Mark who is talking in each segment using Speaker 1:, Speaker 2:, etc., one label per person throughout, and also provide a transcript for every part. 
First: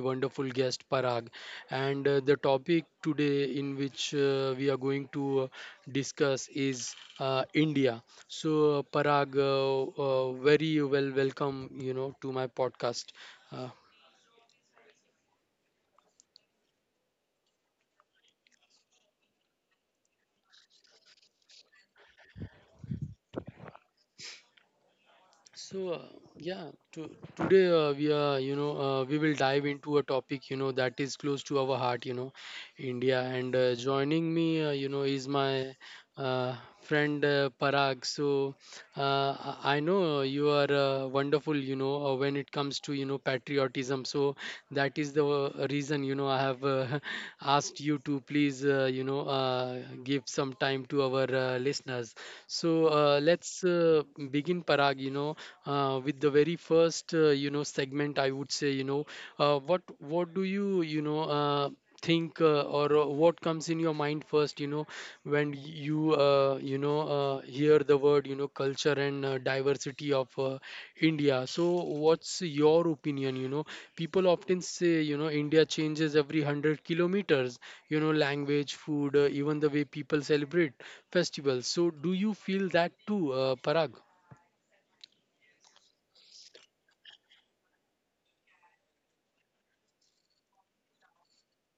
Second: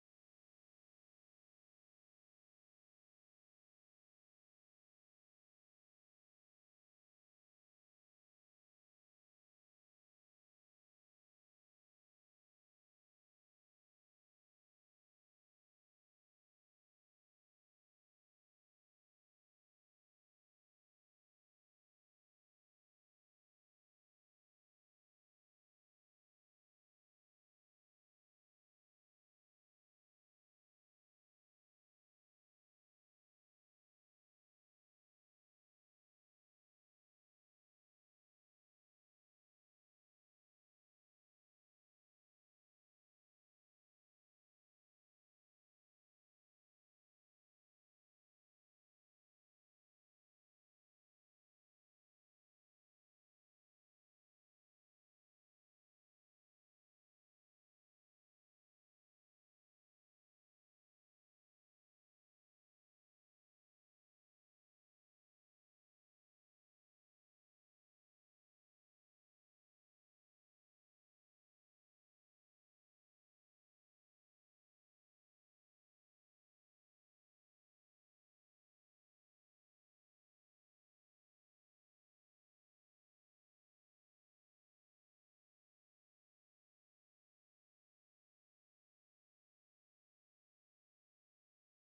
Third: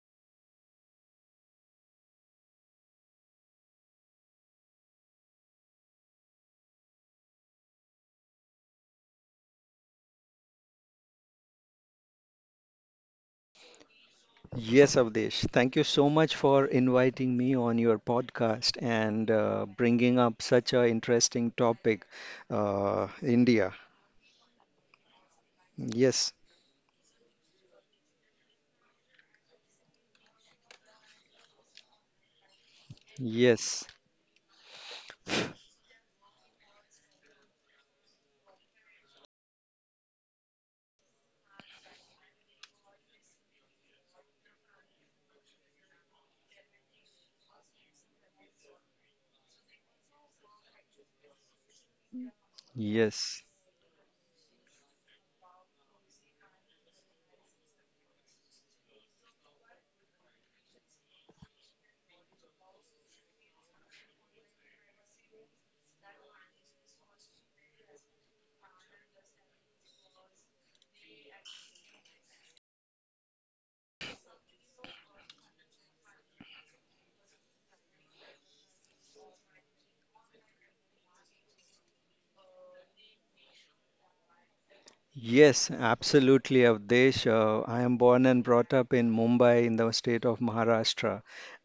Speaker 1: wonderful guest Parag, and the topic today in which we are going to discuss is India. So Parag, very well welcome to my podcast. Uh,
Speaker 2: Yes, Avdesh. Thank you so much for inviting me on your podcast and bringing up such an interesting topic, India.
Speaker 1: So uh,
Speaker 2: Yes,
Speaker 1: yeah, to, today we are we will dive into a topic that is close to our heart, India and
Speaker 2: yes,
Speaker 1: joining me is my friend Parag. So uh, I know you are wonderful when it comes to patriotism. So that is the reason I have asked you to please give some time to our listeners. So uh,
Speaker 2: yes.
Speaker 1: let's uh, begin, Parag. You know, with the very first segment, I would say, you know, what do you you know think or what comes in your mind first? You know, when you you know hear the word culture and diversity of India. So what's your opinion? You know, people often say India changes every 100 kilometers. You know, language, food, even the way people celebrate festivals. So, do you feel that too, Parag?
Speaker 2: Yes, absolutely, Avdesh. I am born and brought up in Mumbai in the state of Maharashtra.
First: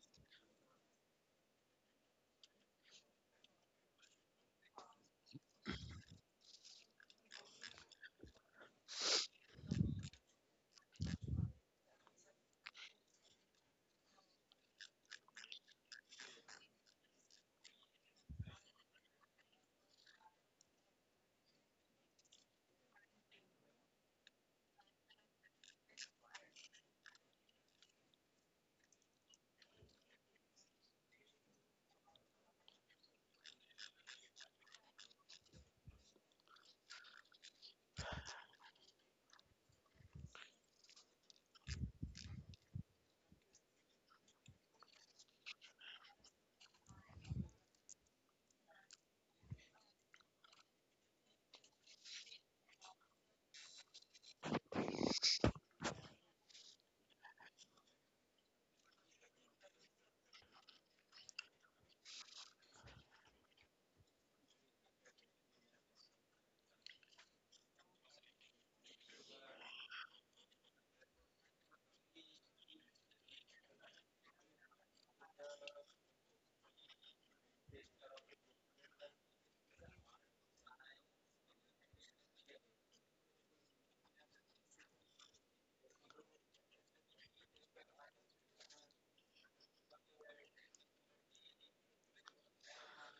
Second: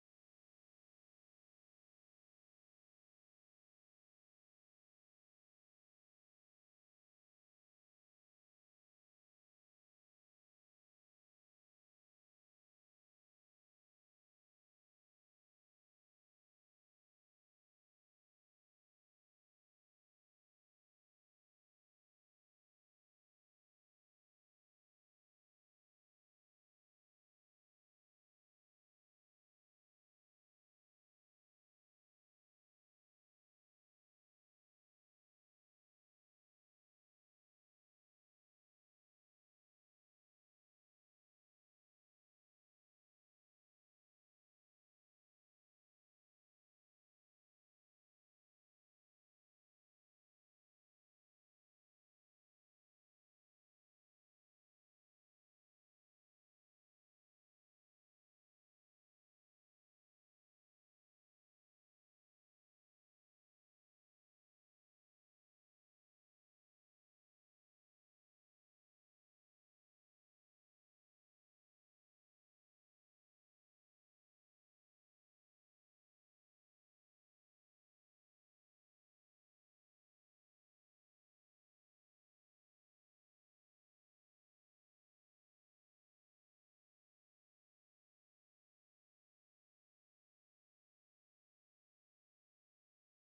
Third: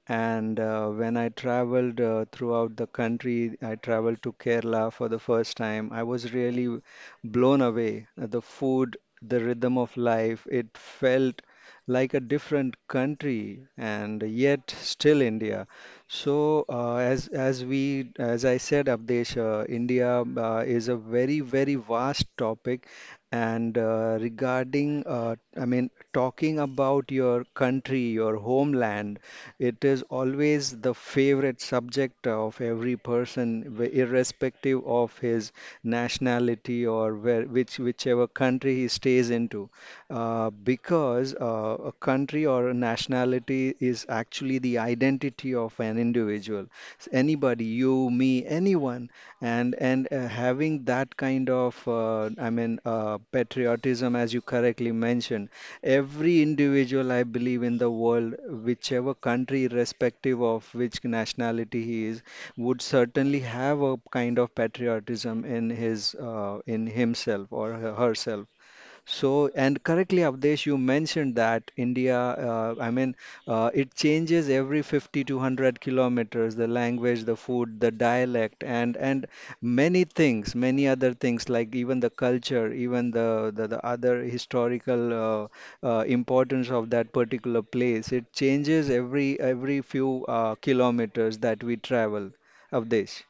Speaker 2: And when I traveled throughout the country, I traveled to Kerala for the first time. I was really blown away. The food, the rhythm of life, it felt like a different country and yet still India. So as I said, Abdesh, India is a very vast topic and talking about your country, your homeland, it is always the favorite subject of every person, irrespective of his nationality or whichever country he stays into. Because a country or a nationality is actually the identity of an individual. Anybody, you, me, anyone and having that kind of patriotism, as you correctly mentioned, every individual, I believe, in the world, whichever country, irrespective of which nationality he is, would certainly have a kind of patriotism in his in himself or herself. So, and correctly, Avdesh, you mentioned that India, it changes every 50 to 100 kilometers, the language, the food, the dialect, and many things, many other things, like even the culture, even the other historical importance of that particular place. It changes every few kilometers that we travel, Avdesh.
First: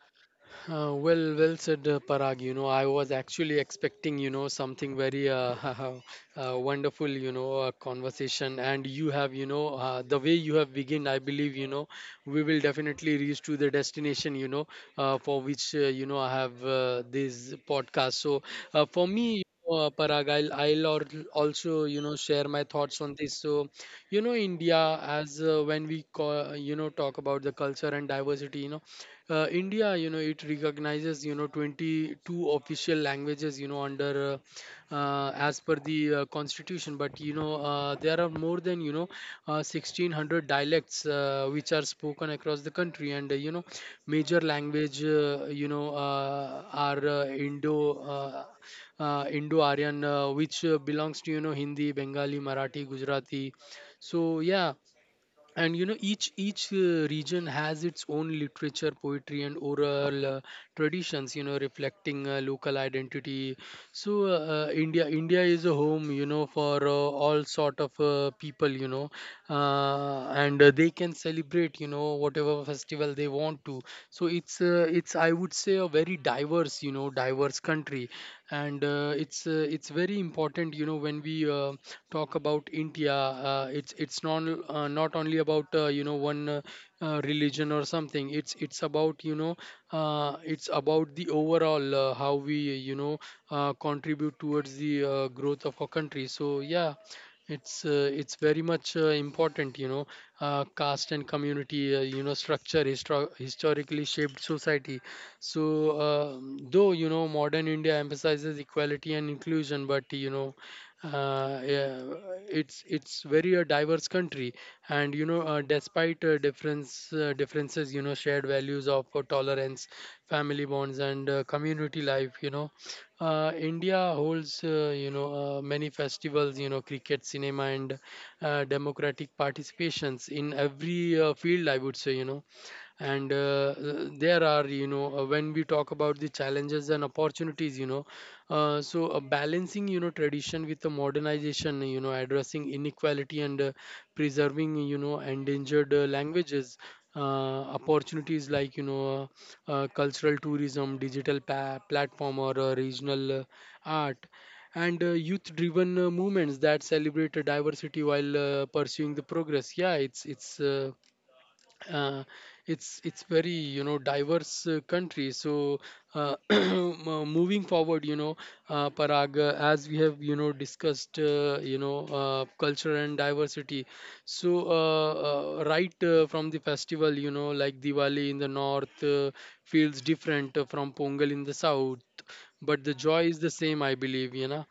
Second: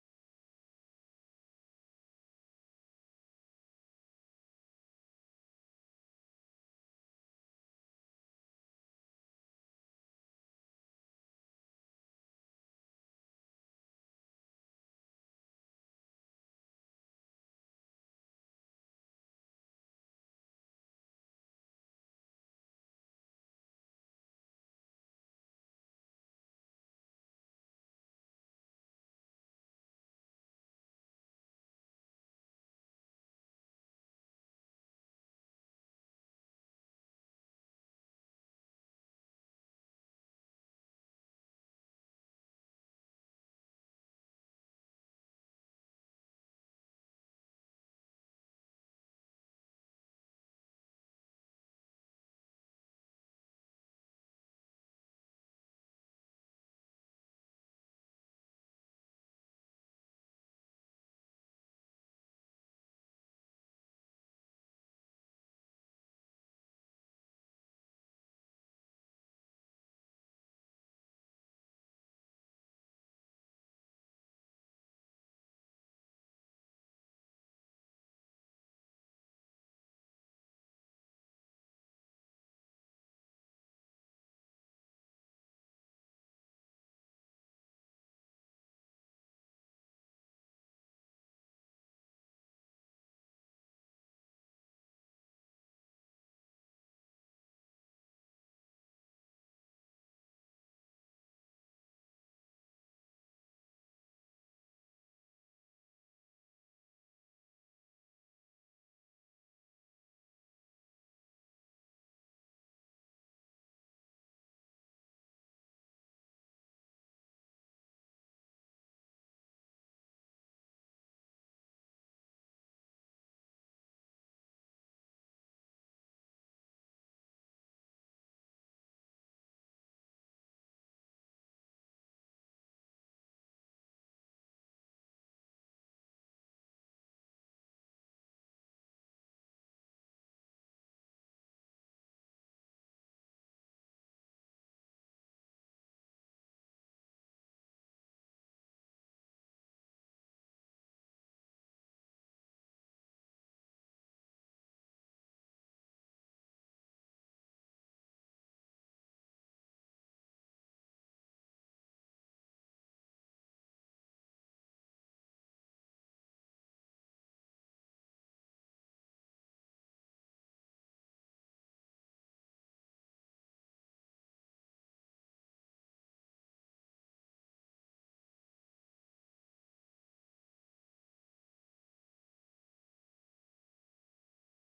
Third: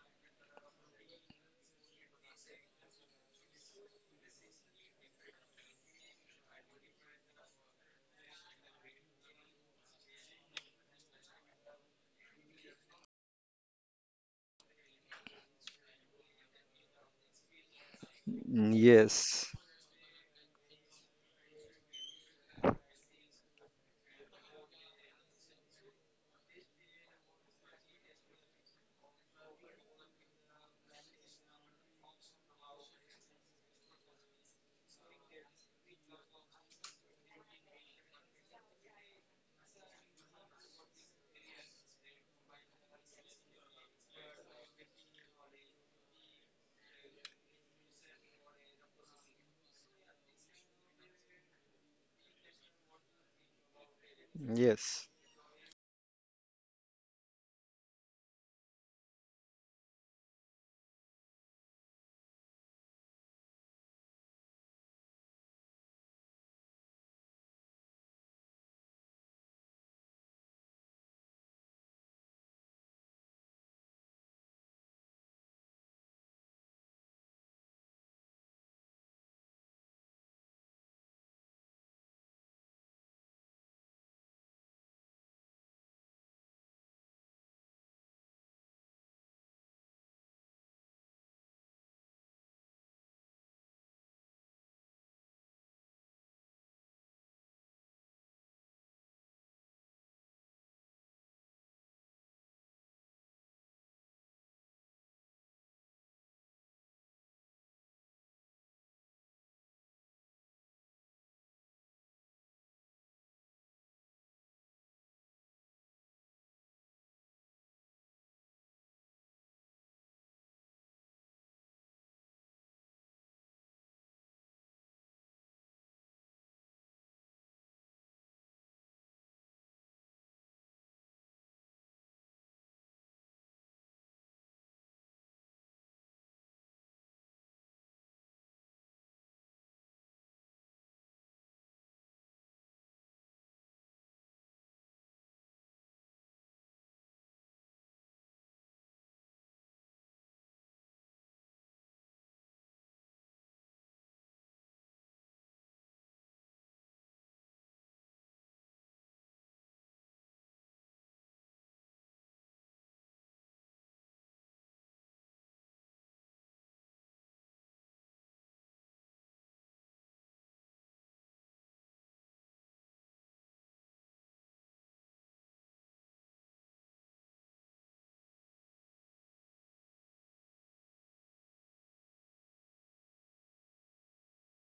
Speaker 1: Well, said, Parag. You know, I was actually expecting, you know, something very wonderful, you know, conversation. And you have, you know, the way you have begun, I believe, you know, we will definitely reach to the destination, you know, for which, you know, I have this podcast. So
Speaker 2: Mm,
Speaker 1: for me,
Speaker 2: yes,
Speaker 1: Parag, also, you know, share my thoughts on this. So, you know, India, as when we call, you know, talk about the culture and diversity, you know, India, you know, it recognizes, you know, 22 official languages, you know, under as per the constitution. But you know, there are more than 1600 dialects which are spoken across the country, and you know, major language, are Indo-Aryan, which belongs to Hindi, Bengali, Marathi, Gujarati. So yeah,
Speaker 2: yes,
Speaker 1: and you know each region has its own literature, poetry and oral traditions, reflecting local identity. India is a home for all sort of people, and they can celebrate, whatever festival they want to. So it's uh, it's I would say a very diverse you know diverse country, and it's very important when we talk about India. It's not not only about one religion or something. It's about, you know, it's about the overall how we, you know, contribute towards the growth of our country. So yeah, it's very much important, you know. Caste and community structure historically shaped society. So, though, you know, modern India emphasizes equality and inclusion, but you know, yeah, it's very a diverse country, and you know, despite differences, you know, shared values of tolerance, family bonds, and community life, India holds many festivals, you know, cricket, cinema, and democratic participations in every field. I would say, you know. And there are, you know, when we talk about the challenges and opportunities, balancing, you know, tradition with the modernization, you know, addressing inequality and preserving, you know, endangered languages. Opportunities like, you know, cultural tourism, digital platform or regional art, and youth driven movements that celebrate diversity while pursuing the progress. Yeah it's it's uh, uh, it's it's very, you know, diverse country. So moving forward, you know, Parag, as we have, you know, discussed, culture and diversity. So right from the festival, you know, like Diwali in the north, feels different from Pongal in the south, but the joy is the same, I believe, you know.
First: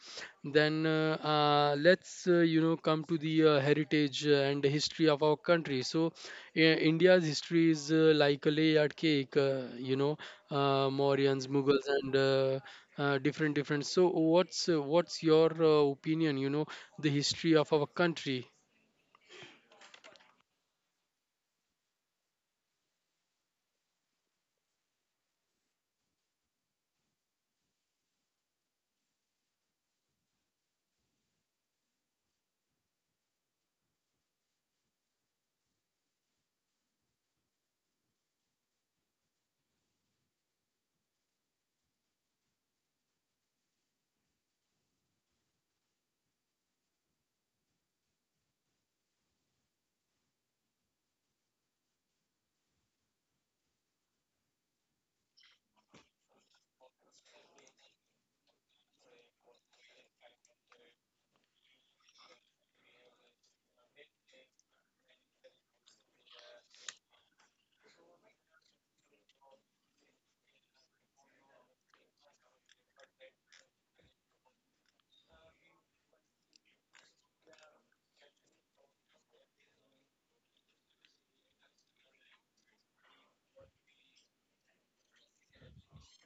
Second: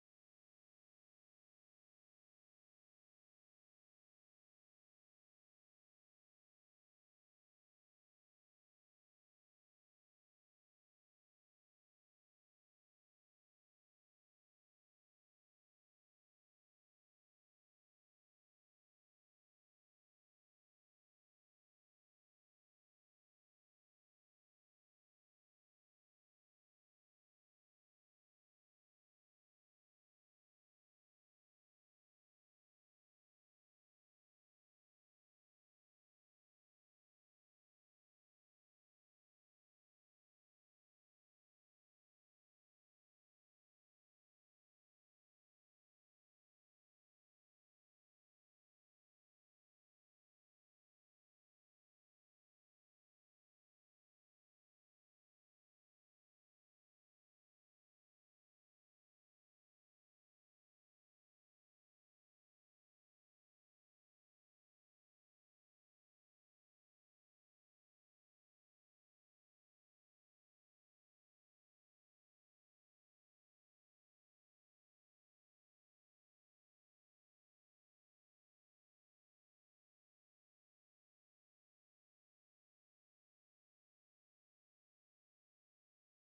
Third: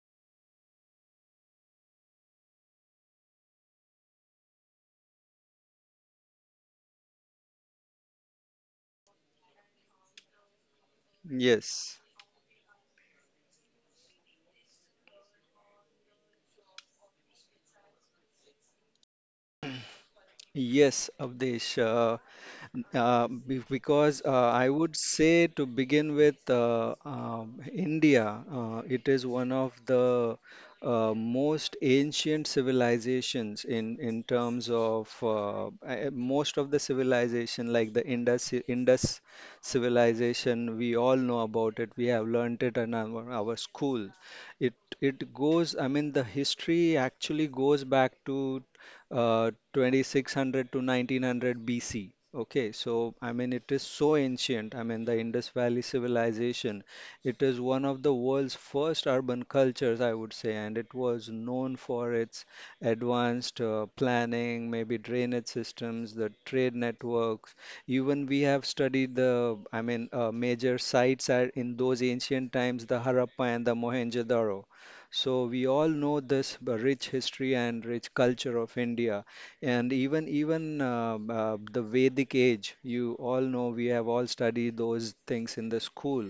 Speaker 1: Then let's, you know, come to the heritage and history of our country. So India's history is like a layered cake. You know, Mauryans, Mughals,
Speaker 2: yes.
Speaker 1: and different. So what's your opinion, you know, the history of our country?
Speaker 2: Yes, Avdesh. Be- because I would say, to begin with, India, it is one of the most ancient civilizations in terms of most of the civilization, like the Indus civilization. We all know about it. We have learnt it in our school. It it goes. I mean, the history actually goes back to 2600 to 1900 BC. Okay, so I mean, it is so ancient. I mean, the Indus Valley civilization, it is one of the world's first urban cultures, I would say, and it was known for its advanced planning, maybe drainage systems, the trade networks. Even we have studied major sites are in those ancient times, the Harappa and the Mohenjo-daro. So we all know this rich history and rich culture of India, and even even the Vedic age. You all know, we have all studied those things in the school,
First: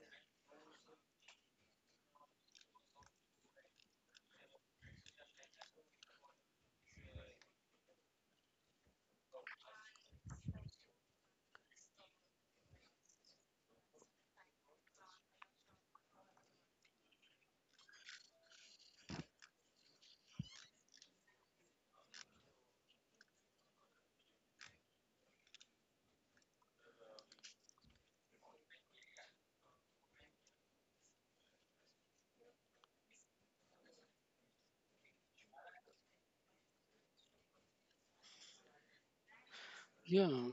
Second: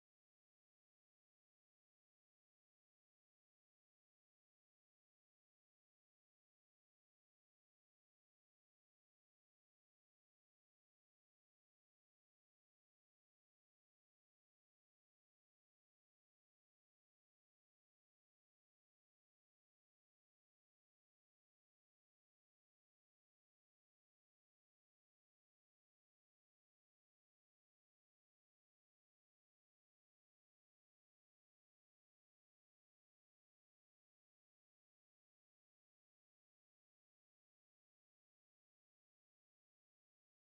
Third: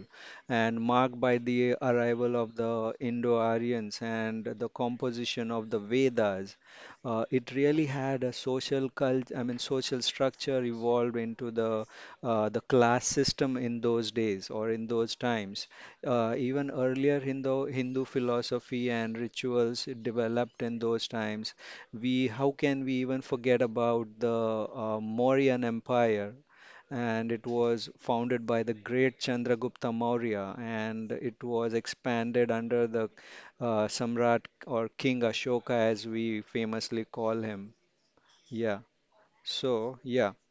Speaker 2: and marked by the arrival of the Indo-Aryans and the composition of the Vedas. It really had a social cult, I mean, social structure evolved into the class system in those days or in those times, even earlier. Hindu philosophy and rituals developed in those times. We, how can we even forget about the Mauryan Empire? And it was founded by the great Chandragupta Maurya, and it was expanded under the Samrat or King Ashoka, as we famously call him. Yeah. So yeah.
Speaker 1: Yeah.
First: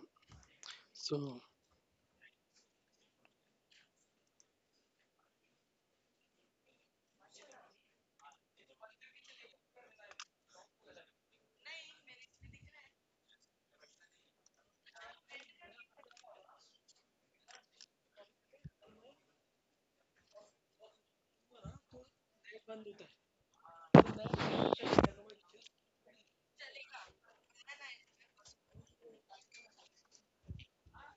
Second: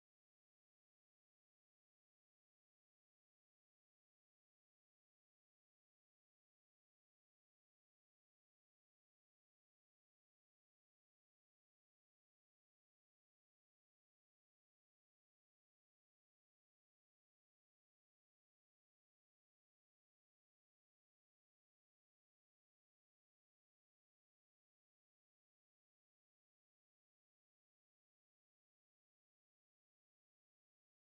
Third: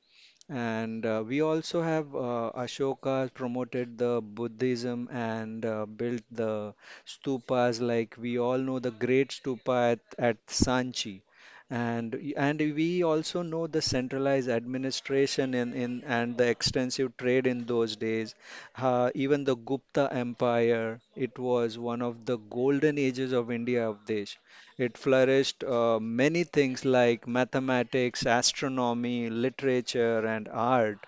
Speaker 2: And
Speaker 1: So
Speaker 2: we also have Ashoka promoted the Buddhism and built the stupas, like we all know the great stupa at Sanchi. And and we also know the centralized administration in and the extensive trade in those days. Even the Gupta Empire, it was one of the golden ages of India of Desh. It flourished many things like mathematics, astronomy, literature, and art.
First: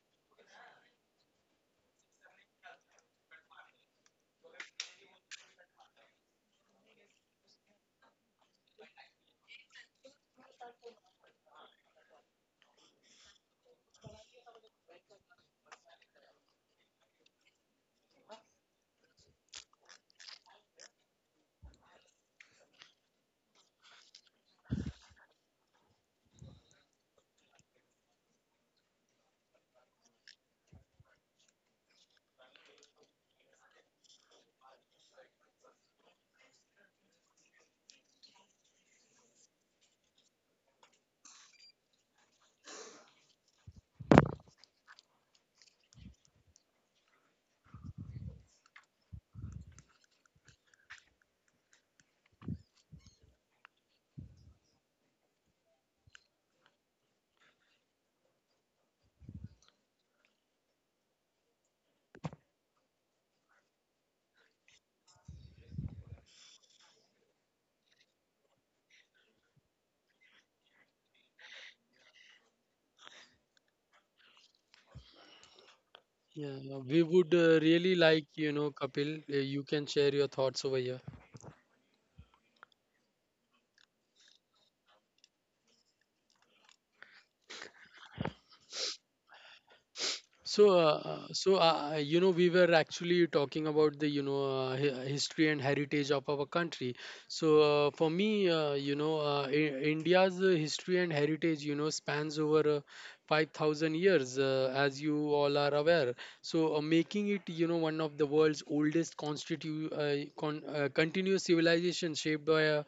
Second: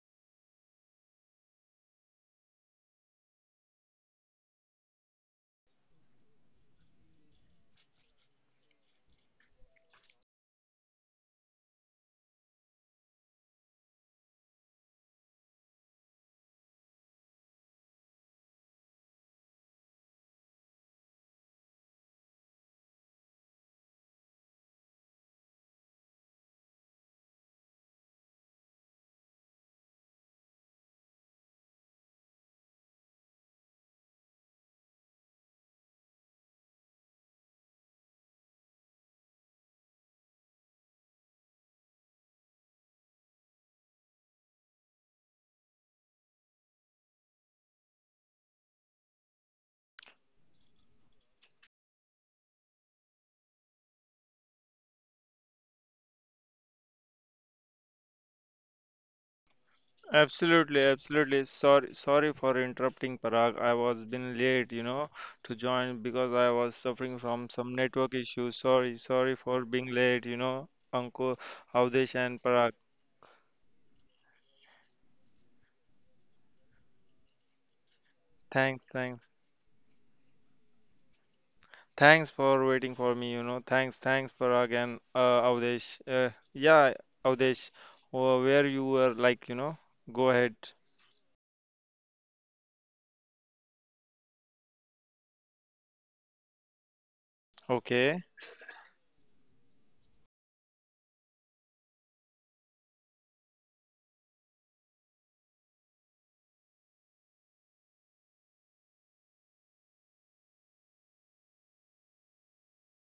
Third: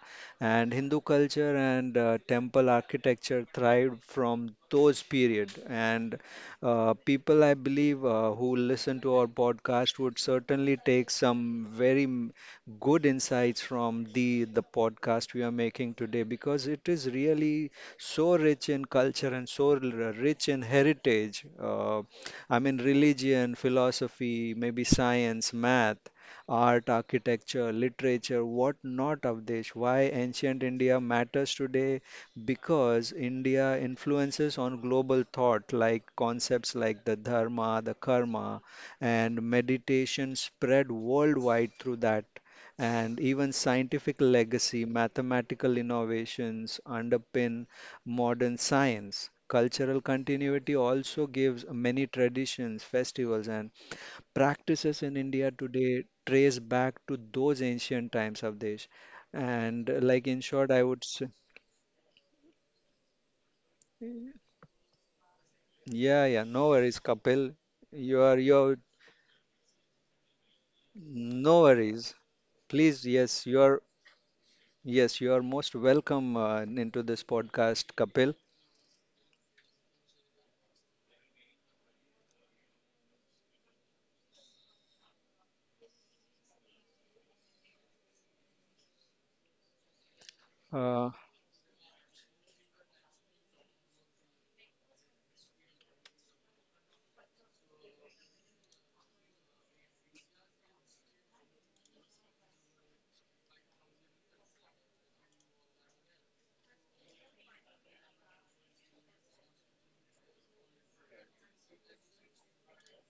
Speaker 2: And Hindu culture and temple architecture thrived from those period. And people, I believe, who listen to our podcast would certainly take some very good insights from the podcast we are making today, because it is really so rich in culture and so rich in heritage. I mean, religion, philosophy, maybe science, math, art, architecture, literature, what not, Avdesh? Why ancient India matters today? Because India influences on global thought, like concepts like the dharma, the karma, and meditation spread worldwide through that. And even scientific legacy, mathematical innovations underpin modern science. Cultural continuity also gives many traditions, festivals, and practices in India today trace back to those ancient times of this. And like in short, I
Speaker 3: Absolutely,
Speaker 2: would say,
Speaker 3: absolutely. Sorry for interrupting, Parag. I was been late, to join
Speaker 2: yeah,
Speaker 3: because
Speaker 2: yeah,
Speaker 3: I
Speaker 2: no
Speaker 3: was
Speaker 2: worries,
Speaker 3: suffering from
Speaker 2: Kapil.
Speaker 3: some network
Speaker 2: You
Speaker 3: issues.
Speaker 2: are,
Speaker 3: Sorry for being late, Anko,
Speaker 2: no worries.
Speaker 3: Avdesh and Parag.
Speaker 2: Please, yes, yes, you are most welcome
Speaker 1: yeah,
Speaker 2: into
Speaker 1: we
Speaker 2: this
Speaker 1: would
Speaker 2: podcast,
Speaker 1: really like,
Speaker 2: Kapil.
Speaker 1: you know,
Speaker 3: Thanks,
Speaker 1: Kapil.
Speaker 3: thanks.
Speaker 1: You can share your thoughts over here.
Speaker 3: Thanks for waiting for me, Thanks, Parag and Avdesh. Yeah, Avdesh, where you were go ahead.
Speaker 1: So,
Speaker 2: Uh,
Speaker 1: uh, so uh, uh, you know, we were actually talking about the, you know, history and heritage of our country. So, for
Speaker 3: Okay.
Speaker 1: me, you know, India's history and heritage, you know, spans over 5,000 years, as you all are aware. So, making it, you know, one of the world's oldest continuous civilization, shaped by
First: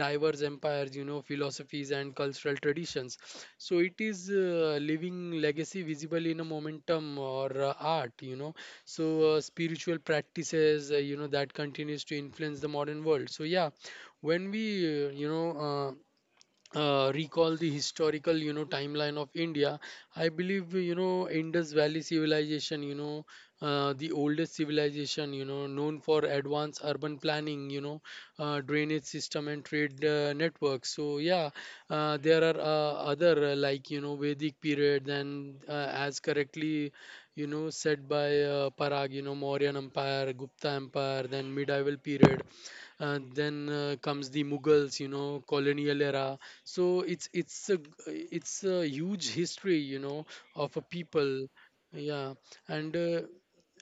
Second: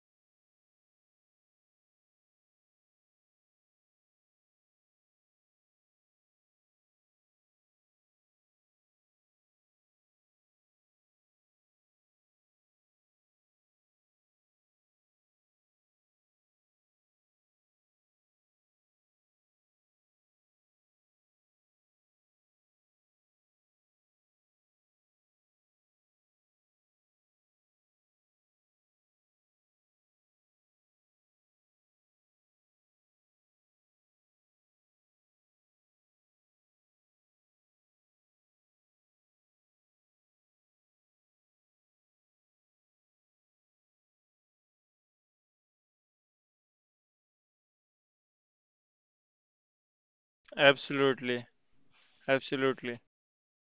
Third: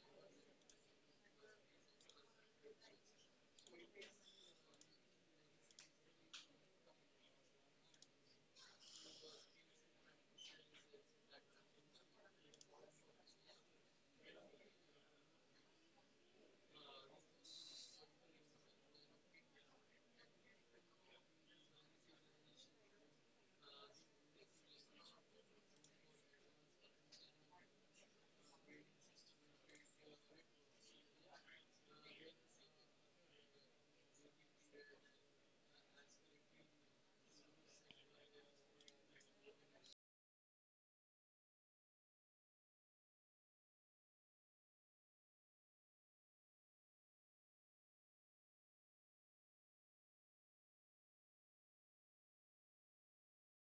Speaker 1: diverse empires, you know, philosophies and cultural traditions. So it is living legacy visible in a momentum or art, you know. So spiritual practices you know that continues to influence the modern world. So yeah, when we recall the historical, you know, timeline of India, I believe, you know, Indus Valley civilization, you know, the oldest civilization, you know, known for advanced urban planning, you know, drainage system and trade networks. So yeah, there are other, like, you know, Vedic period and as correctly, you know, said by Parag, you know, Mauryan empire, Gupta empire, then medieval period, then comes the Mughals, you know, colonial era. So it's a huge history, you know, of a people.
Speaker 3: Absolutely,
Speaker 1: Yeah. And
Speaker 3: absolutely.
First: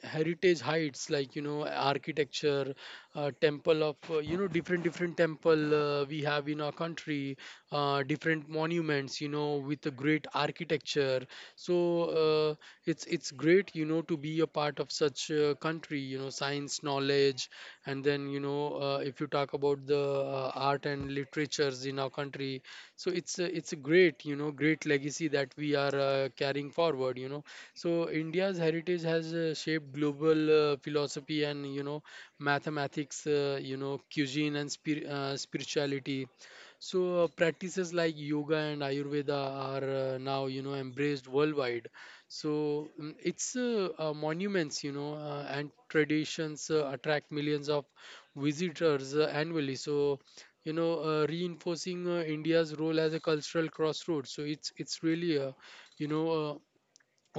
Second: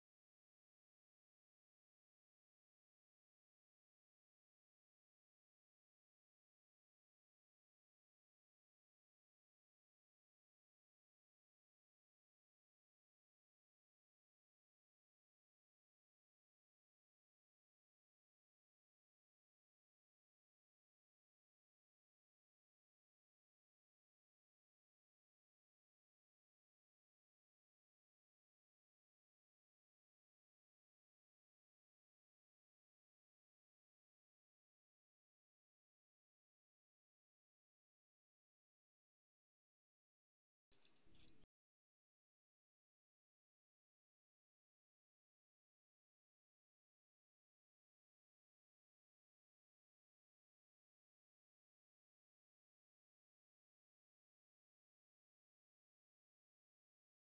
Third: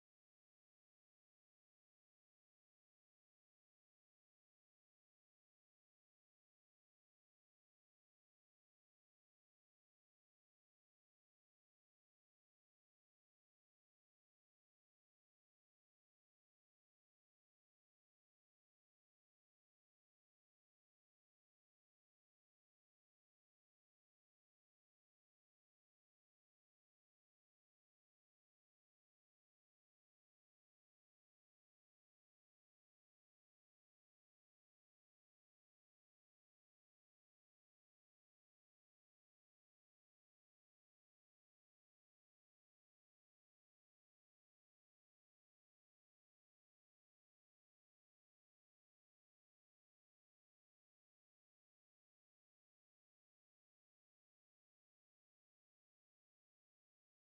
Speaker 1: heritage heights like, you know, architecture, temple of, you know, different temple we have in our country, different monuments, you know, with a great architecture. So uh, it's great, you know, to be a part of such a country. You know, science, knowledge, and then, you know, if you talk about the art and literatures in our country, so it's a great, you know, great legacy that we are carrying forward, you know. So India's heritage has shaped global philosophy and, you know, mathematics, you know, cuisine and spirituality. So practices like yoga and Ayurveda are now, you know, embraced worldwide. So mm, it's monuments, you know, and traditions attract millions of visitors annually. So, you know, reinforcing India's role as a cultural crossroads. So it's really a, you know,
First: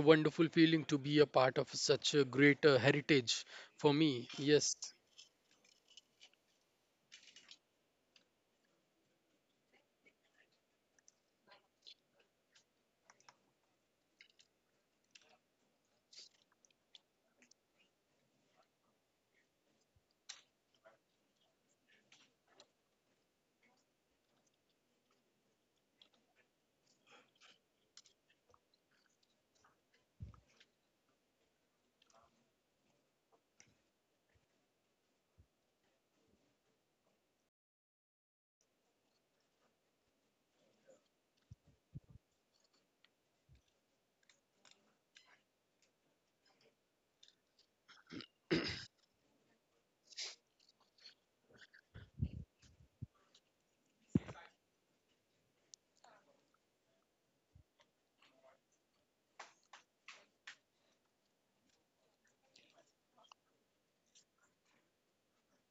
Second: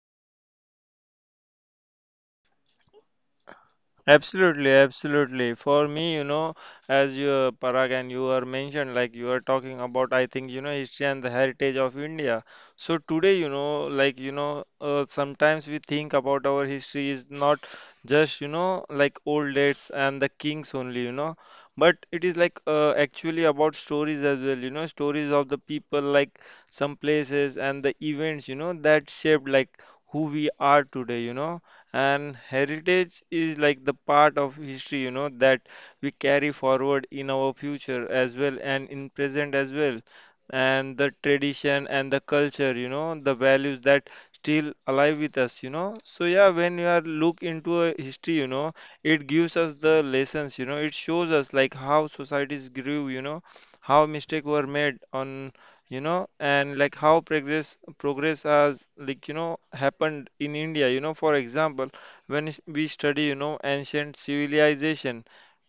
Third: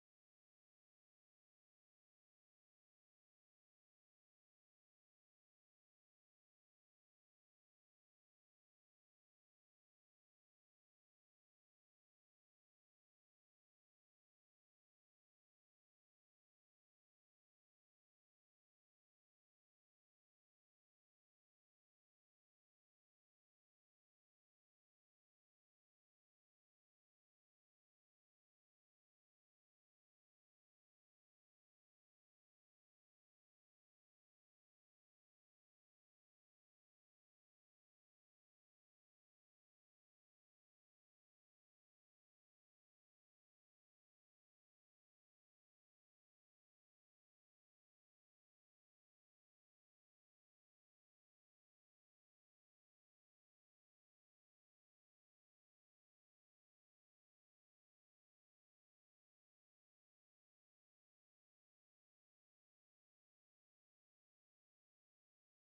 Speaker 1: a wonderful feeling to be a part of such a great heritage for me.
Speaker 3: Absolutely,
Speaker 1: Yes.
Speaker 3: absolutely. For me, as you, Parag, and you are mentioned, like you are talking about, I think, history and the heritage of India. So today, sometimes we think about our history is not just, like old dates and the kings only, but it is like actually about stories as well, stories of the people, like some places and the events, that shaped like who we are today, and heritage is like the part of history that we carry forward in our future as well and in present as well, and the tradition and the culture, the values that still alive with us. So yeah, when you are look into a history, it gives us the lessons. It shows us like how societies grew, how mistakes were made on, and like how progress has happened in India. For example, we study ancient civilization.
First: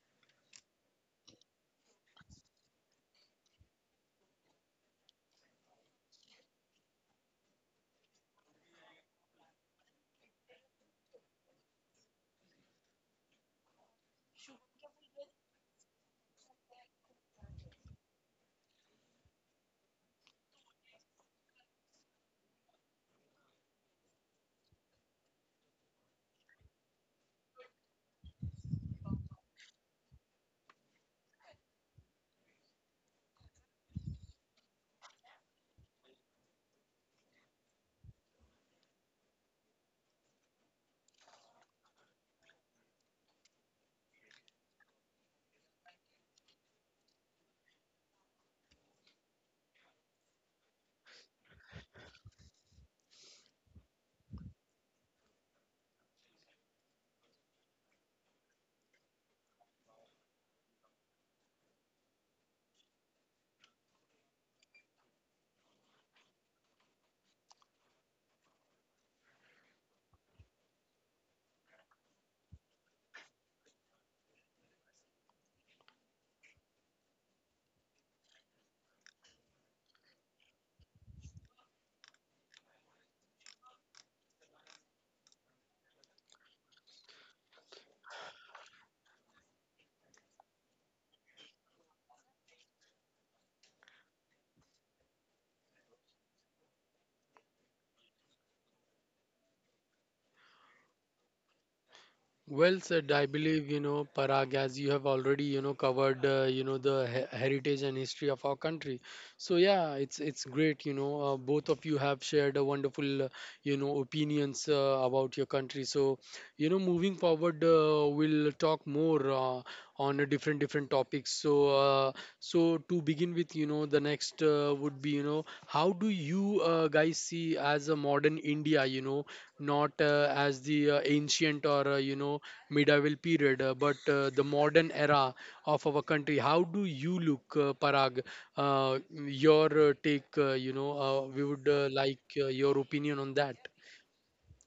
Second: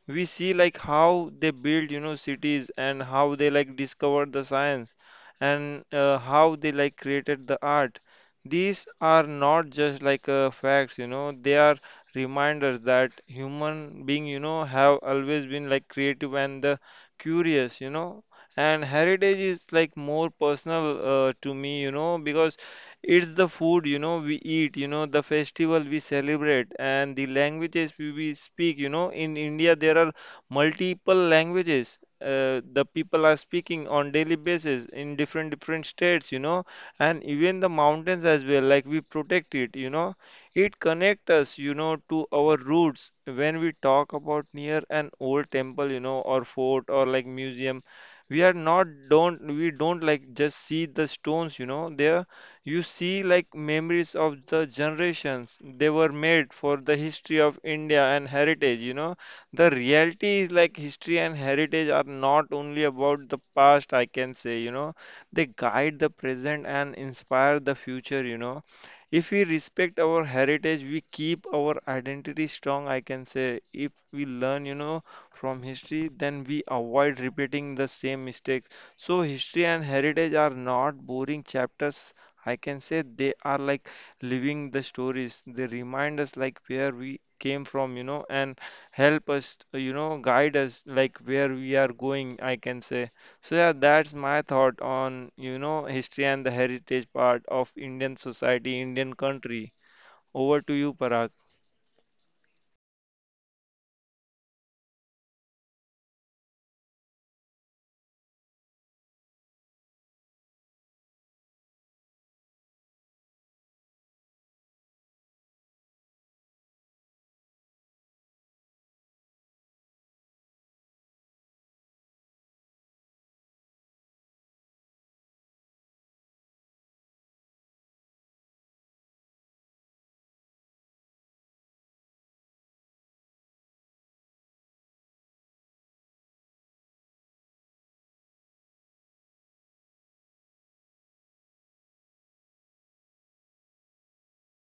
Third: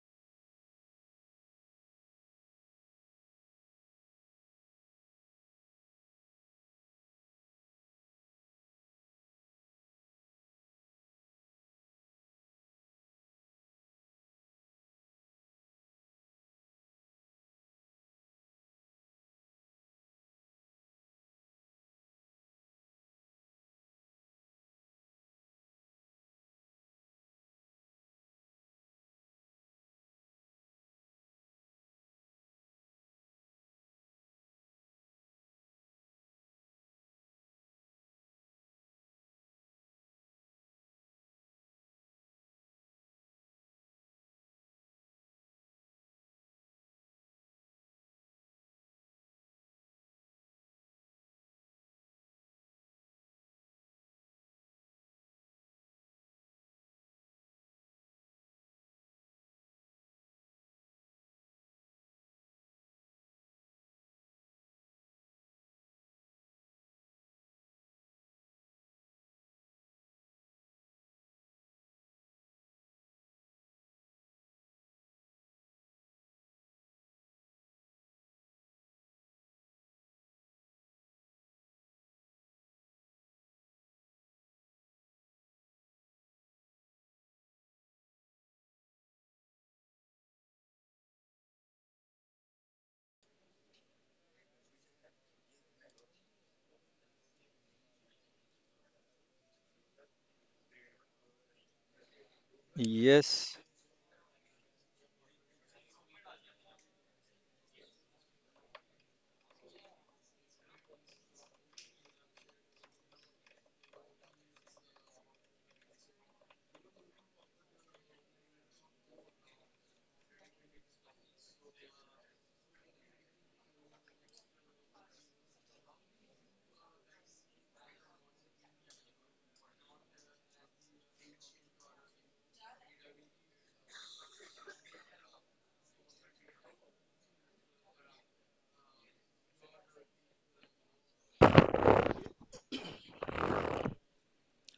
Speaker 3: We see like how they build cities and how they like discovered the science, and how they like created the art. These are not just like facts, they are reminders that human being have always been like creative and the curious. And heritage is like more personal to me, because it's the food, we eat, the festival we celebrate, and the languages we speak. You know, in India, there are multiple languages. The people are speaking on daily basis in different states, and even the mountains as well. Like we protect it, it connects us, to our roots. When we talk about near an old temple, or fort or like museum, we are not don't we don't like just see the stones, there you see, like memories of the generations, they were made for the history of India and heritage. You know, the reality is like history and heritage are not only about the past, I can say, they guide the present and inspire the future. You know, if we respect our heritage, we keep our identity strong, I can say. If we learn, from history, then we avoid repeating the same mistakes. So, history and heritage are not boring chapters, I can say they are like living the stories. They remind us like where we came from, and help us, guide us like where we are going, I can say. So yeah, that's my thought on, history and the heritage part of Indian society, Indian country. Over to you, Parag.
Speaker 1: Well said. I
Speaker 2: yes.
Speaker 1: believe, you know, Parag, as you have already, you know, covered, you know, the heritage and history of our country. So yeah, it's great, you know, both of you have shared a wonderful, you know, opinions about your country. So, you know, moving forward, we'll talk more on a different topics. So, to begin with, you know, the next would be, you know, how do you guys see as a modern India, you know? Not as the ancient or medieval period, but the modern era of our country. How do you look, Parag? uh, your take, we would like your opinion on that.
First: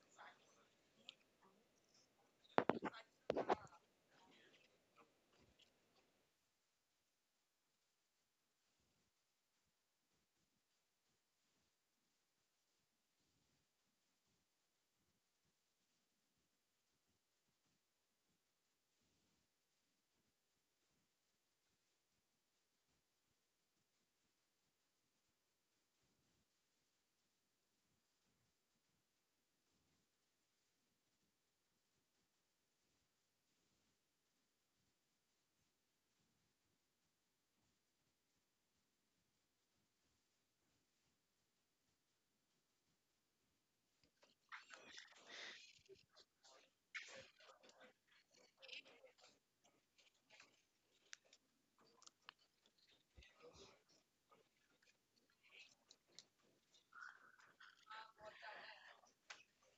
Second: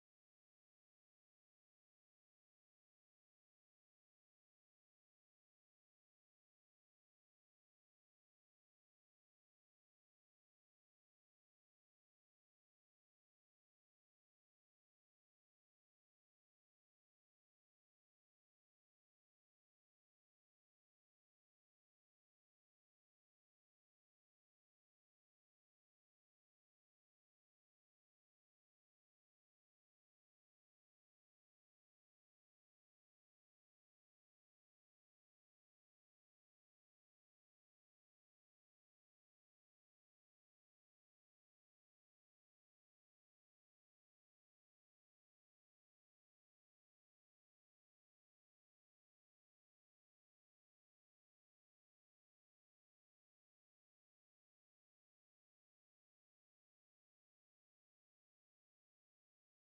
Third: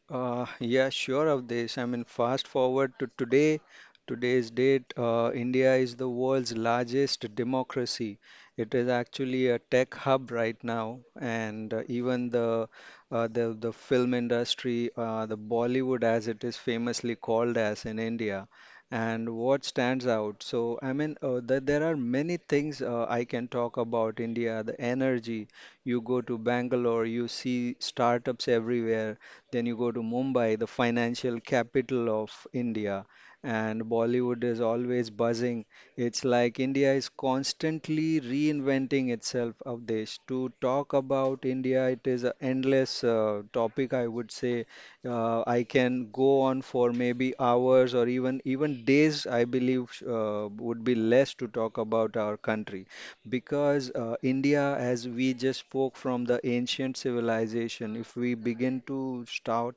Speaker 2: Yeah, sure of this. I mean, fast forward to today. Today's date, India is the world's largest democracy. It is actually a tech hub right now, and even the the film industry, the Bollywood, as it is famously called as in India. And what stands out? So, I mean, there are many things I can talk about India. The energy. You go to Bangalore, you see startups everywhere, then you go to Mumbai, the financial capital of India, and Bollywood is always buzzing. It's like India is constantly reinventing itself, Avdesh. To talk about India, it is an endless topic, I would say. I can go on for maybe hours or even days, I believe, would be less to talk about our country. Because India, as we just spoke from the ancient civilization, if we begin to start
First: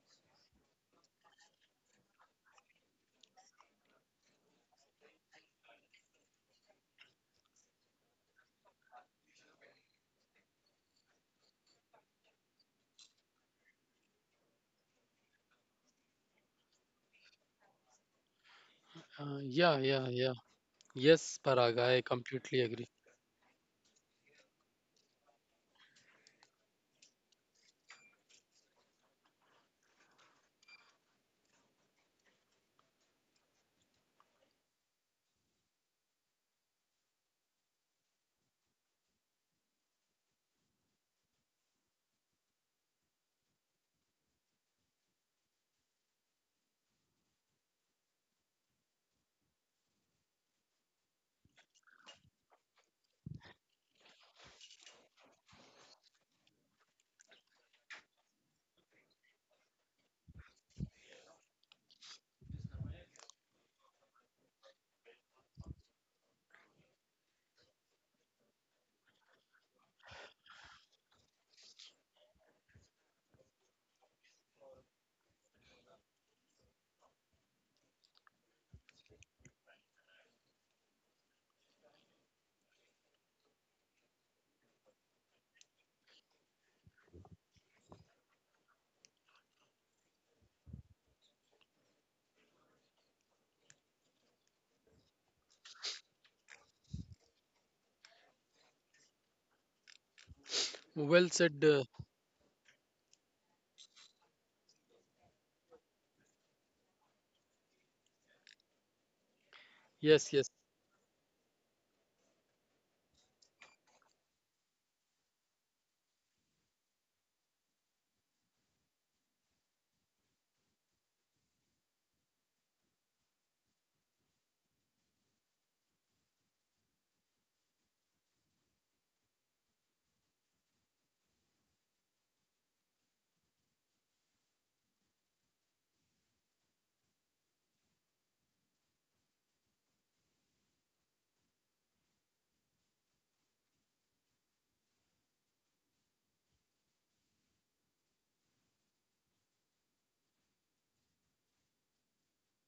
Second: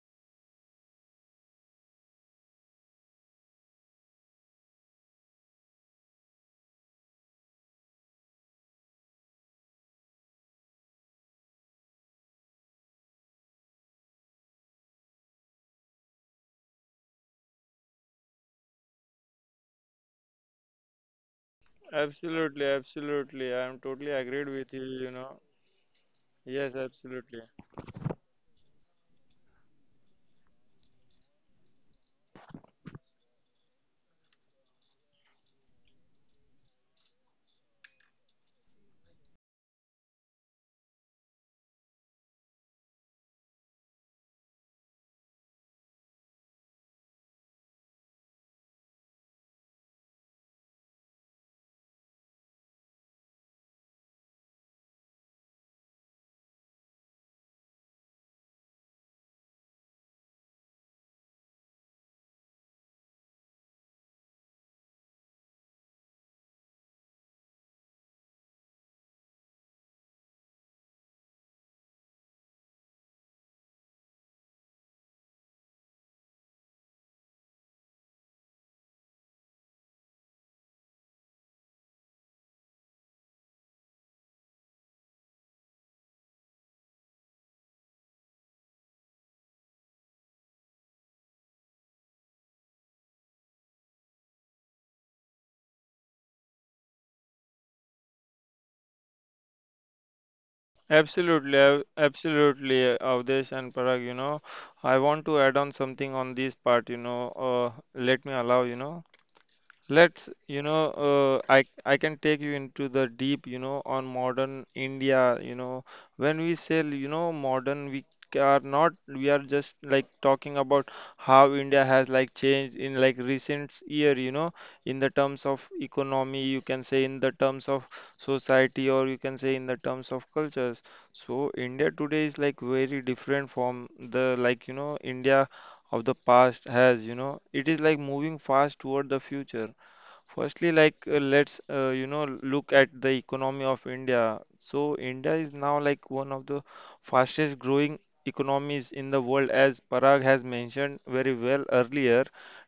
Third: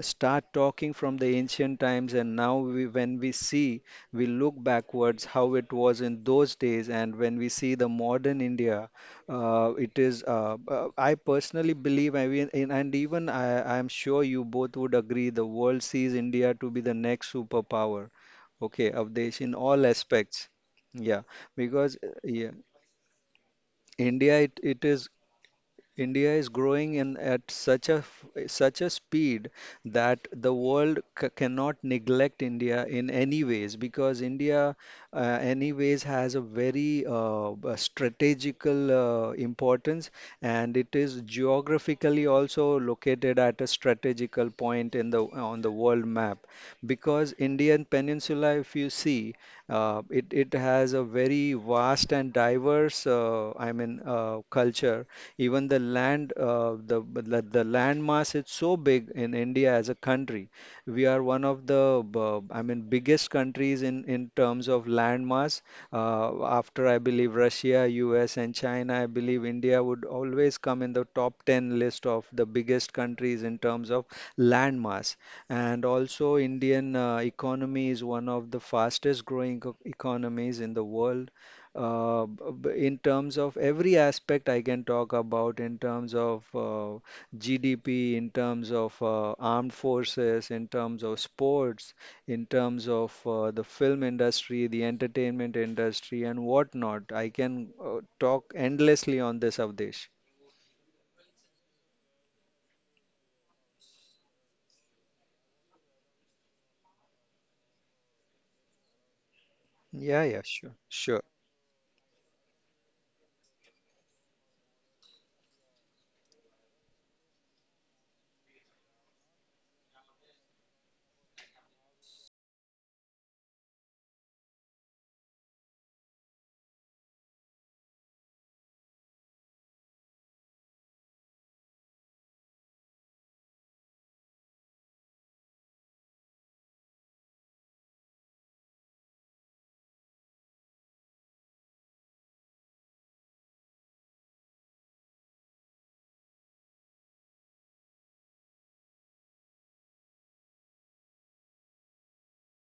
Speaker 2: start talking from the ancient times, and now when we see, we look backwards how it was in those days, and when we see the modern India, it is. I personally believe, I mean, and I'm sure you both would agree, the world sees India to be the next superpower. Okay,
Speaker 1: uh,
Speaker 2: Avdesh, in
Speaker 1: yeah
Speaker 2: all
Speaker 1: yeah yeah
Speaker 2: aspects.
Speaker 1: yes,
Speaker 2: Yeah,
Speaker 1: Parag,
Speaker 2: because
Speaker 1: I
Speaker 2: yeah.
Speaker 1: completely
Speaker 3: Absolutely,
Speaker 1: agree.
Speaker 3: absolutely. I am totally
Speaker 2: India,
Speaker 3: agreed
Speaker 2: it,
Speaker 3: with you,
Speaker 2: it is
Speaker 3: you know.
Speaker 2: India is
Speaker 3: Yes,
Speaker 2: growing in
Speaker 3: absolutely.
Speaker 2: at such a such a speed that the world cannot neglect India in any ways, because India uh, anyways has a very strategical importance, and it is geographically also located at a strategical point in the on the world map, because Indian peninsula if you see, it has a very vast and diverse culture. Even the land, the land mass is so big in India as a country. We are one of the, biggest countries in terms of land mass. After I believe Russia, U.S. and China, I believe India would always come in the top 10 list of the biggest countries in terms of land mass. And also, Indian economy is one of the fastest growing economies in the world in terms of every aspect I can talk about, in terms of GDP, in terms of armed forces, in terms of sports, in terms of the film industry, the entertainment industry, and whatnot. I can talk endlessly on this, Avdesh.
Speaker 1: Well said.
Speaker 3: Absolutely, Avdesh and Parag, I want to add on something on this part, let me allow, you know.
Speaker 2: Yeah,
Speaker 3: Let's,
Speaker 1: Yes
Speaker 2: yeah,
Speaker 1: yes
Speaker 2: sure, sure.
Speaker 3: I can take you into the deep, on modern India, you know, when we say, modern, we are not, we are just like talking about how India has like changed in like recent year, in the terms of economy, you can say in the terms of society, or you can say in the terms of cultures. So India today is like very different from the like, India of the past has, it is like moving fast toward the future. Firstly, like let's look at the economy of India. So India is now like one of the fastest growing economies in the world, as Parag has mentioned very well earlier.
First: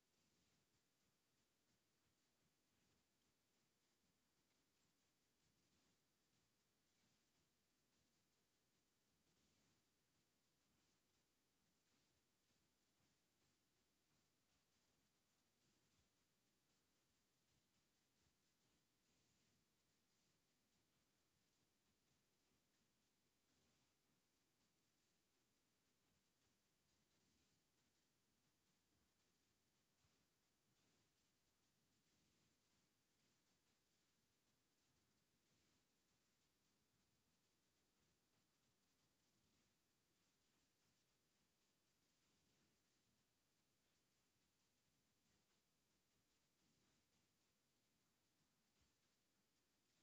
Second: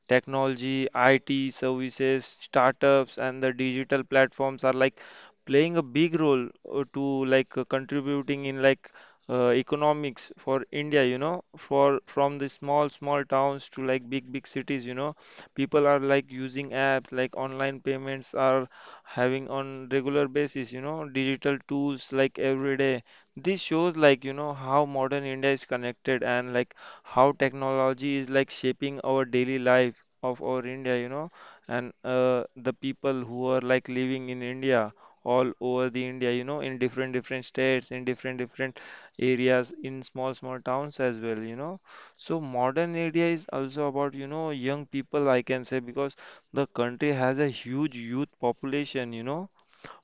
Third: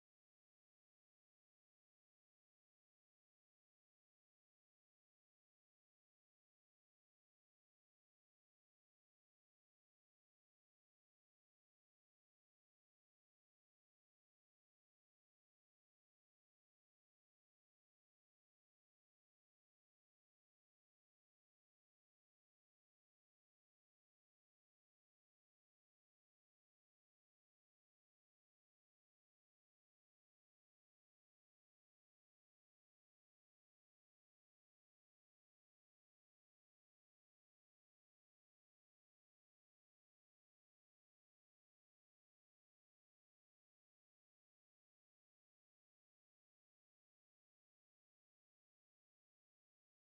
Speaker 3: Technology, IT services, startups, and the digital platforms are like playing a big role to like contributing in like economics for India. You know, for from the small towns to like big cities. You know, people are like using apps like online payments are having on regular basis, digital tools like every day. This shows like how modern India is connected and like how technology is like shaping our daily life of our India. And the people who are like living in India all over the India, in different states, in different areas, in small towns as well, you know. So modern India is also about, young people, I can say, because the country has a huge youth population,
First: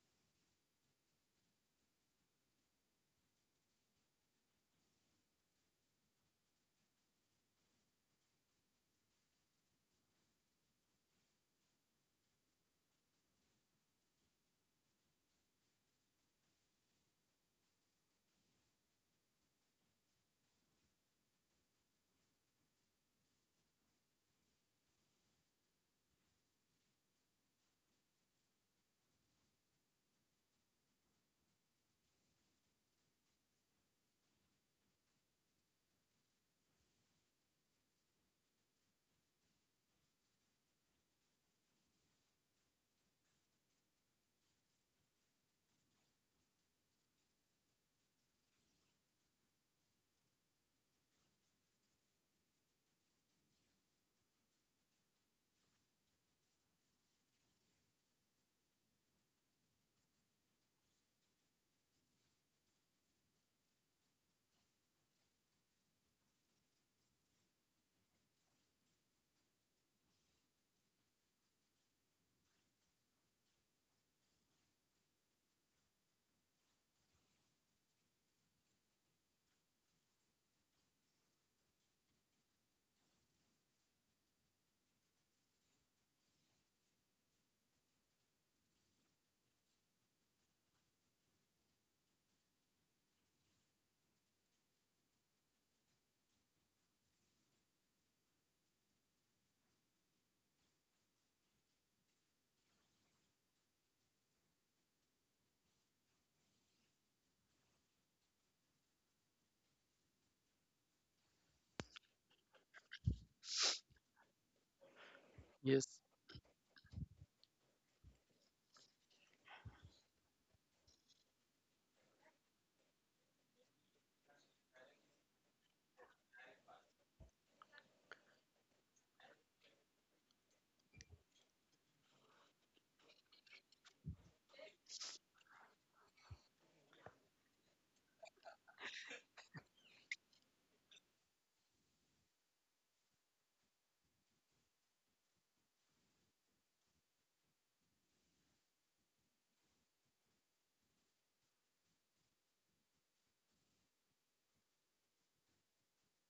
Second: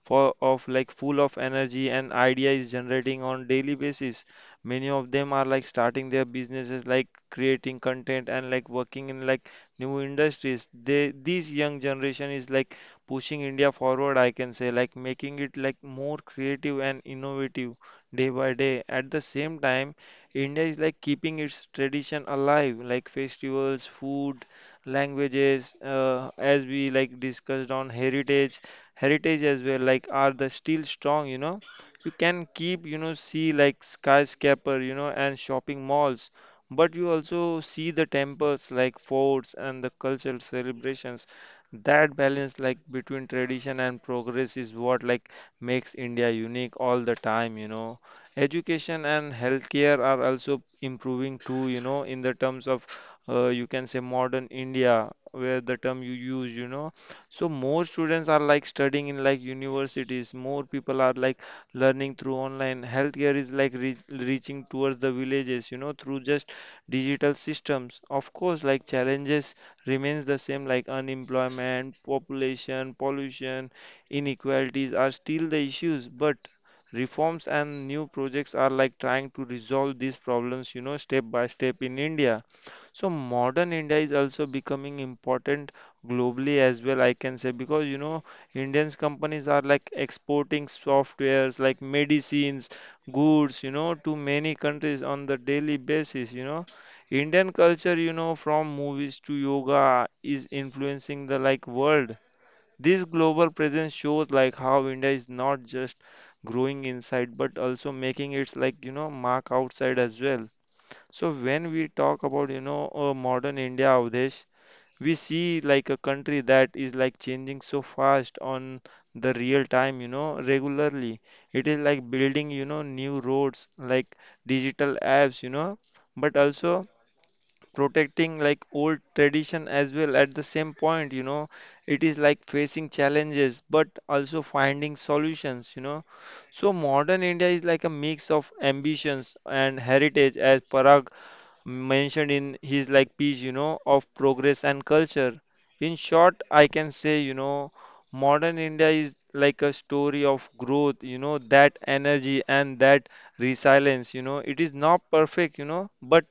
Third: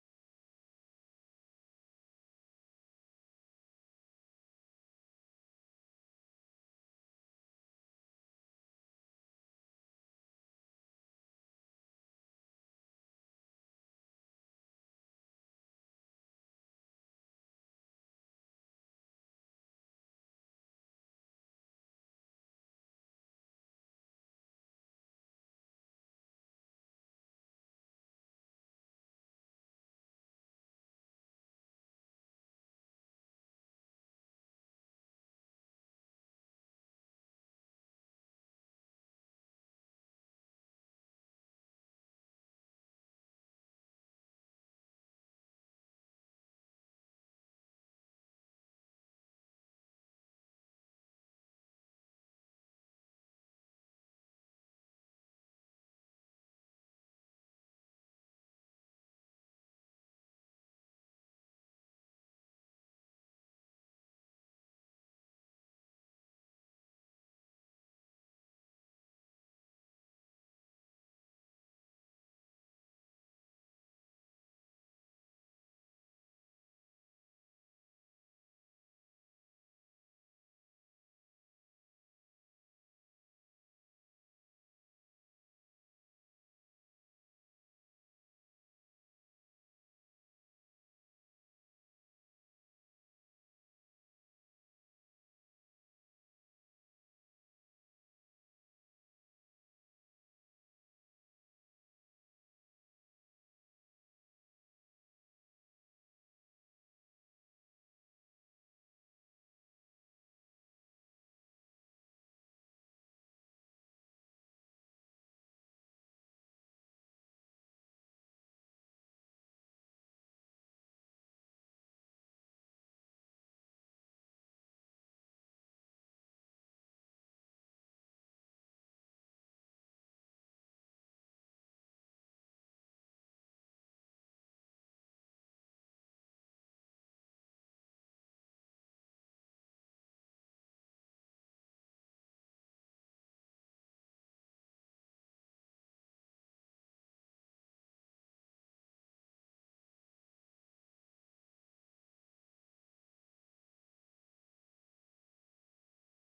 Speaker 3: for of like full of energy and idea is generating on daily basis. Many of them are like starting their businesses like creating content and like working in like new industries they This young generation is like pushing India forward, I can say, like making it like more creative and innovative day by day. At the same time, India is like keeping its tradition alive, like festivals, food, languages, as we like discussed on heritage as well, like are the still strong, you know. You can keep see like skyscraper and shopping malls, but you also see the temples, like forts and the cultural celebrations. That balance like between tradition and progress is what like makes India unique all the time, you know. Education and healthcare are also improving too, you know, in the terms of, you can say modern India, where the term you use, you know. So more students are like studying in like universities. More people are like learning through online. Healthcare is like reaching towards the villages, through just digital systems. Of course, like challenges remains the same, like unemployment, population, pollution, inequalities are still the issues, but reforms and new projects are like trying to resolve these problems, step by step in India. So modern India is also becoming important globally as well, I can say, because Indians companies are like exporting softwares like medicines goods, to many countries on the daily basis, you know. Indian culture, from movies to yoga, is influencing the like world. This global presence shows like how India is not just growing inside but also making its like mark outside as well. So when we talk about modern India, Avdesh, we see
Speaker 1: yes
Speaker 3: like a country that is like changing so fast on the real time, regularly. It is like building new roads like digital apps, but also protecting like old tradition as well at the same point, you know. It is like facing challenges but also finding solutions, you know. So modern India is like a mix of ambitions and heritage, as Parag mentioned in his like piece, of progress and culture. In short, I can say, modern India is like a story of growth, that energy and that resilience, it is not perfect, but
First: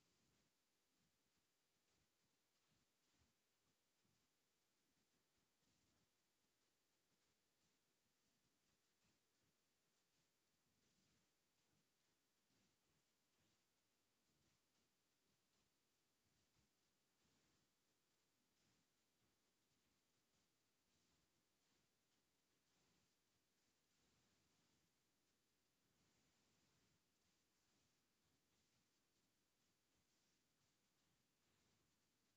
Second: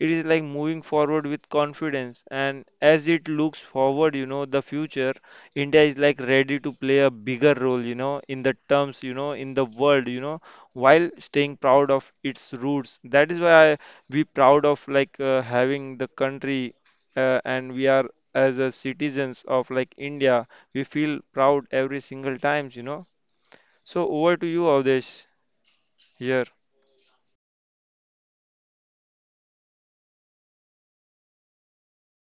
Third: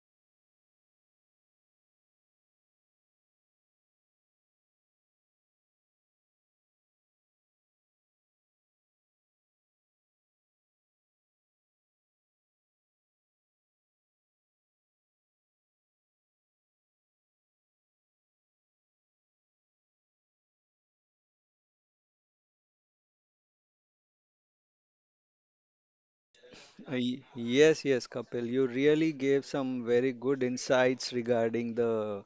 Speaker 3: it is like moving forward with confidence. And as it looks forward, the future, India is like ready to play a bigger role, in the terms, in the world, while staying proud of its roots. That is why I we proud of like having the country, and we are as a citizens of like India, we feel proud every single times, you know. So over to you, Avdesh, here.
Speaker 2: Yes, yes, Kapil, you really gave some very good insights regarding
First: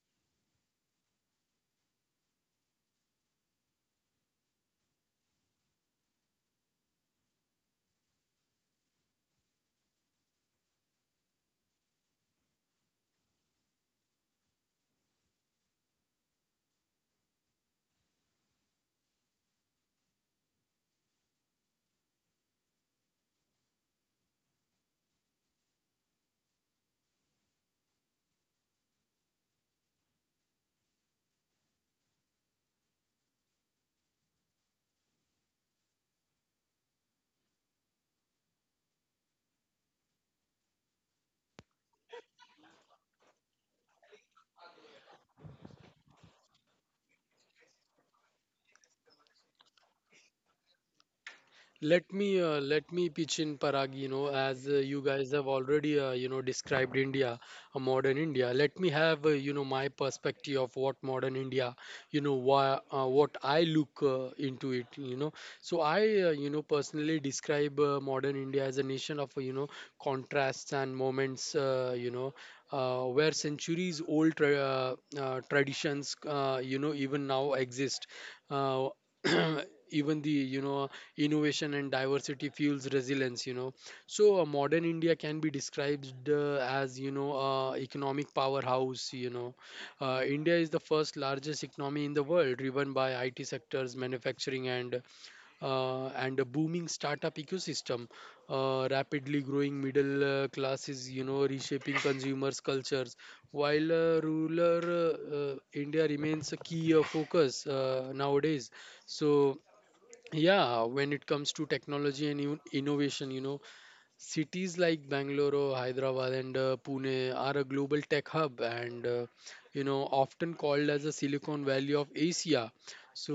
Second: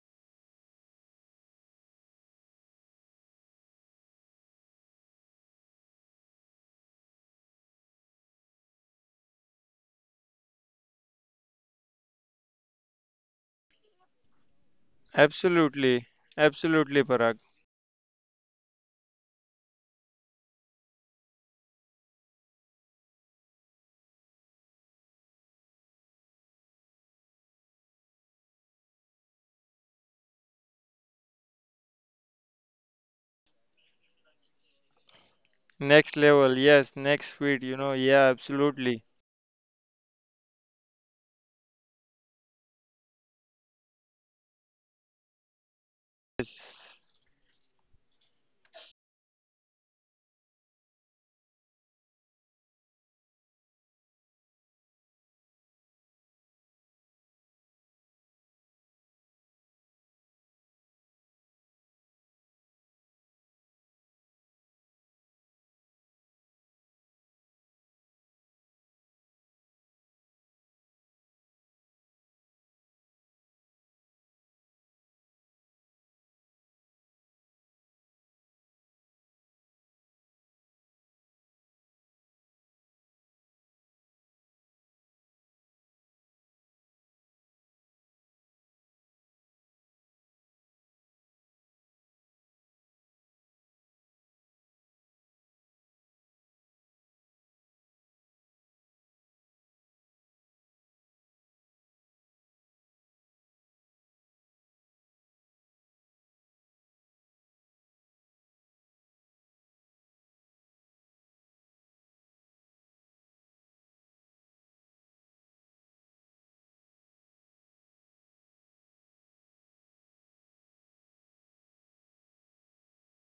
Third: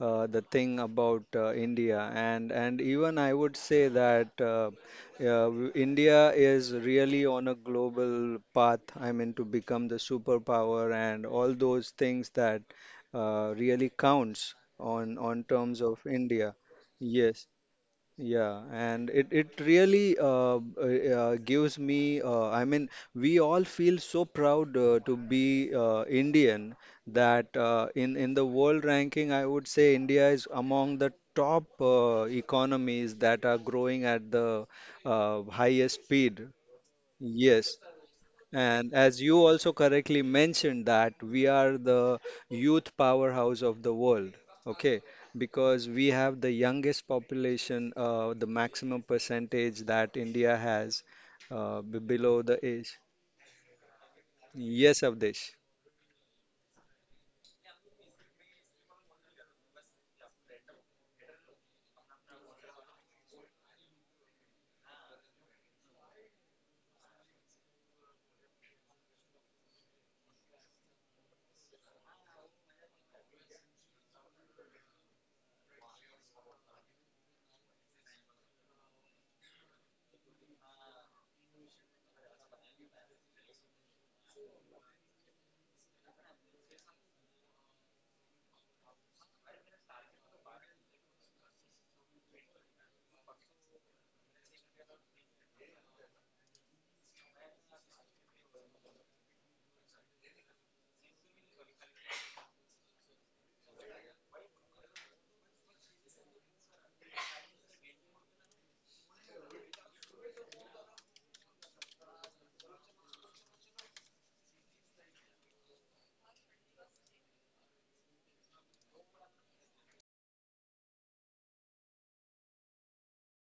Speaker 2: the thing about India, and even I would say that India is really on a global path. I mean, to become the superpower and all those things that really counts on terms of
Speaker 3: Absolutely,
Speaker 2: India.
Speaker 3: absolutely, Parag.
Speaker 2: Yes. Yeah, and it really gives me. I mean, we all feel so proud to be Indian, that in the world ranking, I would say India is among the top economies that are growing at the highest
Speaker 3: Next
Speaker 2: speed.
Speaker 3: level, yes, next speed,
Speaker 2: Yes.
Speaker 3: yeah,
Speaker 2: And
Speaker 3: absolutely.
Speaker 2: as you also correctly mentioned, that we are the youth powerhouse of the world, okay? Because we have the youngest
Speaker 3: Yes,
Speaker 2: population, the maximum percentage that India has below the age.
Speaker 1: Let me pitch in, Parag, you know, as
Speaker 2: Yes,
Speaker 1: you guys
Speaker 2: Avdesh.
Speaker 1: have already you know described India, a modern India. Let me have you know my perspective of what modern India, you know, why, what I look into it, you know. So I, you know, personally describe modern India as a nation of, you know, contrasts and moments, you know, where centuries old traditions, you know, even now exist. Uh, even the innovation and diversity fuels resilience. So modern india can be described as economic powerhouse. India is the first largest economy in the world, driven by it sectors, manufacturing, and a booming startup ecosystem, rapidly growing middle classes, reshaping consumers cultures, while rural, india remains a key focus nowadays. So, yeah, when it comes to technology and innovation, cities like Bangalore, Hyderabad, and Pune are a global tech hub, and you know, often called as the Silicon Valley of Asia. So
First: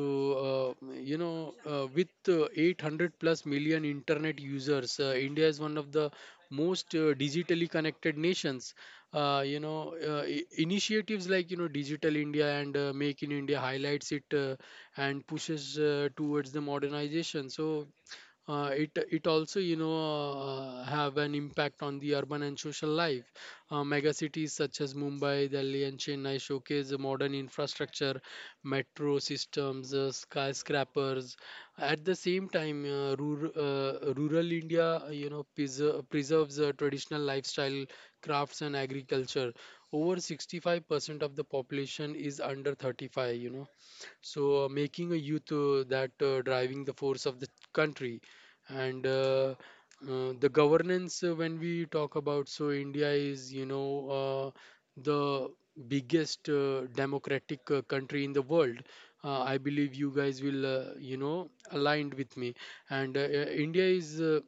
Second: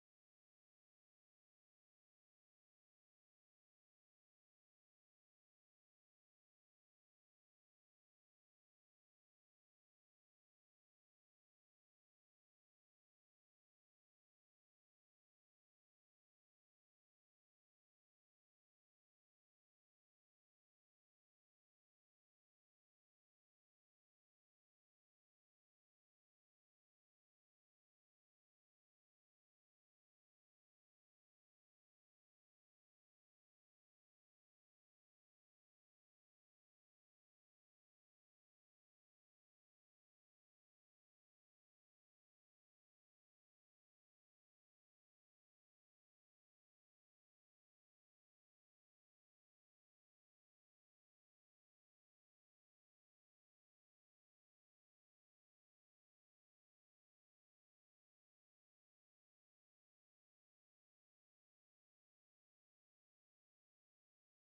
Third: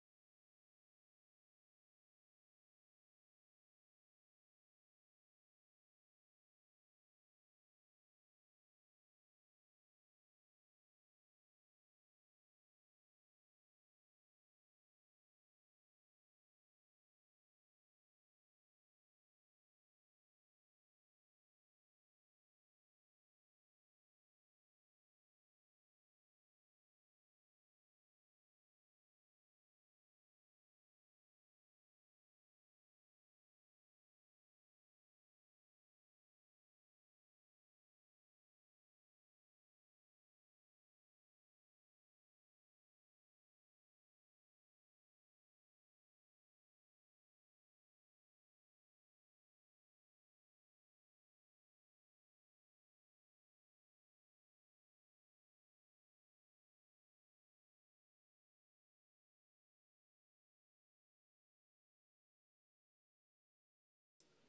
Speaker 1: uh, you know, uh, with uh, 800 plus million internet users, India is one of the most digitally connected nations. Initiatives like, you know, Digital India and Make in India highlights it and pushes towards the modernization. So it also, you know, have an impact on the urban and social life. Mega cities such as mumbai, delhi, and chennai showcase the modern infrastructure, metro systems, skyscrapers. At the same time, rural india, you know, preserves traditional lifestyle, crafts, and agriculture. Over 65% of the population is under 35, you know. So making a youth that driving the force of the country. And The governance, when we talk about, so india is, you know, uh, the biggest democratic country in the world. I believe you guys will, you know, aligned with me. And india is,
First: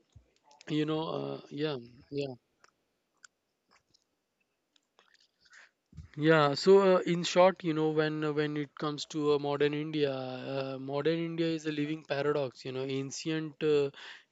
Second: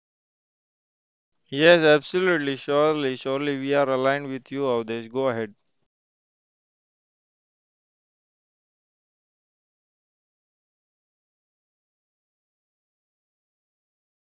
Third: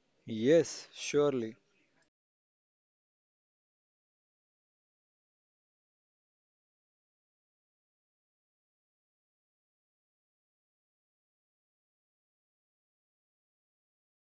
Speaker 1: you
Speaker 2: Yes,
Speaker 1: know.
Speaker 2: surely.
Speaker 1: Yeah.
Speaker 3: yes,
Speaker 1: Yeah.
Speaker 3: absolutely, surely, surely we are aligned with you, Avdesh. Go ahead.
Speaker 1: Yeah, so, in short, you know, when it comes to modern India is a living paradox. You know, ancient, uh,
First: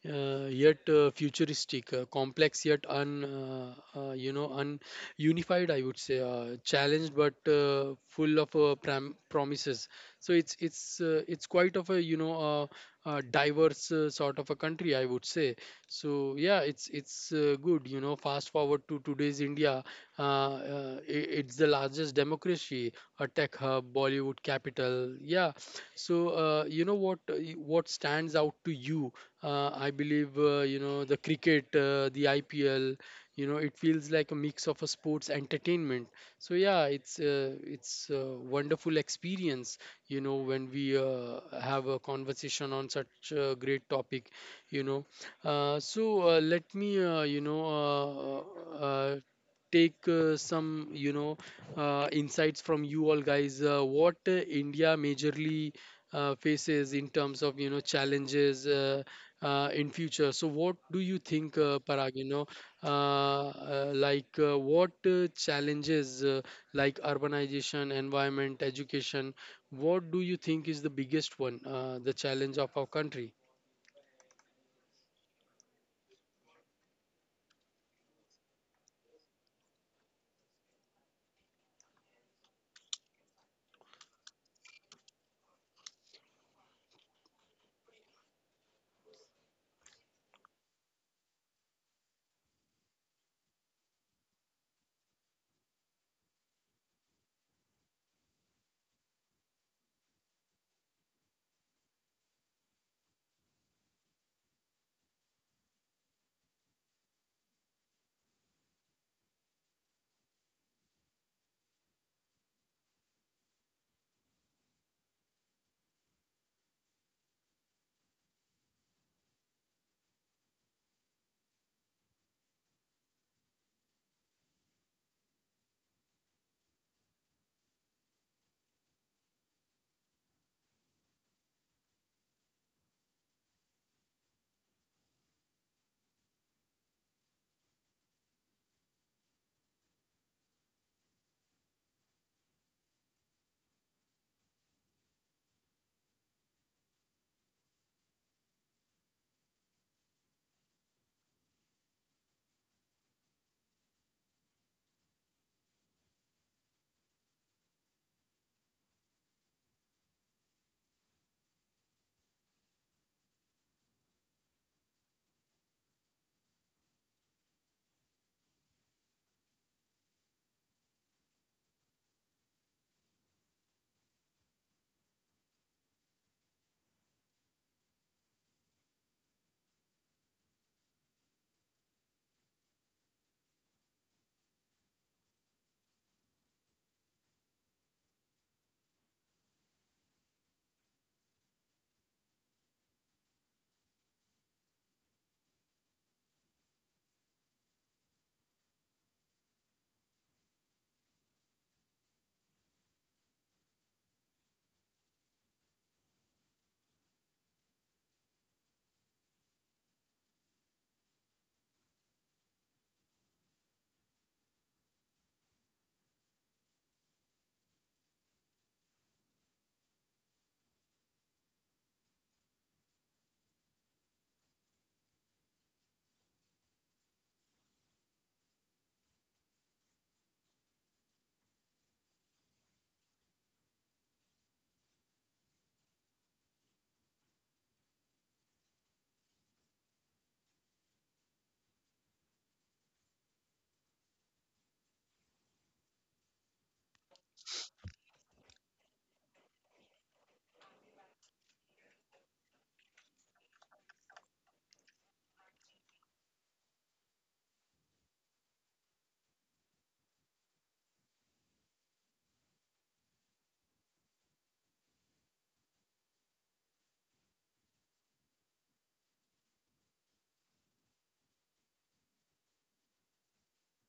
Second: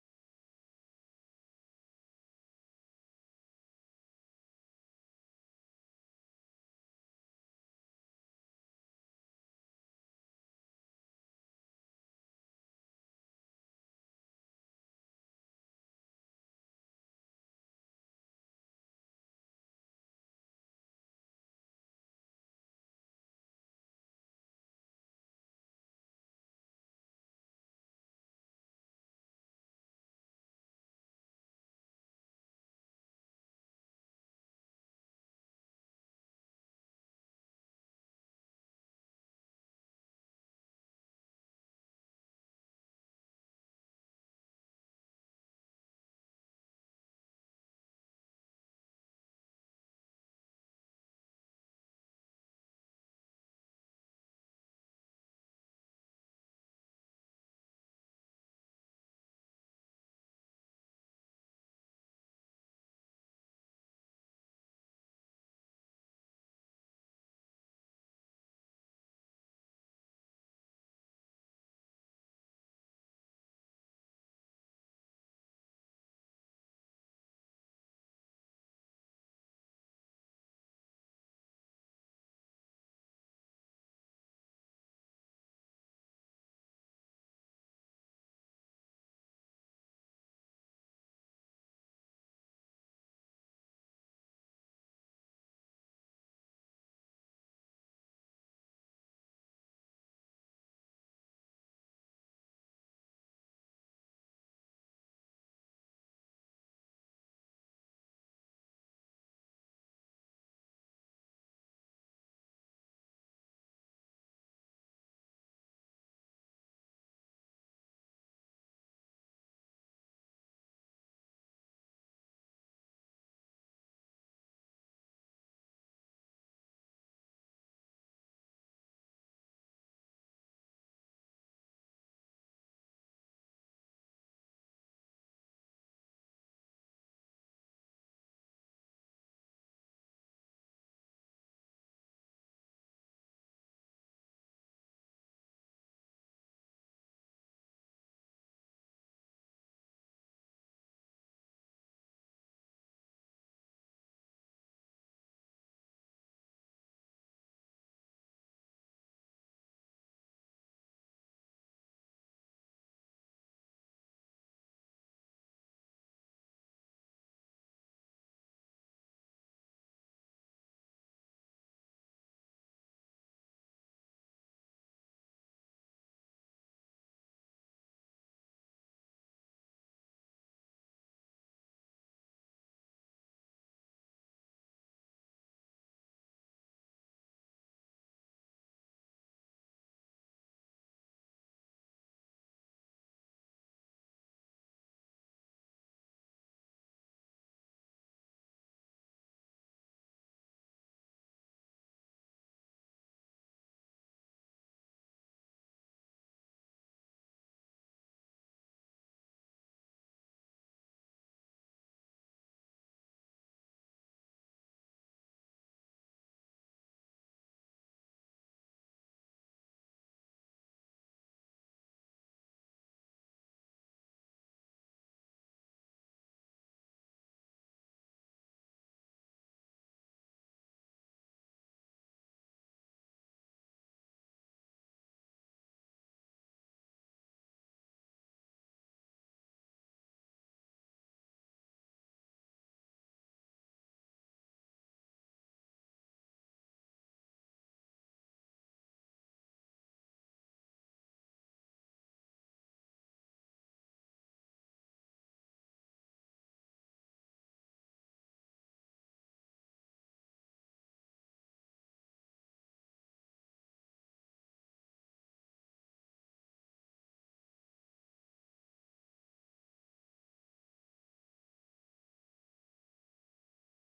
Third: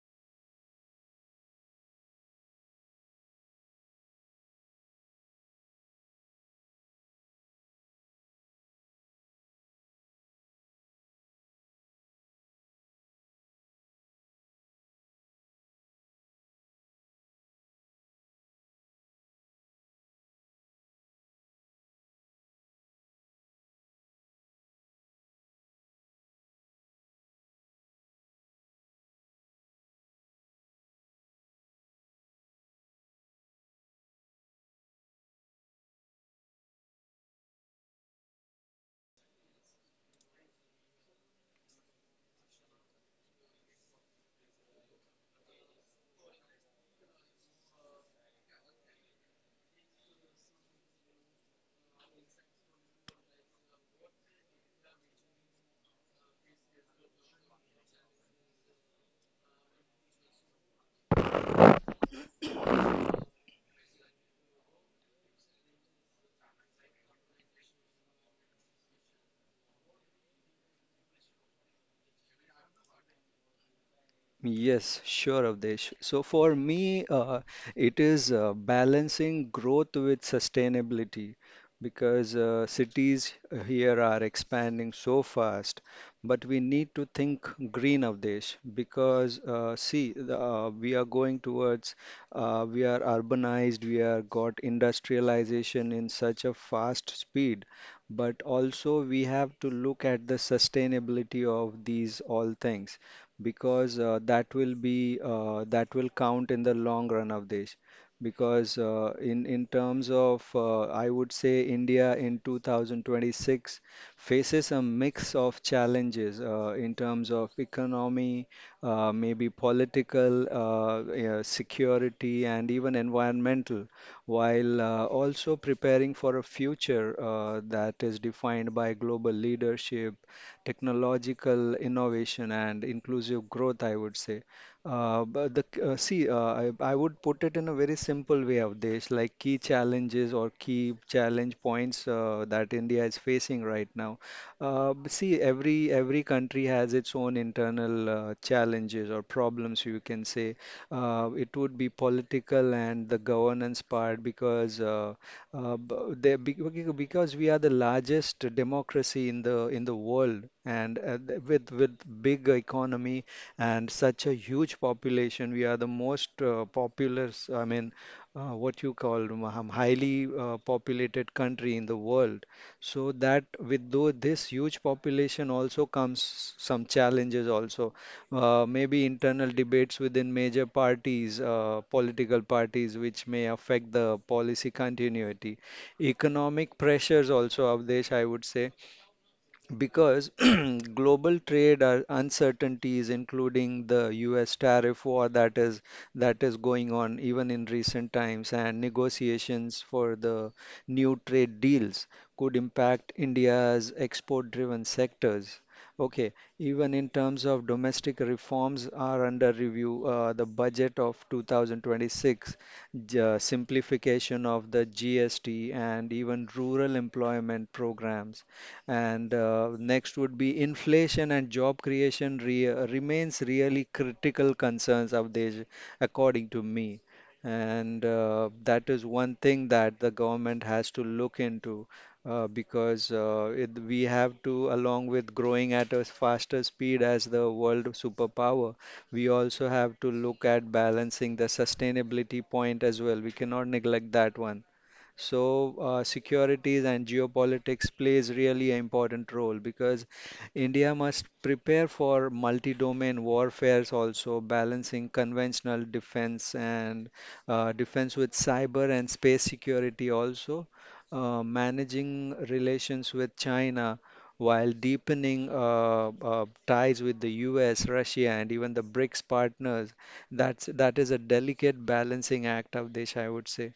Speaker 1: uh, yet futuristic, complex yet un you know, un unified. I would say challenged but full of pram promises. So it's quite of a, you know, diverse sort of a country, I would say. So yeah it's good, you know. Fast forward to today's india, it's the largest democracy, a tech hub, bollywood capital. Yeah. So, what stands out to you? I believe, you know, the cricket, the ipl. You know, it feels like a mix of a sports entertainment. So yeah, it's a wonderful experience, you know, when we have a conversation on such a great topic, you know. Uh, so let me you know take some, you know, insights from you all guys. What india majorly faces in terms of, you know, challenges in future? So what do you think, parag, you know, like, what challenges, like urbanization, environment, education, what do you think is the biggest one, the challenge of our country?
Speaker 2: Yes, sure, Avdesh. So for me, it is balancing growth with sustainability, because cities here are expanding so fast. But we need to think green, Avdesh, because we are going towards, we are urbanized, we are got industrialization in such a fast speed. But also we have to look at the sustainability of these all things, because that will be that will count in the long run of this, because in terms of, I would say, India in 2026 faces a mix of challenges in terms of economy, maybe political, yeah, security, and even environmental, while also preparing for a future that is defined by global leadership, technological innovation and inclusive growth, I would say. But the see, I would put it in a very simple way, of this, like key challenges or key challenge points that India is facing right now. See, every country has its own internal challenges or problems, you can say. It would be political and the governance part, because. Because we are the largest democracy in the world, and with big economy and such a huge population. We are the most populous. I mean, what you call hum- Highly populated country in the world. So that with though this huge population also comes some challenges also, maybe internal debates within major parties, political parties, which may affect the policy continuity. Economic pressures also, Avdesh, I would say, because global trade are uncertainties including the US tariff war that is going on even in recent times, and negotiations for the new trade deals could impact India's export driven sectors. Okay, even in terms of domestic reforms are under review, the budget of 2026, simplification of the GST, and even rural employment programs. And next would be inflation and job creation re remains really critical concerns of this, according to me. And that is one thing that the government has to look into, we have to, along with growing at a faster speed as the world superpower, we also have to look at balancing the sustainability point as well. We cannot neglect that one. So securities and geopolitics plays really an important role, because India must prepare for multi-domain warfares, also balancing conventional defense and defense with cyber and space security also. Managing relations with China while deepening ties with the US, Russia, and even the BRICS partners. That is a delicate balancing act of this, I would say.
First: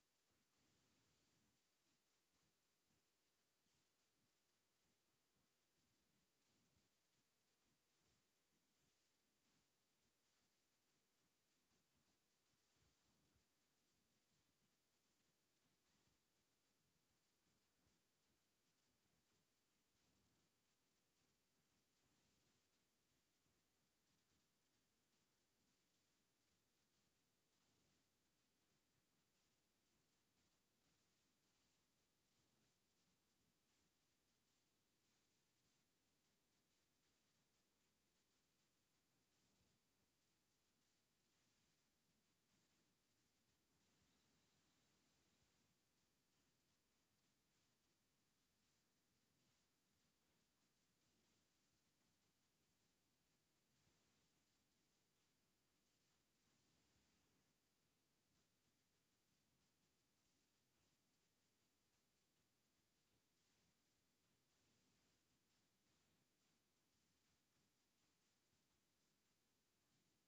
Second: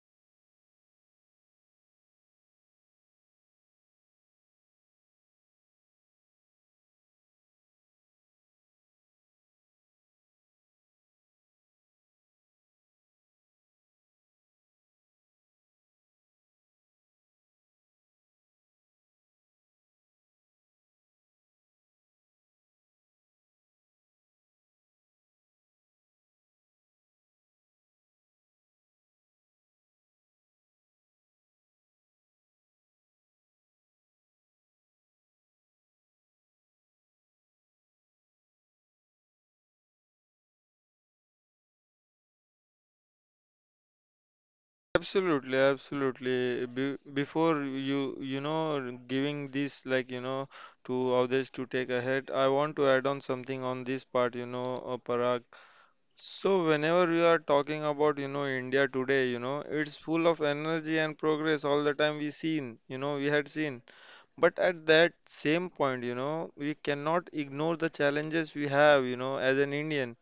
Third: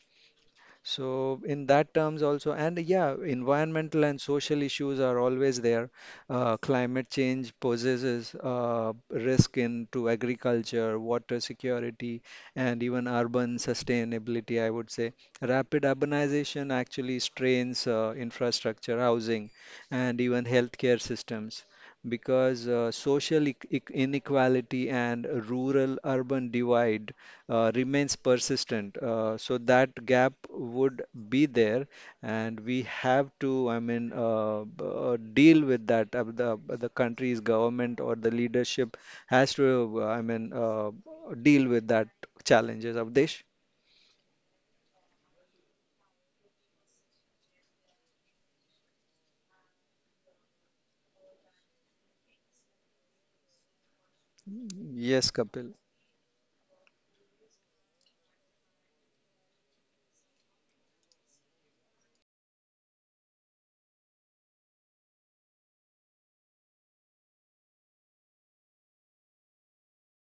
Speaker 2: So in that terms also. And yeah, environmental and social issues are always there. Climate change poses risk into agriculture, water security, and even urban sustainability, I would say. Rapid urbanization actually strains infrastructure, housing, and even healthcare systems. Because social inequality and rural-urban divide remains persistent. So that gap would be there, and we have to, deal with that. The country's government or the leadership has to, deal with that challenges. Avdesh?
Speaker 3: Absolutely, absolutely. Be before you, giving this like, to others to take ahead, I want to add on something on this part,
Speaker 2: Yes,
Speaker 3: Parag.
Speaker 2: Kapil.
Speaker 3: So whenever we are talking about, India today, it's full of energy and progress all the time we seen, we had seen. But at that same point, we cannot ignore the challenges we have, as an Indian.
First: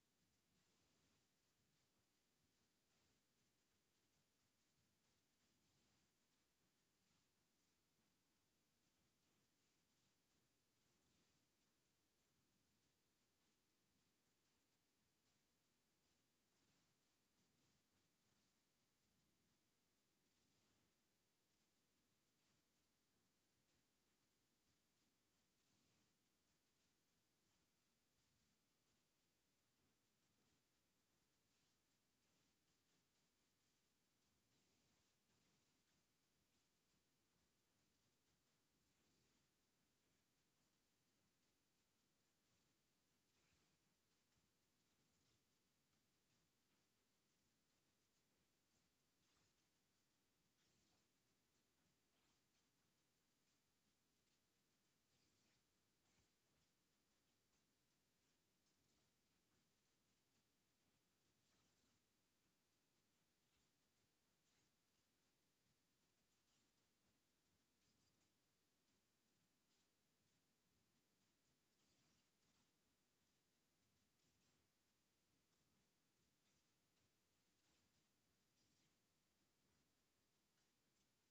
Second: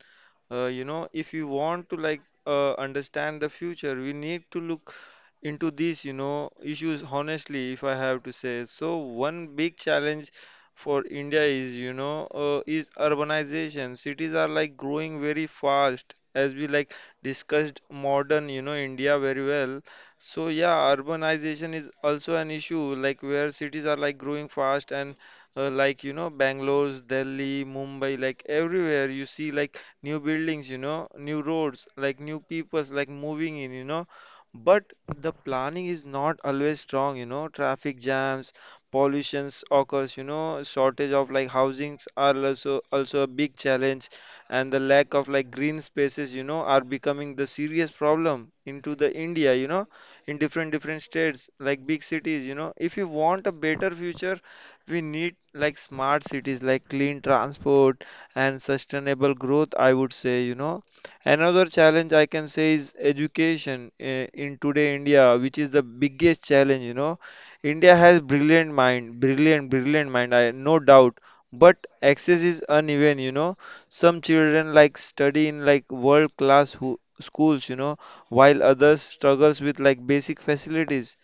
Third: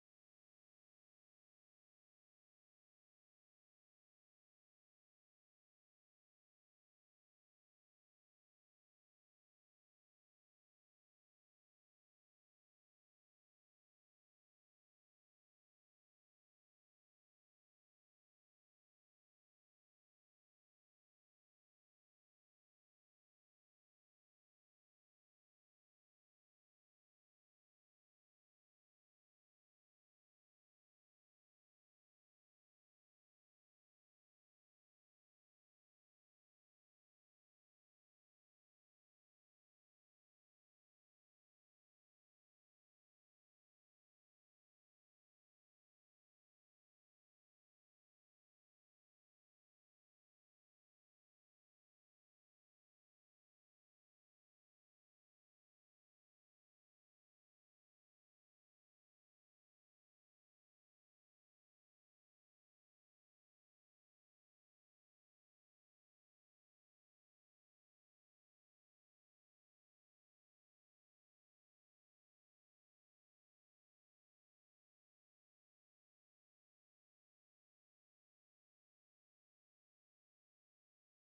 Speaker 3: If you want to like understand the future, we need to look into these issues honestly. If I have to say so, one big challenge for India is is urbanization. Cities are like growing very fast, as we like discussed. Modern India very well. So yeah, urbanization is also an issue, like where cities are like growing fast and like Bangalore, Delhi, Mumbai, like everywhere you see like new buildings, new roads, like new peoples, like moving in, you know. But the planning is not always strong, you know. Traffic jams, pollutions occurs, you know, shortage of like housings are also a big challenge, and the lack of like green spaces, you know, are becoming the serious problem into the India, you know, in different different states, like big cities, you know. If you want a better future, we need like smart cities, like clean transport and sustainable growth, I would say, you know. Another challenge I can say is education in today India, which is the biggest challenge, you know. India has brilliant mind, brilliant mind, I no doubt. But access is uneven, you know. Some children like study in like world class who schools, you know, while others struggles with like basic facilities.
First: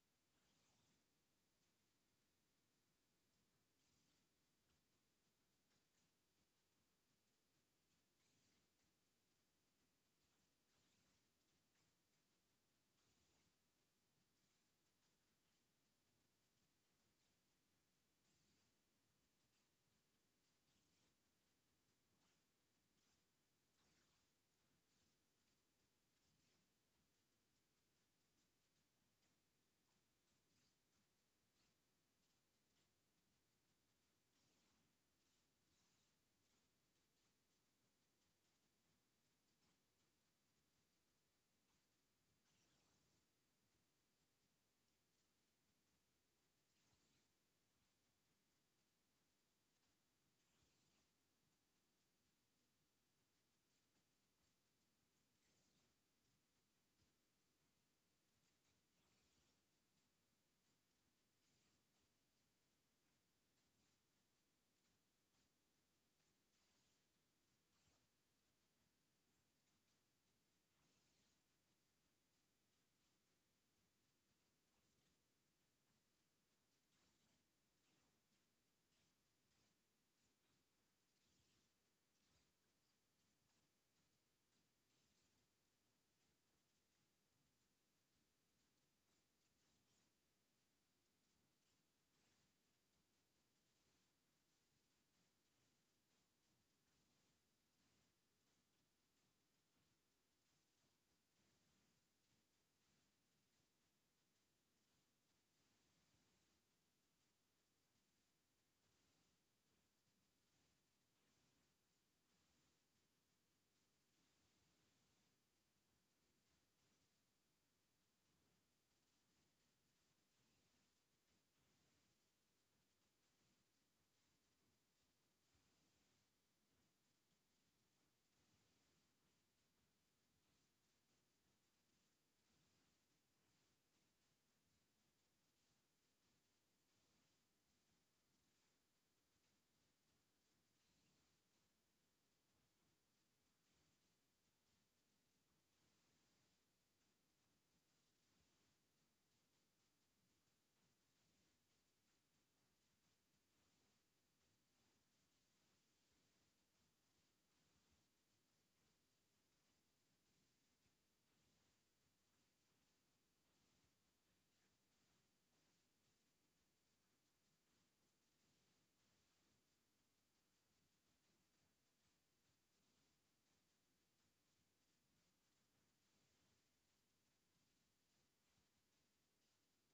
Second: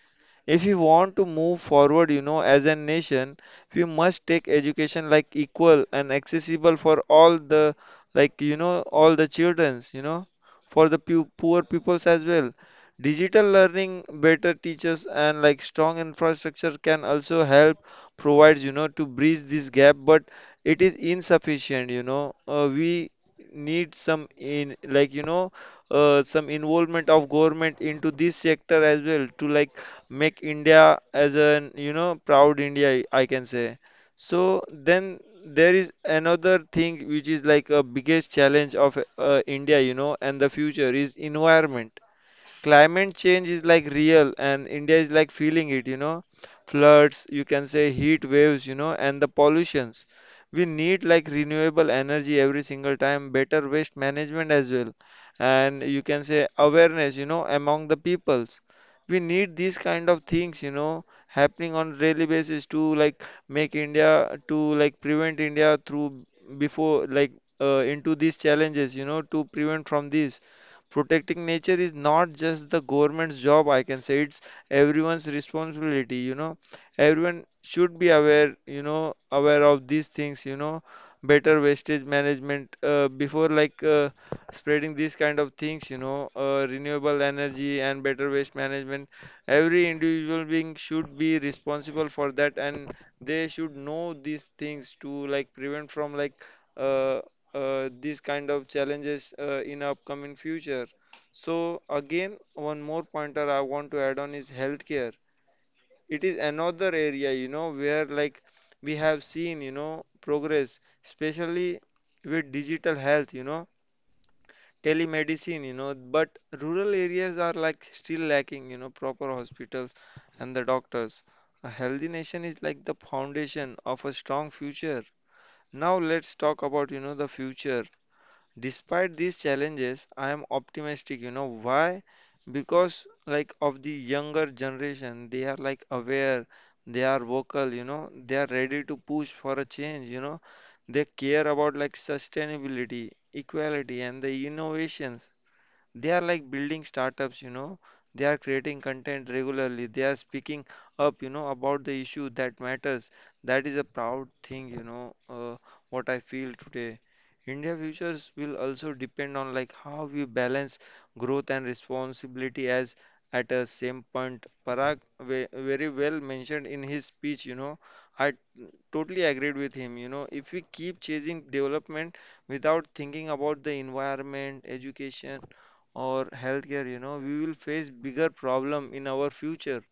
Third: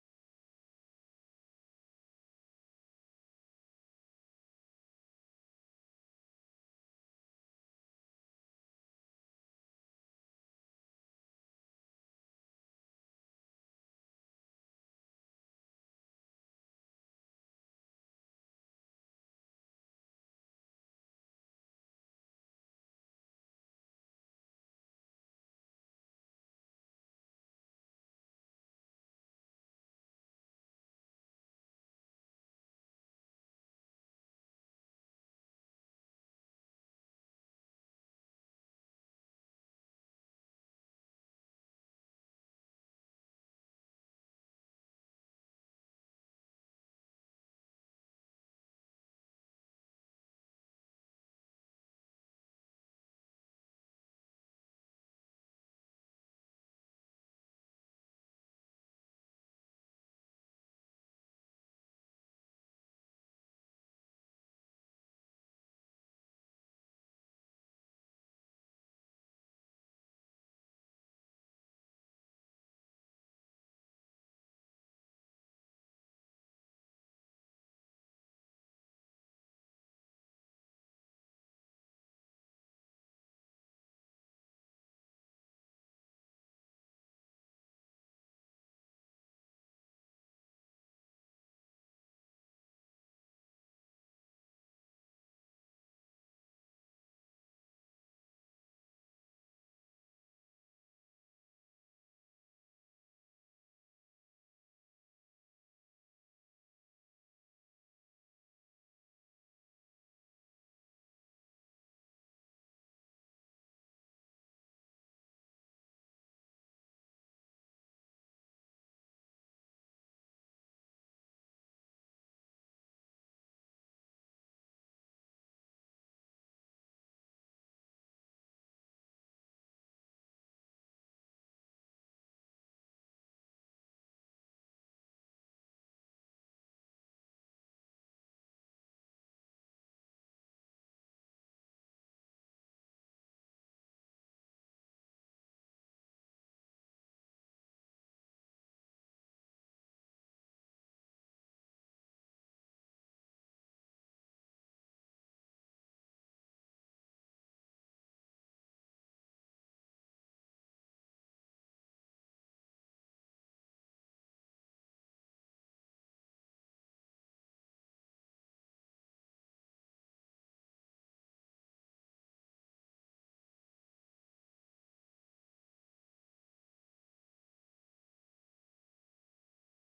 Speaker 3: If we want to move forward, you know, as a nation, we must take education like equal and accessible for all the, like, you know, all the childrens, you know, for the pu poor peoples as well. Digital learning, better teachers, and like strong infrastructure can also help provides, you know, to bridge this gap, but it is insufficient, you know. We need some in, like, you know, some involvement of government into this sector as well to like make India as an proud India, I can say. So then there is another thing which is like a biggest challenge of India, you know, and the future is environment. Climate change is like real, and India is like feeling it, you know. Floods, you can say heat waves, you know, and the pollutions. We need like renewable energy every single time, better waste management as well, and you can say awareness, you know, among the peoples. We need these kind of things, you know, happening on daily basis to like make India to like prevent India through before like into these challenges, you know, to prevent from this. Protecting nature is not just the government's job, I can say. It's everyone's responsibility, you know. Everyone should be aware, you know, aware of these things, you know. Better wastage management, before like spreading these kind of things, you know, renewable energy and better waste management. Every individual being should be responsible for that, and they should know these things to like prevent from like uh, these kind of challenges in upcoming future. So again, one more pointer I want to add on is healthcare. It is another area, you know, where like we have seen, you know, progress, especially with digital health, you know, telemedicine, you know. But rural areas are like still lacking, you know, proper hospitals and the doctors. A healthy nation is like the foundation of a strong future. Now let's talk about, you know, the future. Despite these challenges, I am optimistic. You know why? Because like of the younger generation, they are like aware, they are vocal, you know, they are ready to push for a change, you know. They care about like sustainability, equality, and the innovations. They are like building startups, you know. They are creating content regularly. They are speaking up, you know, about the issue that matters. That is a proud thing, you know, what I feel today. India futures will also depend on like how we balance growth and responsibility as at a same point. Very well mentioned in his speech, you know, I totally agreed with him. You know, if we keep chasing development without thinking about the environment, education, or healthcare, you know, we will face bigger problem in our future.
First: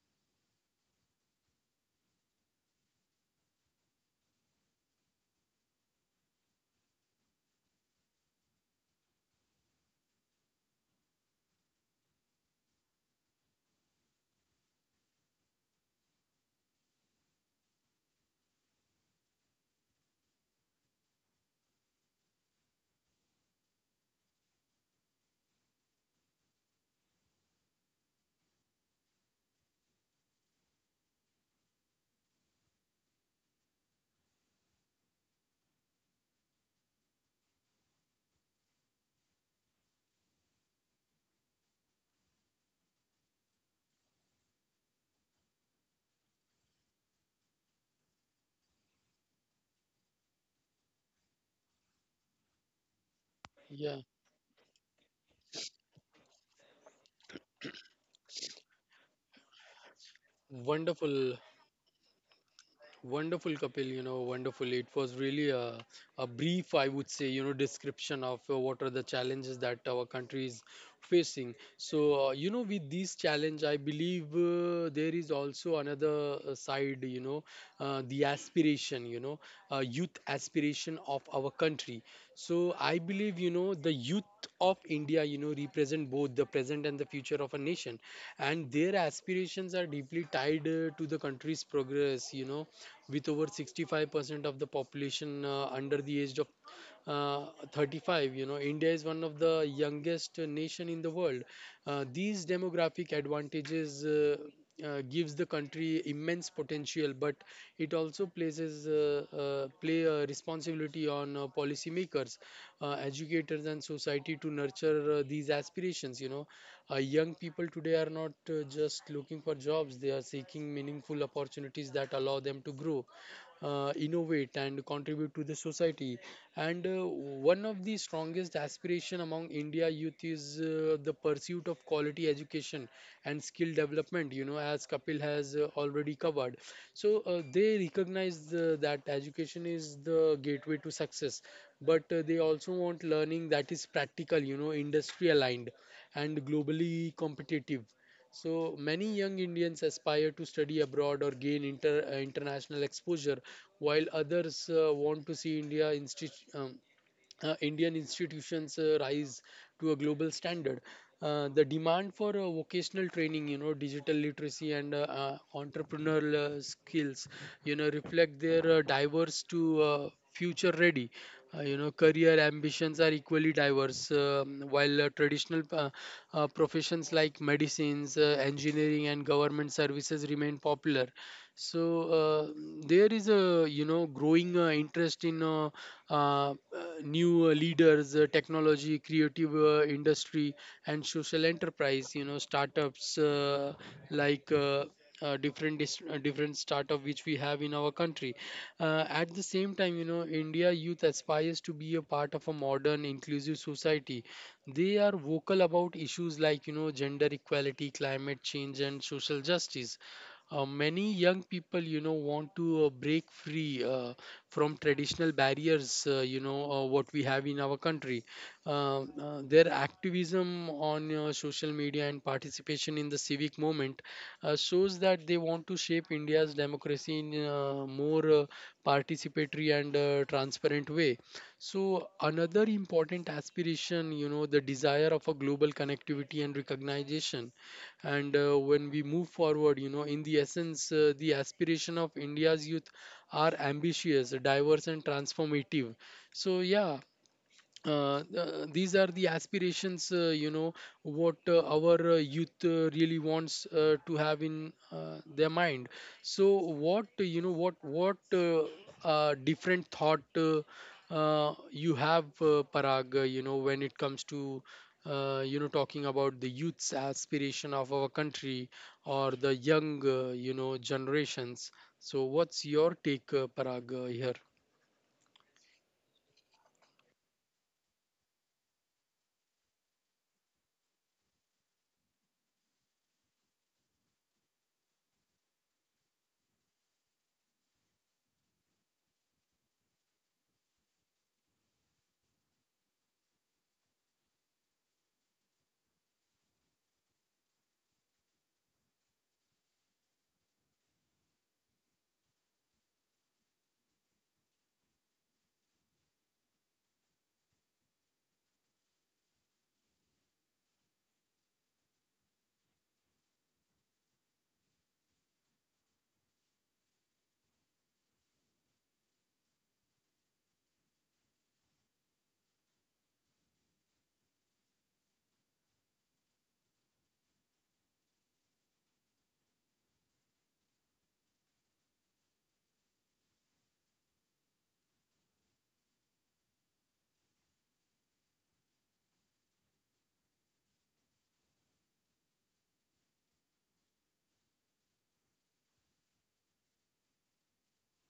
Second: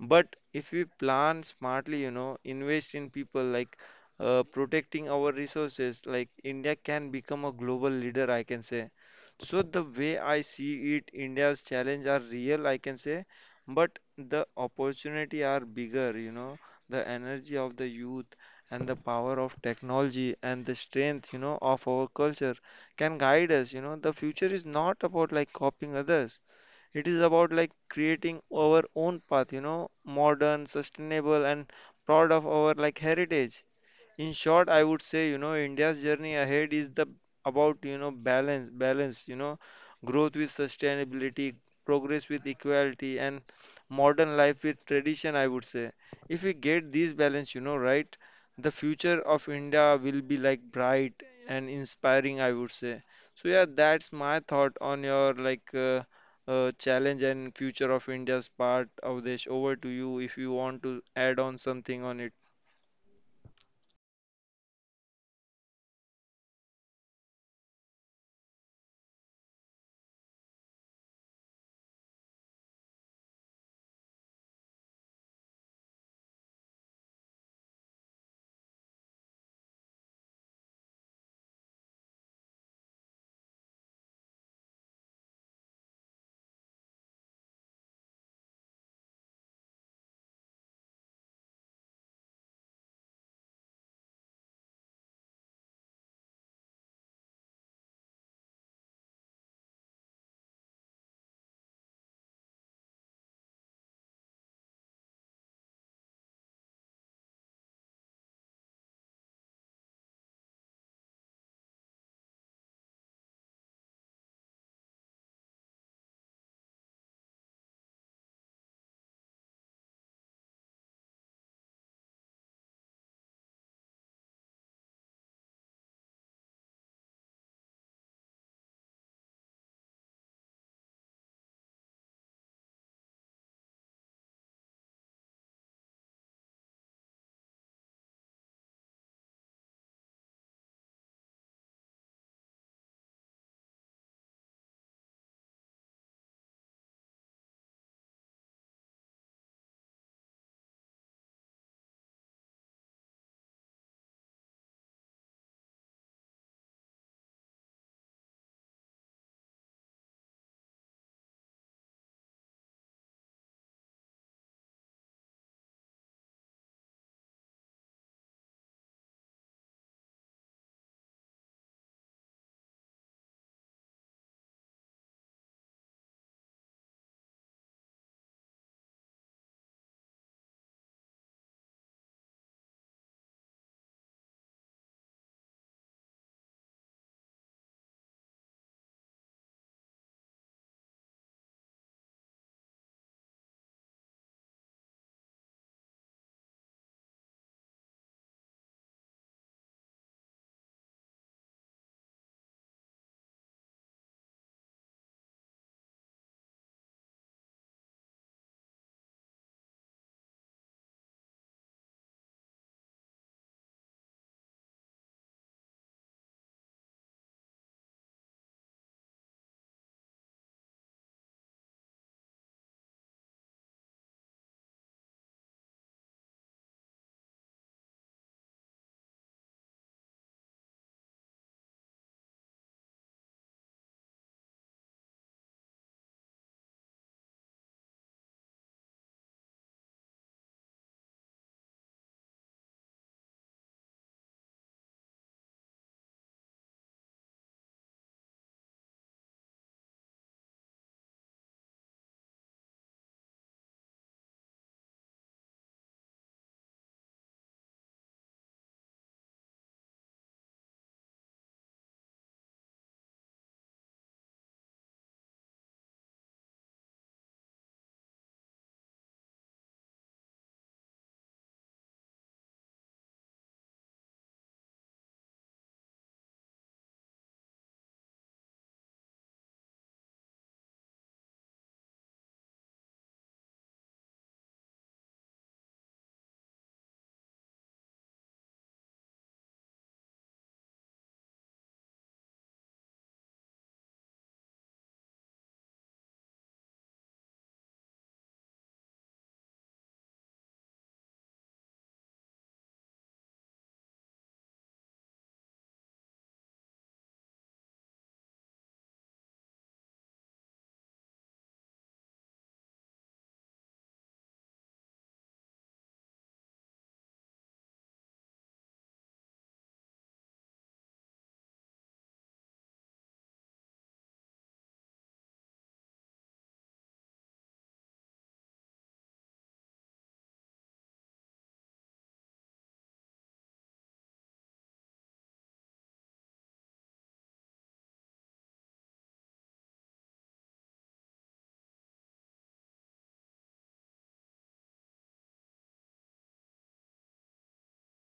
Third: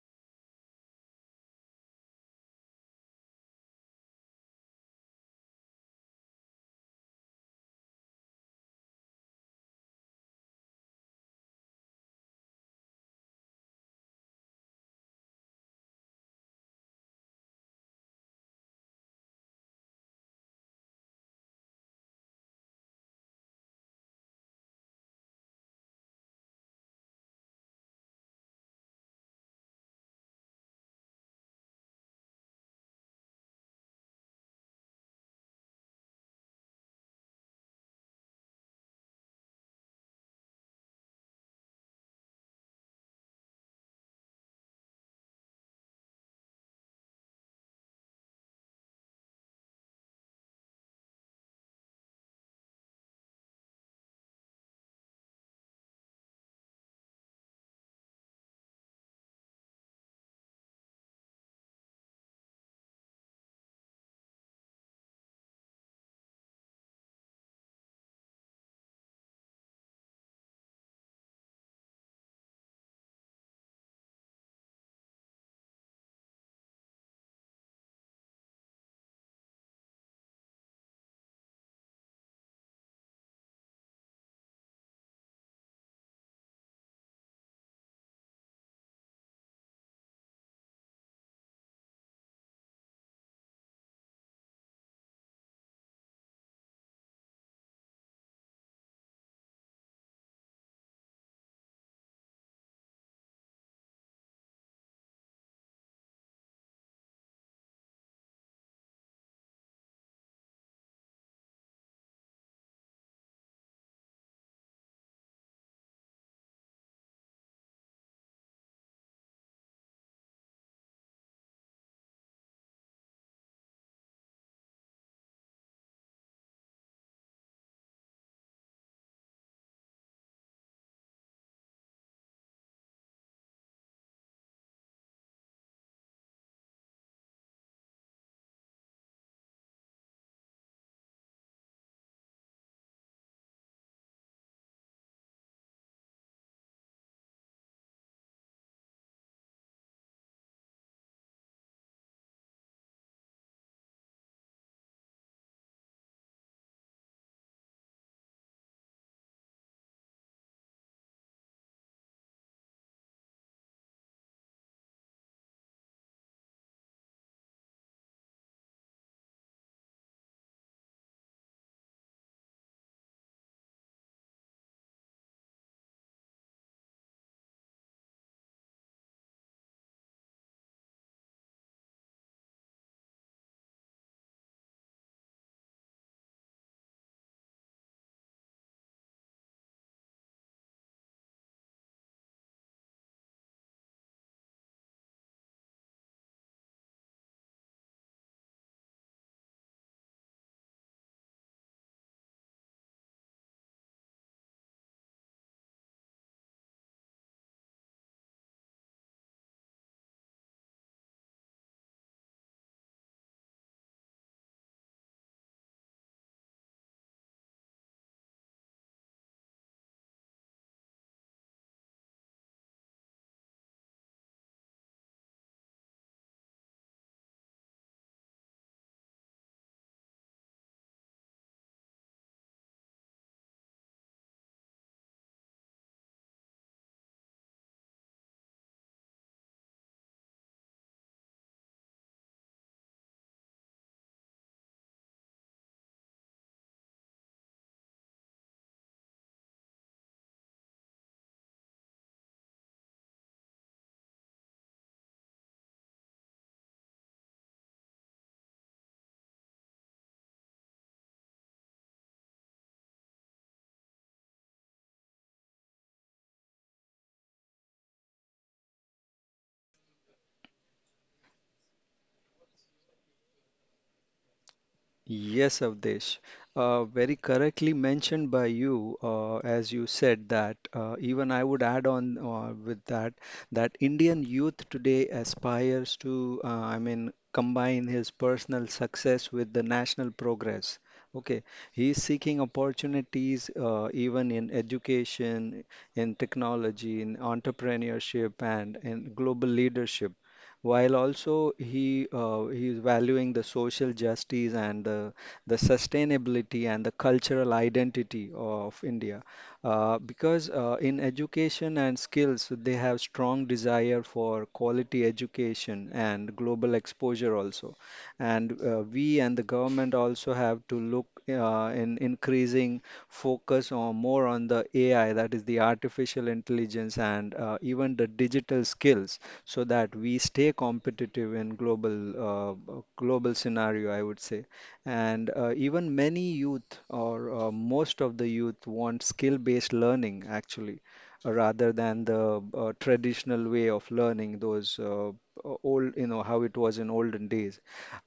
Speaker 3: But if we plan smartly, you know, invest in people like protecting our resources, like India can become a global leader, I can say. So the way I see it, India's challenge are real, I can say, but the opportunity are bigger, you know, the energy of the youth and the power of technology and the strength, you know, of our culture can guide us, you know. The future is not about like copying others. It is about like creating our own path, you know, modern, sustainable, and proud of our like heritage. In short, I would say, you know, India's journey ahead is the about, you know, balance, you know, growth with sustainability, progress with equality, and modern life with tradition, I would say. If we get this balance, you know, right, the future of India will be like bright and inspiring, I would say. So yeah,
Speaker 1: Yeah,
Speaker 3: that's my thought on your like challenge and future of India's part, Avdesh. Over to you if you want to
Speaker 1: wonderful,
Speaker 3: add on something on it.
Speaker 1: wonderful, Kapil. You know, wonderful. It was really a brief, I would say, you know, description of what are the challenges that our country is facing. So you know, with this challenge, I believe there is also another side, you know, the aspiration, you know, youth aspiration of our country. So I believe, you know, the youth of india, you know, represent both the present and the future of a nation, and their aspirations are deeply tied to the country's progress, you know. With over 65% of the population under the age of uh, 35, you know, india is one of the youngest nation in the world. These demographic advantages, gives the country immense potential, but it also places, play a responsibility on policymakers, educators, and society to nurture these aspirations, you know. Young people today are not just looking for jobs, they are seeking meaningful opportunities that allow them to grow, innovate, and contribute to the society. And one of the strongest aspiration among india youth is the pursuit of quality education and skill development, you know, as kapil has already covered. So they recognize the, that education is the gateway to success, but they also want learning that is practical, you know, industry aligned, and globally competitive. So many young Indians aspire to study abroad or gain international exposure, while others want to see Indian institutions rise to a global standard. The demand for vocational training, you know, digital literacy, and entrepreneurial skills, you know, reflect their diverse to future ready. You know, career ambitions are equally diverse. While traditional, professions like medicines, engineering, and government services remain popular, so uh, there is a, you know, growing interest in, uh, uh, new leaders, technology, creative industry, and social enterprise, you know, startups, like different startup which we have in our country. At the same time, you know, india youth aspires to be a part of a modern inclusive society. They are vocal about issues like, you know, gender equality, climate change, and social justice. Many young people, you know, want to break free from traditional barriers, what we have in our country. Their activism on social media and participation in the civic movement shows that they want to shape India's democracy in a more participatory and transparent way. So, another important aspiration, you know, the desire of a global connectivity and recognition. And when we move forward, you know, in the essence, the aspiration of india's youth are ambitious, diverse, and transformative. So, yeah, these are the aspirations, you know, what our youth really wants to have in their mind. So what you know what different thought you have, parag, you know, when it comes to, you know, talking about the youth's aspiration of our country or the young, you know, generations. So what's your take, parag, here?
Speaker 2: Yes, Avdesh. Very correctly mentioned by you, as you said that. Even I would add on with that that Indian youth today aspires to, combine his personal success with the national progress. Okay, he is seeking opportunities even in education, in technology, in entrepreneurship, and in global leadership, while also he is valuing the social justice and the sustainability and the cultural identity of India. Because In education and skills, they have strong desire for quality education and global exposure also. And we and the government also have to look in increasing focus on more on the AI, that is the artificial intelligence, and even the digital skills, so that we stay competitive in global scenario, I would say. And even many youth or most of the youth want skill-based learning actually, rather than the traditional way of learning those old, you know, how it was in olden days.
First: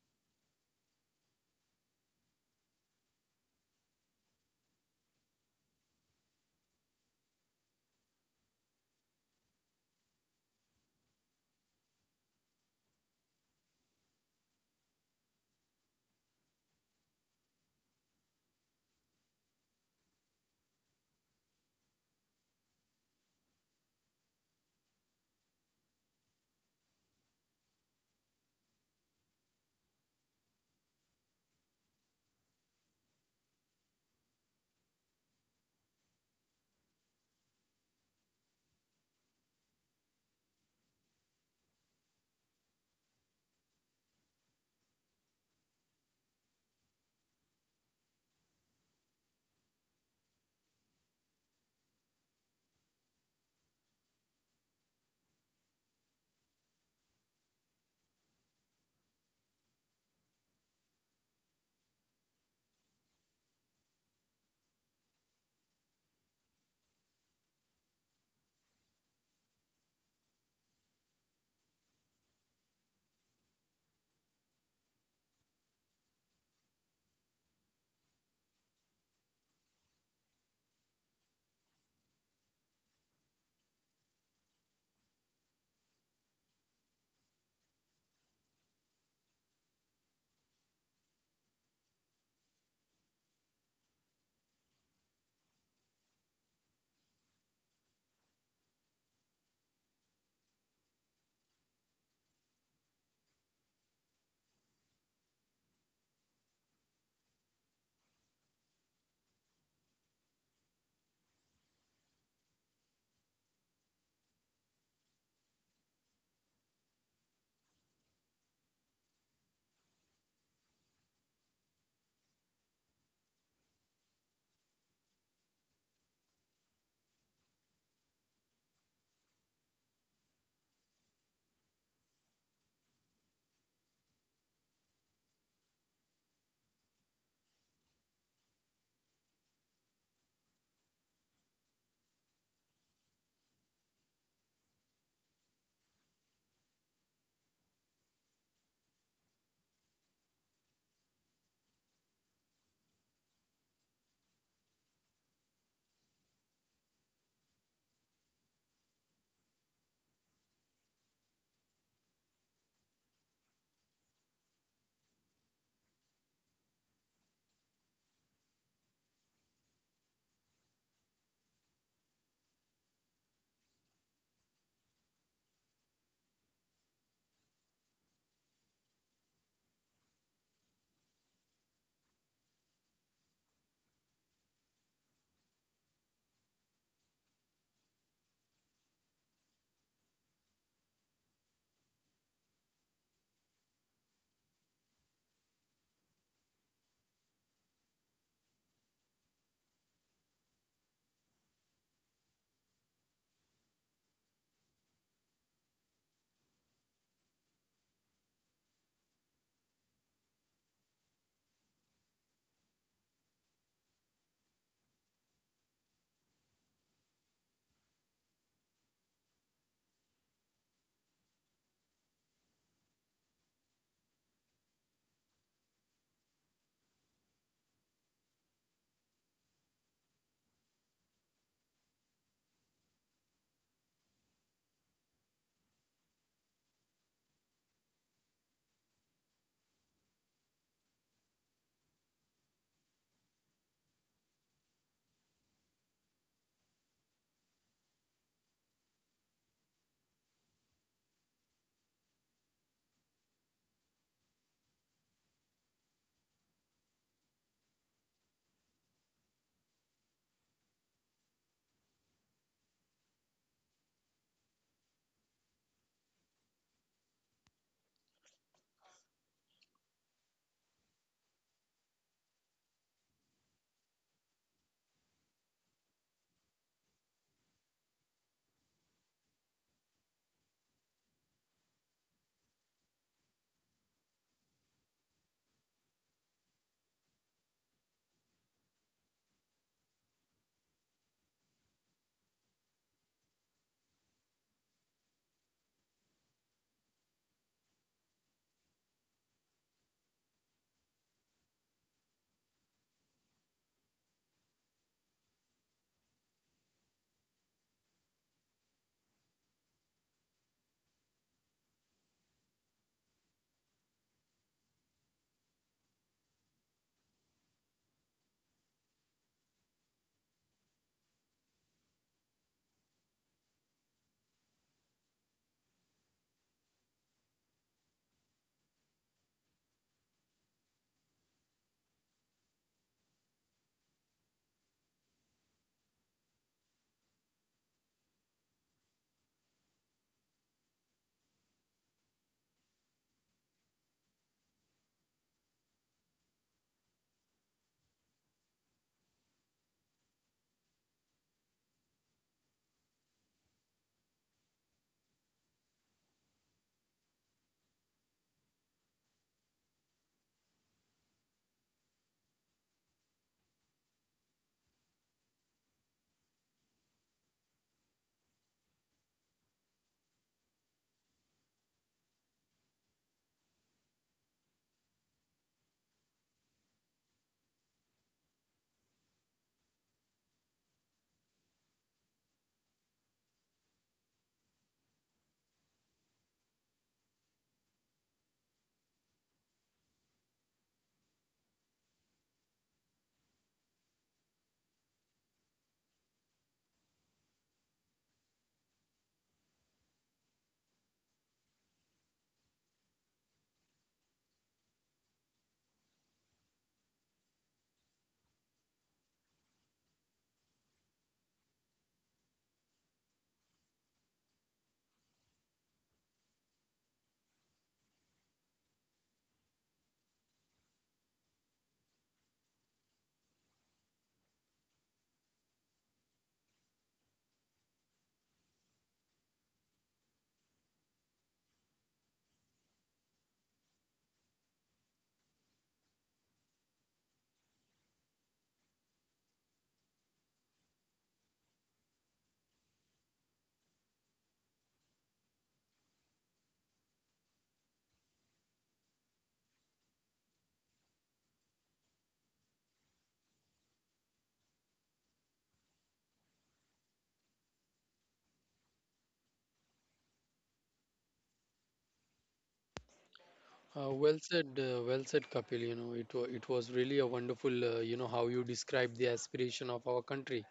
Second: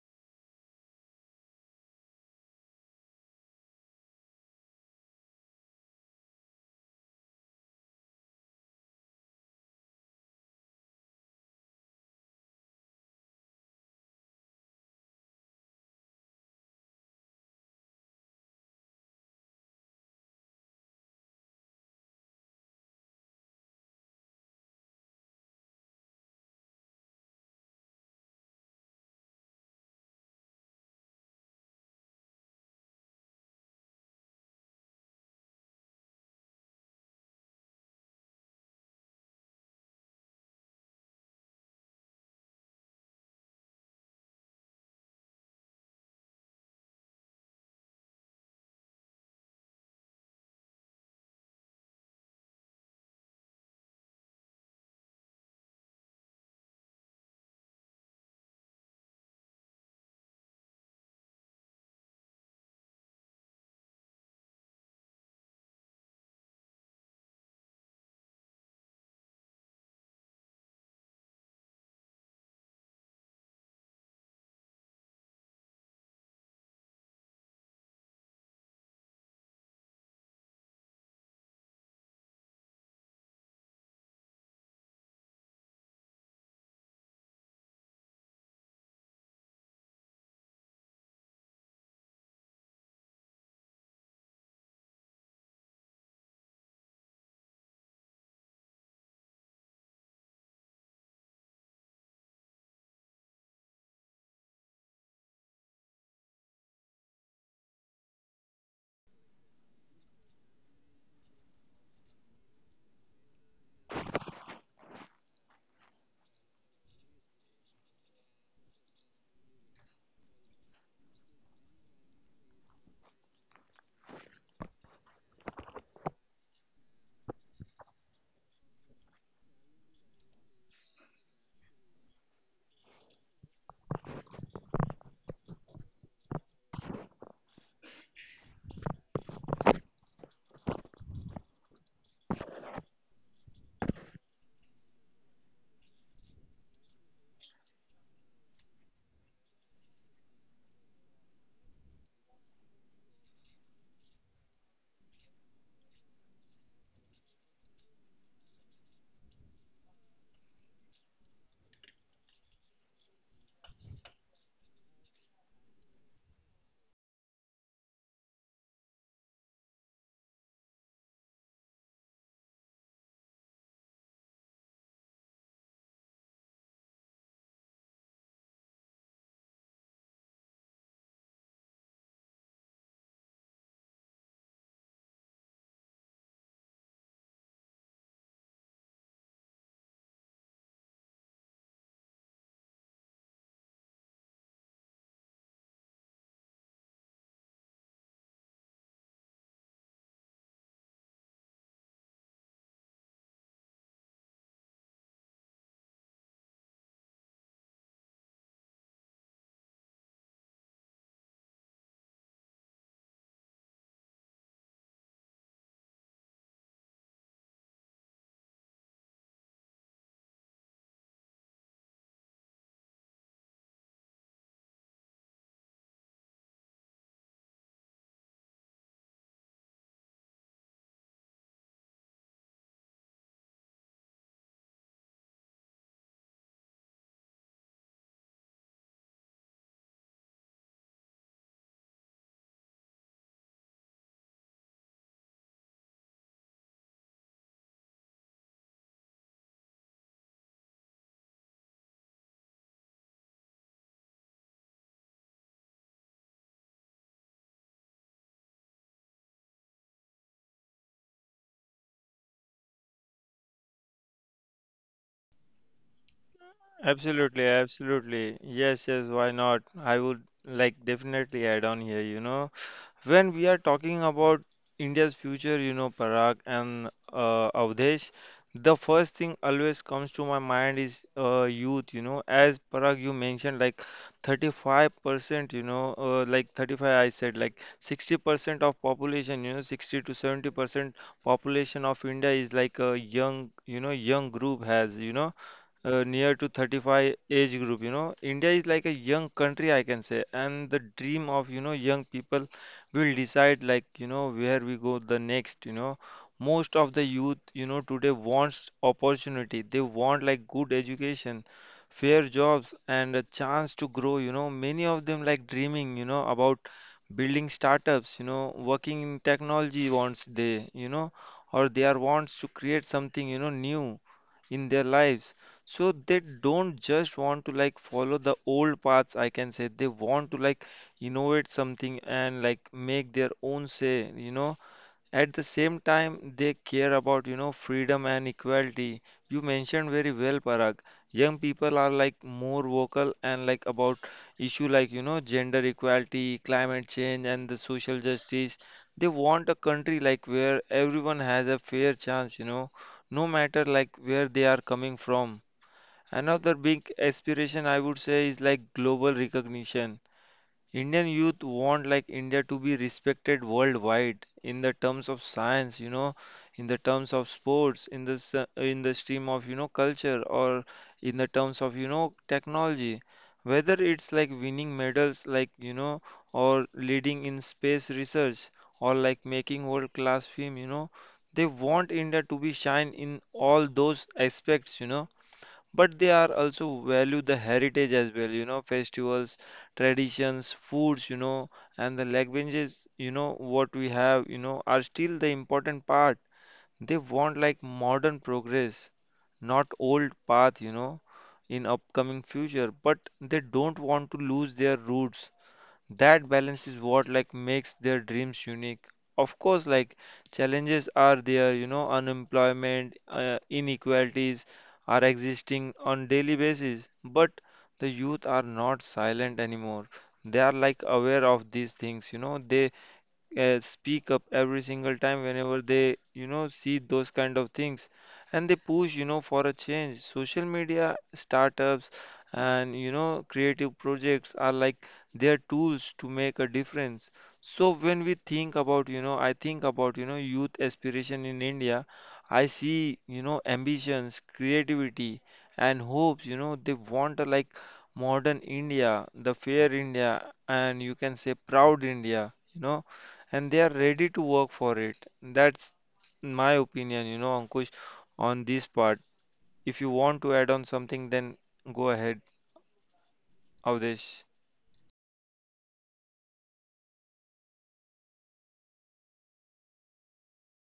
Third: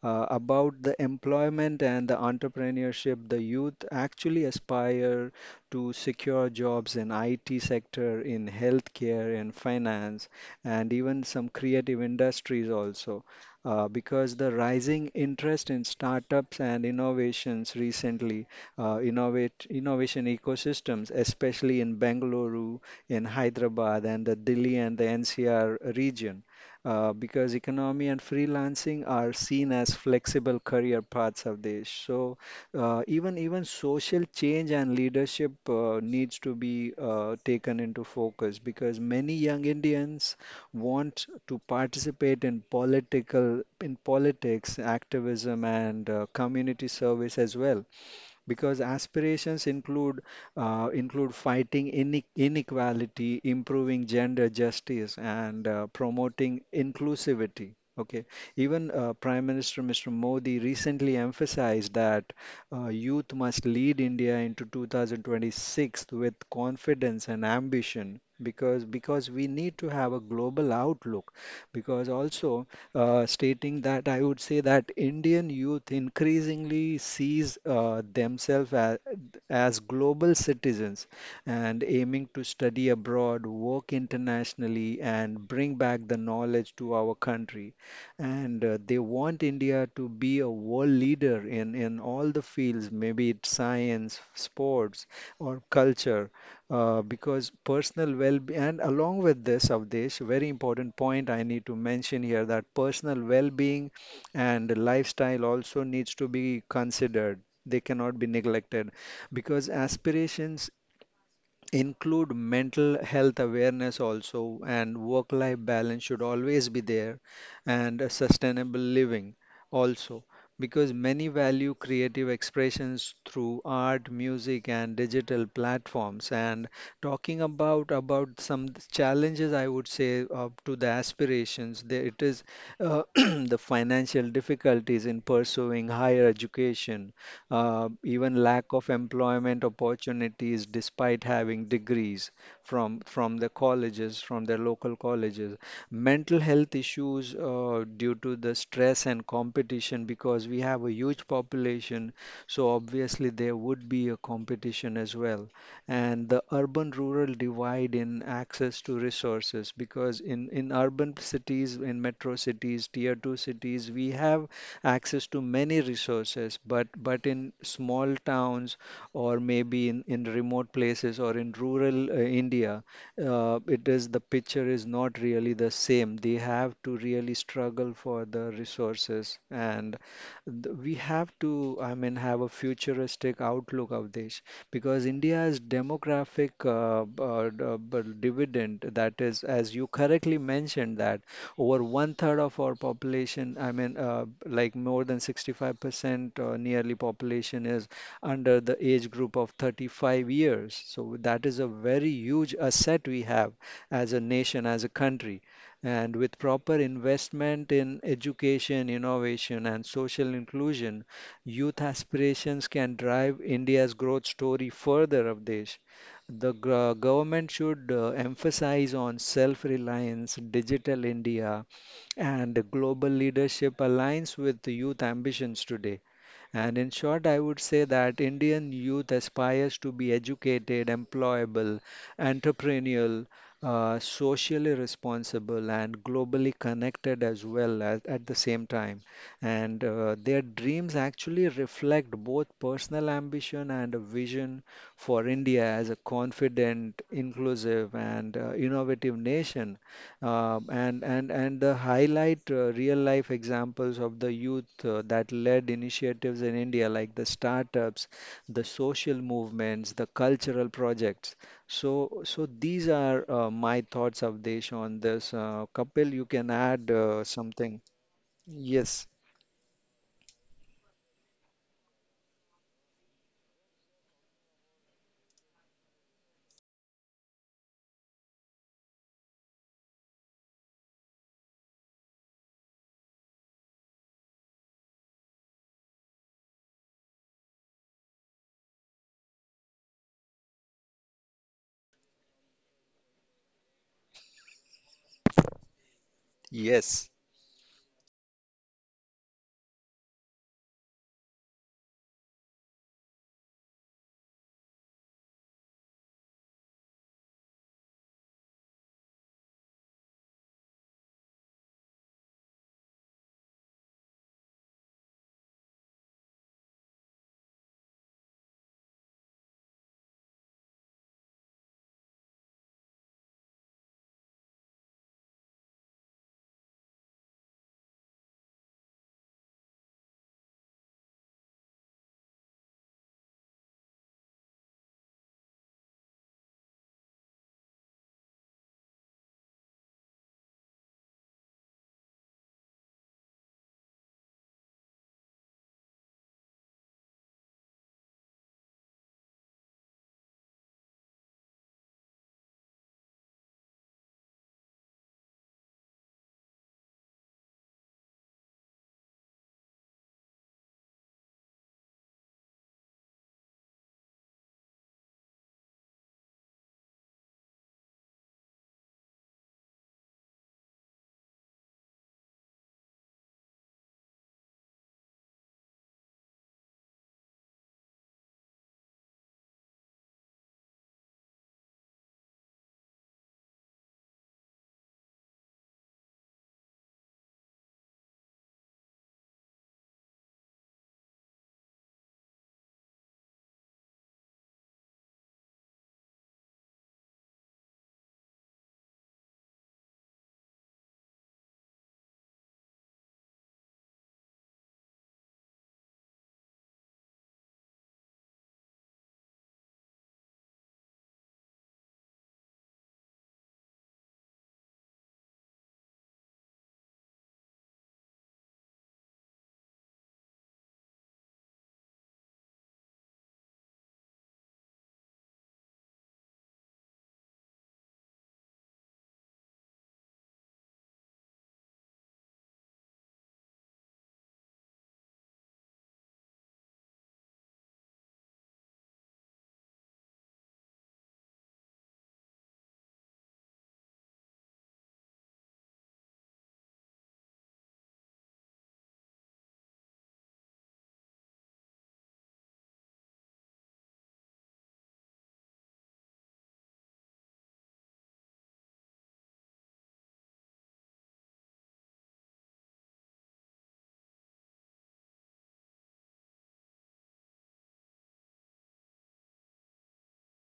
Speaker 2: About the employment and the entrepreneurship, the youth actually aspire to secure jobs in IT sector, in healthcare, in finance, and even some creative industries also, because the rising interest in startups and innovations recently, innovate innovation ecosystems especially in Bengaluru, in Hyderabad, and the Delhi and the NCR region, because economy and freelancing are seen as flexible career paths of this. So even social change and leadership needs to be taken into focus, because many young Indians want to participate in political in politics, activism, and community service as well, because aspirations include fighting inequality, improving gender justice, and promoting inclusivity. Okay, even Prime Minister Mr. Modi recently emphasized that youth must lead India into 2026 with confidence and ambition, because we need to have a global outlook, because also, stating that, I would say that Indian youth increasingly sees themselves as global citizens, and aiming to study abroad, work internationally, and bring back the knowledge to our country. And they want India to be a world leader in all the fields, maybe it's science, sports, or culture. Because Personal well-being, and along with this, Avdesh, very important point I need to mention here, that personal well-being and lifestyle also needs to be considered. They cannot be neglected, because aspirations include mental health awareness also, and work life balance should always be there, and a sustainable living also, because many value creative expressions through art, music, and digital platforms. And talking about some challenges, I would say, up to the aspirations there, it is, uh, the financial difficulties in pursuing higher education, even lack of employment opportunities despite having degrees from the colleges, from their local colleges, mental health issues due to the stress and competition, because we have a huge population, so obviously there would be a competition as well, and the urban rural divide in access to resources, because in urban cities, in metro cities, tier 2 cities, we have access to many resources, but in small towns, or maybe in remote places, or in rural India, it is the picture is not really the same. They have to really struggle for the resources, and we have to, I mean, have a futuristic outlook of this, because India's demographic dividend, that is, as you correctly mentioned, that over one third of our population, I mean, like more than 65% nearly population is under the age group of 35 years. So that is a very huge asset we have as a nation, as a country. And with proper investment in education, innovation, and social inclusion, youth aspirations can drive India's growth story further, Avdesh. The government should emphasize on self-reliance, digital India, and global leadership aligns with the youth ambitions today. And in short, I would say that Indian youth aspires to be educated, employable, entrepreneurial, socially responsible, and globally connected as well, at the same time. And their dreams actually reflect both personal ambition and a vision for India as a confident, inclusive, and innovative nation, and the highlight real life examples of the youth that led initiatives in India, like the startups, the social movements, the cultural projects. So these are my thoughts, Avdesh, on this. Kapil, you can add
Speaker 3: Absolutely,
Speaker 2: something.
Speaker 3: absolutely. Yes, yes,
Speaker 2: Yes,
Speaker 3: why not? I would like definitely add on here, you know. When we are talking about India's future, you know, Parag and Avdesh, the first thing always comes to my mind is youth, you know. As Parag, you mentioned, like 35%, you know, like 35, I said, like 60% of population, you know, 60 to 70% population of India is like a young, you know, young group has, near to
Speaker 2: yes,
Speaker 3: 35 age group, you know. India is like a young country, I can say, and the dream of, you know, young people will decide like, you know, where we go the next, you know. Most of the youth, you know, today wants opportunity. They want like good education, fair jobs, and a chance to grow, you know. Many of them like dreaming, you know, about building startups, you know, working in technology, wants they, you know, or they are wants to create something, you know, new in their lives. So they don't just want to like follow the old paths, I can say. They want to like innovate something and like make their own say, you know. At the same time, they care about, you know, freedom and equality. You mentioned very well, Parag. Young people are like more vocal and like about issue like, you know, gender equality, climate change, and the social justice. They want a country like where everyone has a fair chance, you know, no matter like where they are coming from. Another big aspiration I would say is like global recognition. Indian youth want like India to be respected worldwide in the terms of science, you know, in the terms of sports, in the stream of, you know, culture or in the terms of, you know, technology. Whether it's like winning medals, like, you know, or leading in space research or like making world class film, you know, they want India to be shine in all those aspects, you know. But they are also value the heritage as well, you know. Festivals, traditions, foods, you know, and the languages, you know, what we have, you know, are still the important part. They want like modern progress, not old path, you know, in upcoming future, but they don't want to lose their roots. That balance is what like makes their dreams unique. Of course, like challenges are there, you know. Unemployment, inequalities are existing on daily basis, but the youth are not silent anymore. They are like aware of these things, you know. They speak up every single time whenever they, you know, see those kind of things, and they push, you know, for a change. Social media, startups, and, you know, creative projects are like their tools to make a difference. So when we think about, you know, I think about, you know, youth aspiration in India, I see, you know, ambitions, creativity, and hopes, you know. They want a like modern India, the fair India, and you can say proud India, you know, and they are ready to work for it. That's my opinion, you know, Ankush, on this part. If you want to add on something, then go ahead, Avdesh.
Speaker 1: Well said, well said, Kapil. You know, it it was really a wonderful, you know, how you described the aspiration of our country.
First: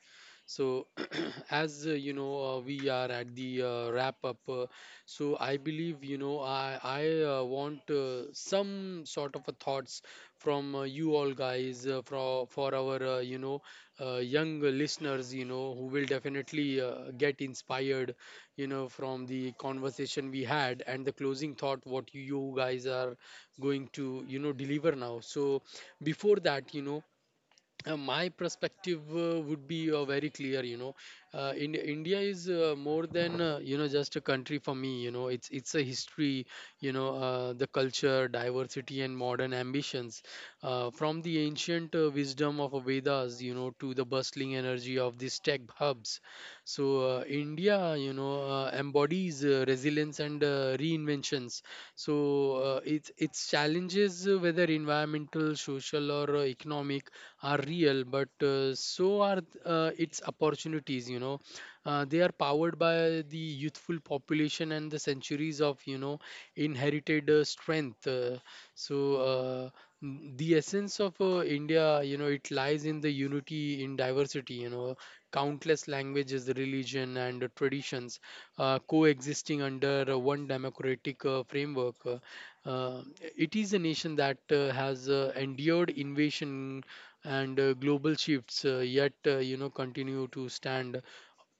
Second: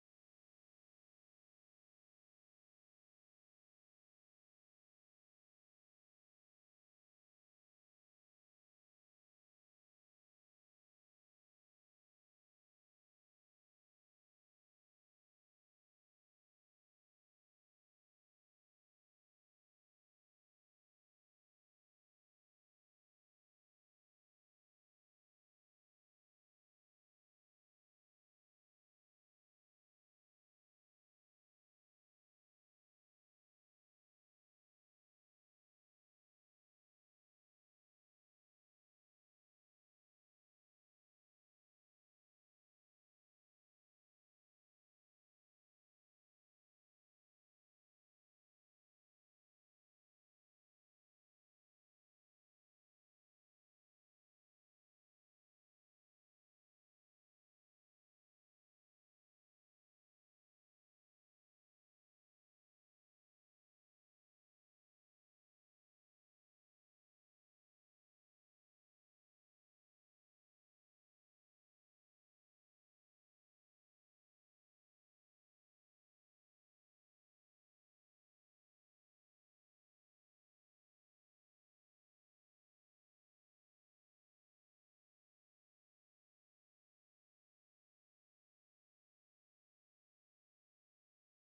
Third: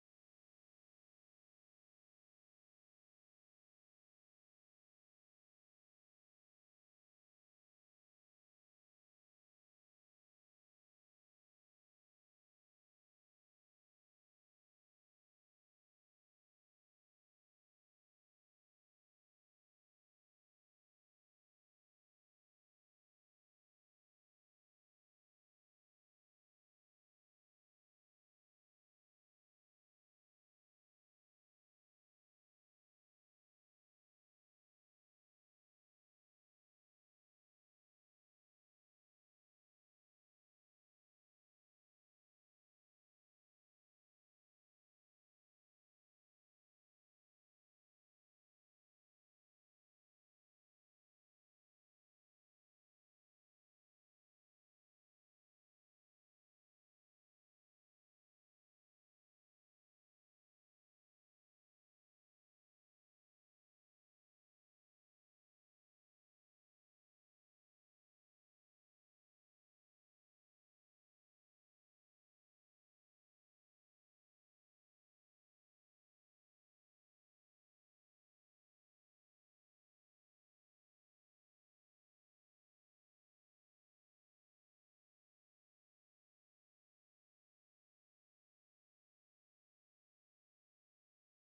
Speaker 1: So, as, you know, we are at the wrap up. So, I believe, you know, I want some sort of a thoughts from you all guys for our you know, young listeners, you know, who will definitely, get inspired, you know, from the conversation we had and the closing thought what you guys are going to, you know, deliver now. So before that, you know, my perspective would be very clear, you know. In india is more than, you know, just a country for me. You know, it's a history, you know, the culture, diversity, and modern ambitions, from the ancient wisdom of vedas, you know, to the bustling energy of these tech hubs. So india, you know, embodies resilience and reinventions. So its challenges, whether environmental, social, or economic, are real, but so are its opportunities. You know, they are powered by the youthful population and the centuries of, you know, inherited strength. So uh, the essence of India, you know, it lies in the unity in diversity. You know, countless languages, religion, and traditions coexisting under one democratic framework. Uh, it is a nation that has endured invasion and global shifts, yet, you know, continue to stand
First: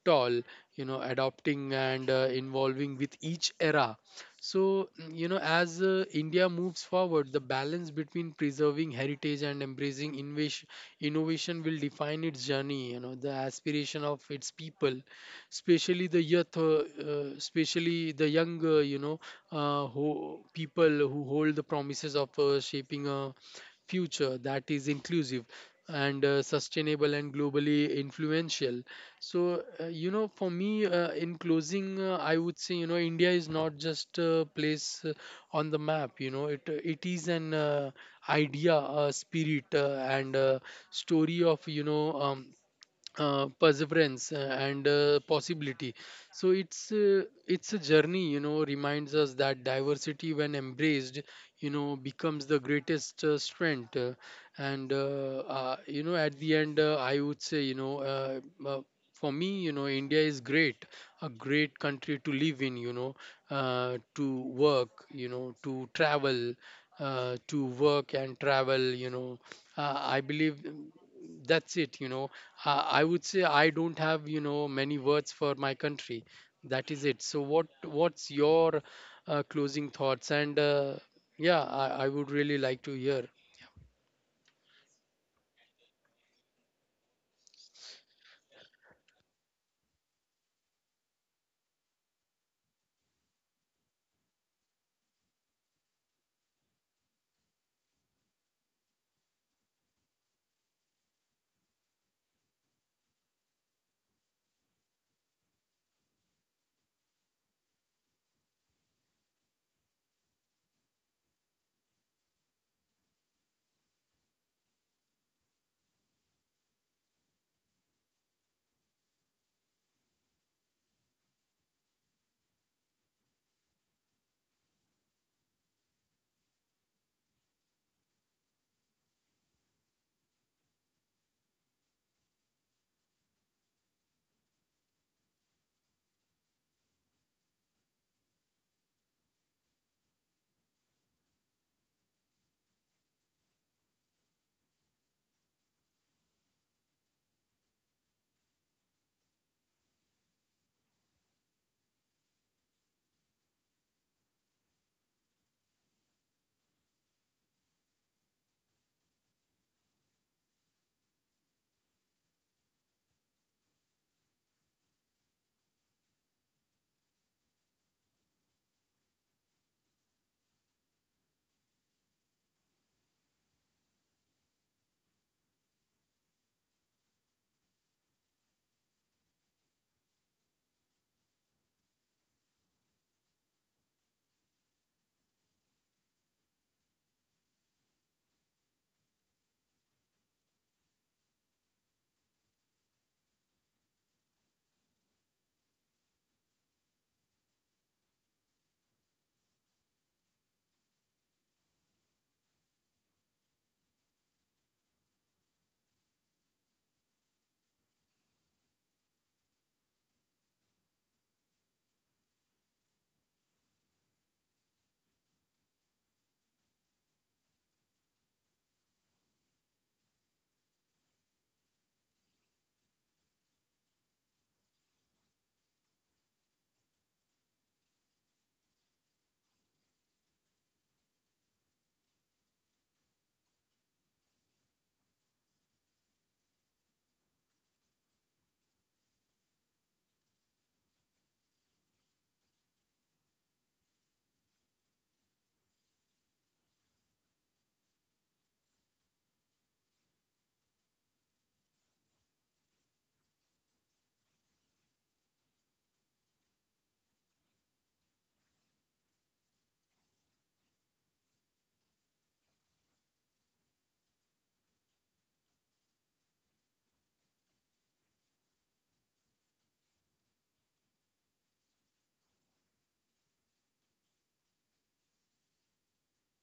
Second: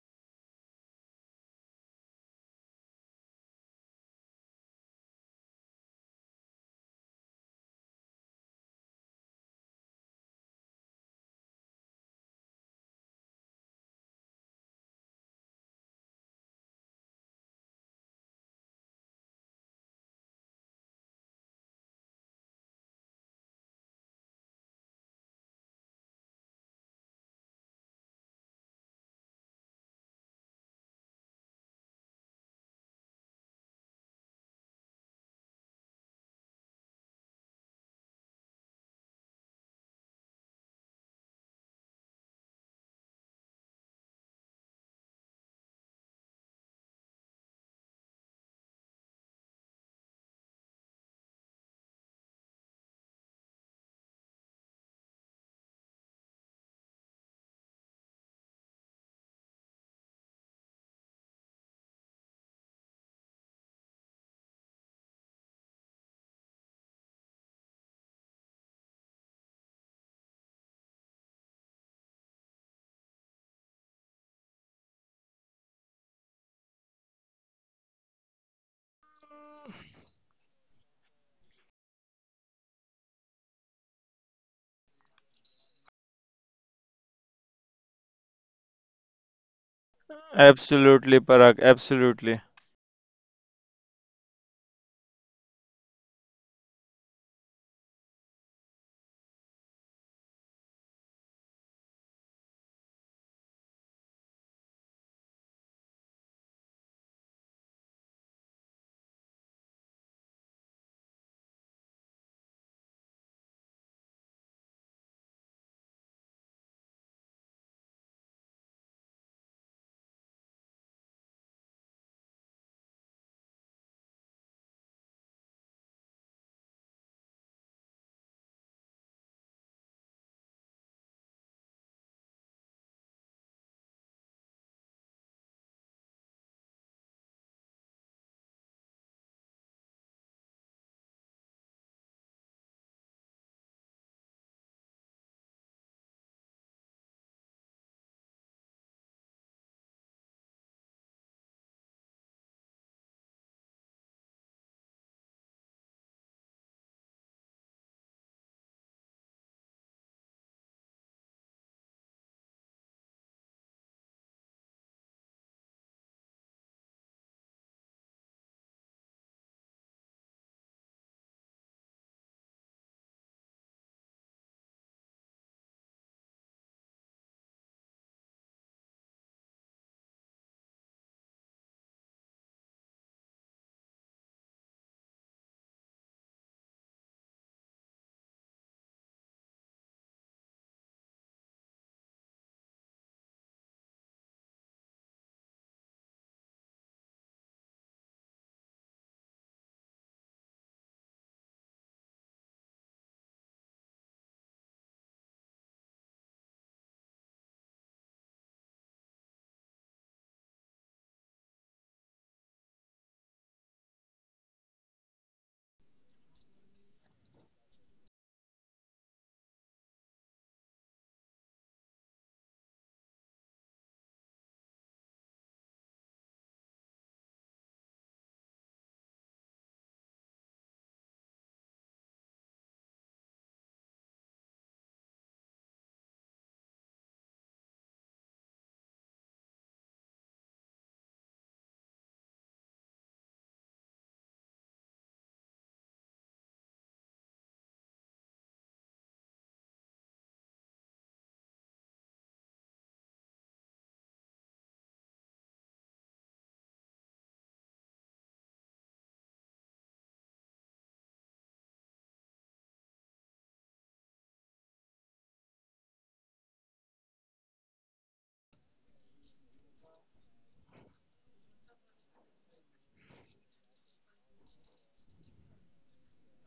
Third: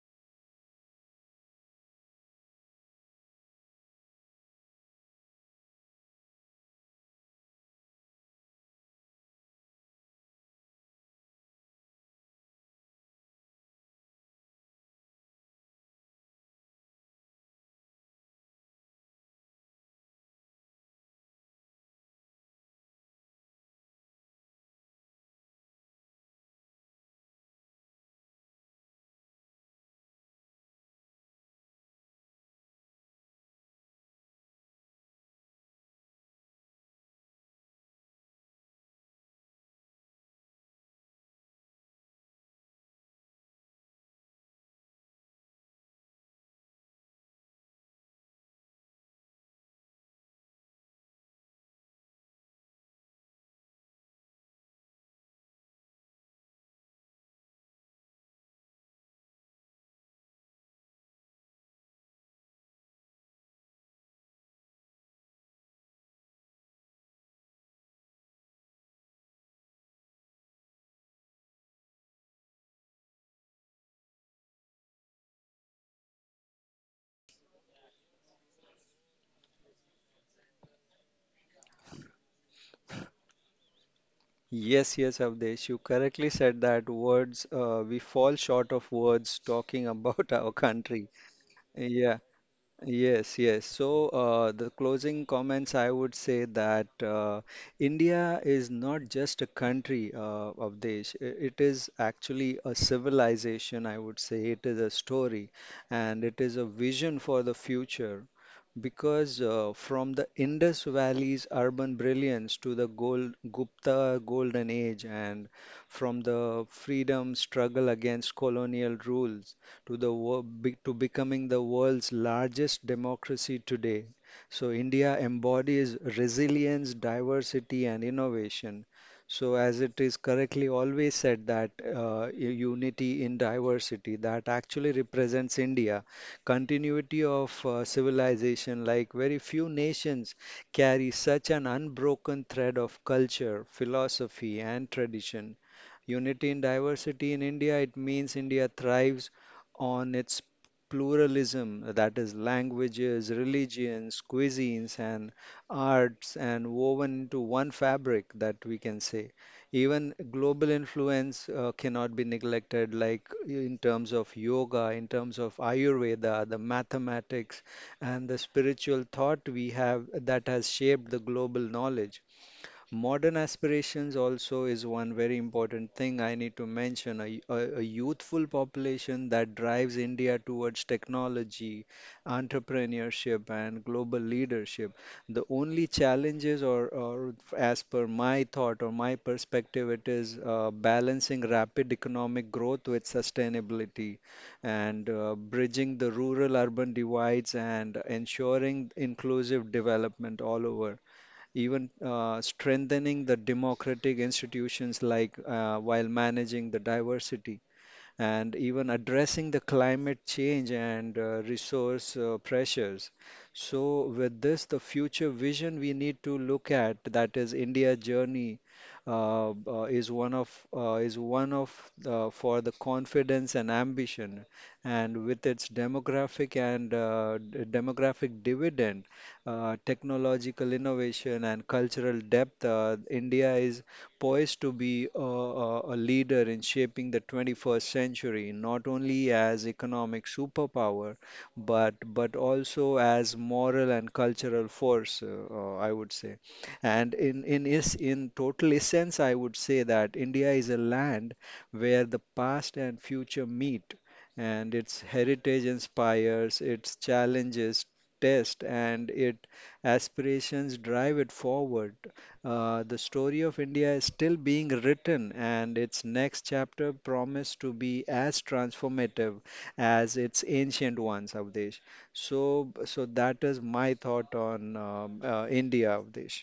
Speaker 1: tall, you know, adopting and involving with each era. So you know, as india moves forward, the balance between preserving heritage and embracing innovation, innovation will define its journey, you know. The aspiration of its people, especially the youth, especially the young, you know who people who hold the promises of shaping a future that is inclusive and sustainable and globally influential. So, you know, for me, in closing, I would say, you know, India is not just a place on the map. You know, it is an, idea, a spirit, and a story of, you know, perseverance and possibility. So it's a journey, you know, reminds us that diversity, when embraced, you know, becomes the greatest strength. And You know, at the end, I would say, you know, uh, for me, you know, india is great, a great country to live in, you know, to work, you know, to travel, to work and travel, you know. I believe that's it, you know. I would say I don't have, you know, many words for my country. That is it. So what what's your closing thoughts and yeah, I would really like to hear.
Speaker 2: yes, Avdesh. You correctly said that words. We fall short of words talking about our country.
Speaker 3: Absolutely, Parag.
Speaker 2: Yeah.
Speaker 3: Absolutely.
Speaker 2: Yes, yes. So, the closing comments, I would say that India is not just a country of Desh. It is actually a civilization, I would say. It is a story, and it is a vision for the future, because from the Indus Valley's urban brilliance to Gupta Golden Age, and from the freedom struggle against colonial rule to the to becoming the world's largest democracy today. So India embodies resilience, diversity, and innovation. So as it is correctly always said, that unity in diversity, that actually represents India, continuity of civilization. Like very few nations carry such an unbroken thread of culture, philosophy, and tradition. Unity in diversity in India, it means India thrives on its pluralism, that is, languages, religions, cuisines, and arts, and woven into one fabric, that we can say. Even global influence cannot be neglected, like in terms of yoga, in terms of Ayurveda, the mathematics, and the spiritual thought we have, that has shaped the global knowledge. Modern aspirations also is one very important thing I need to mention. A youthful population that drives India towards technology, entrepreneurship, and global leadership. The only challenges, or as per my thought or my perspective, it is balancing rapid economic growth with sustainability, and bridging the rural urban divides, and ensuring inclusive development all over, even strengthening the democratic institutions, like while managing the diversity, and even addressing the climate change, and resource pressures. So, with this, the future vision we need to look at, that is India journey, uh, uh, is one of is one of for the confidence and ambition, and with its demographic, and demographic dividend, technological innovation and cultural depth, India is poised to be a leader in shaping the 21st century, not only as economic superpower, but also as moral and cultural force. I would say, and in total essence, I would say, that India is a land where the past and future meet, and its heritage inspires, its challenges test, and its aspirations drive it forward. The story of India is still being written, and its next chapter promised to be as transformative as its ancient ones, Avdesh. So that is my thought on India, Avdesh.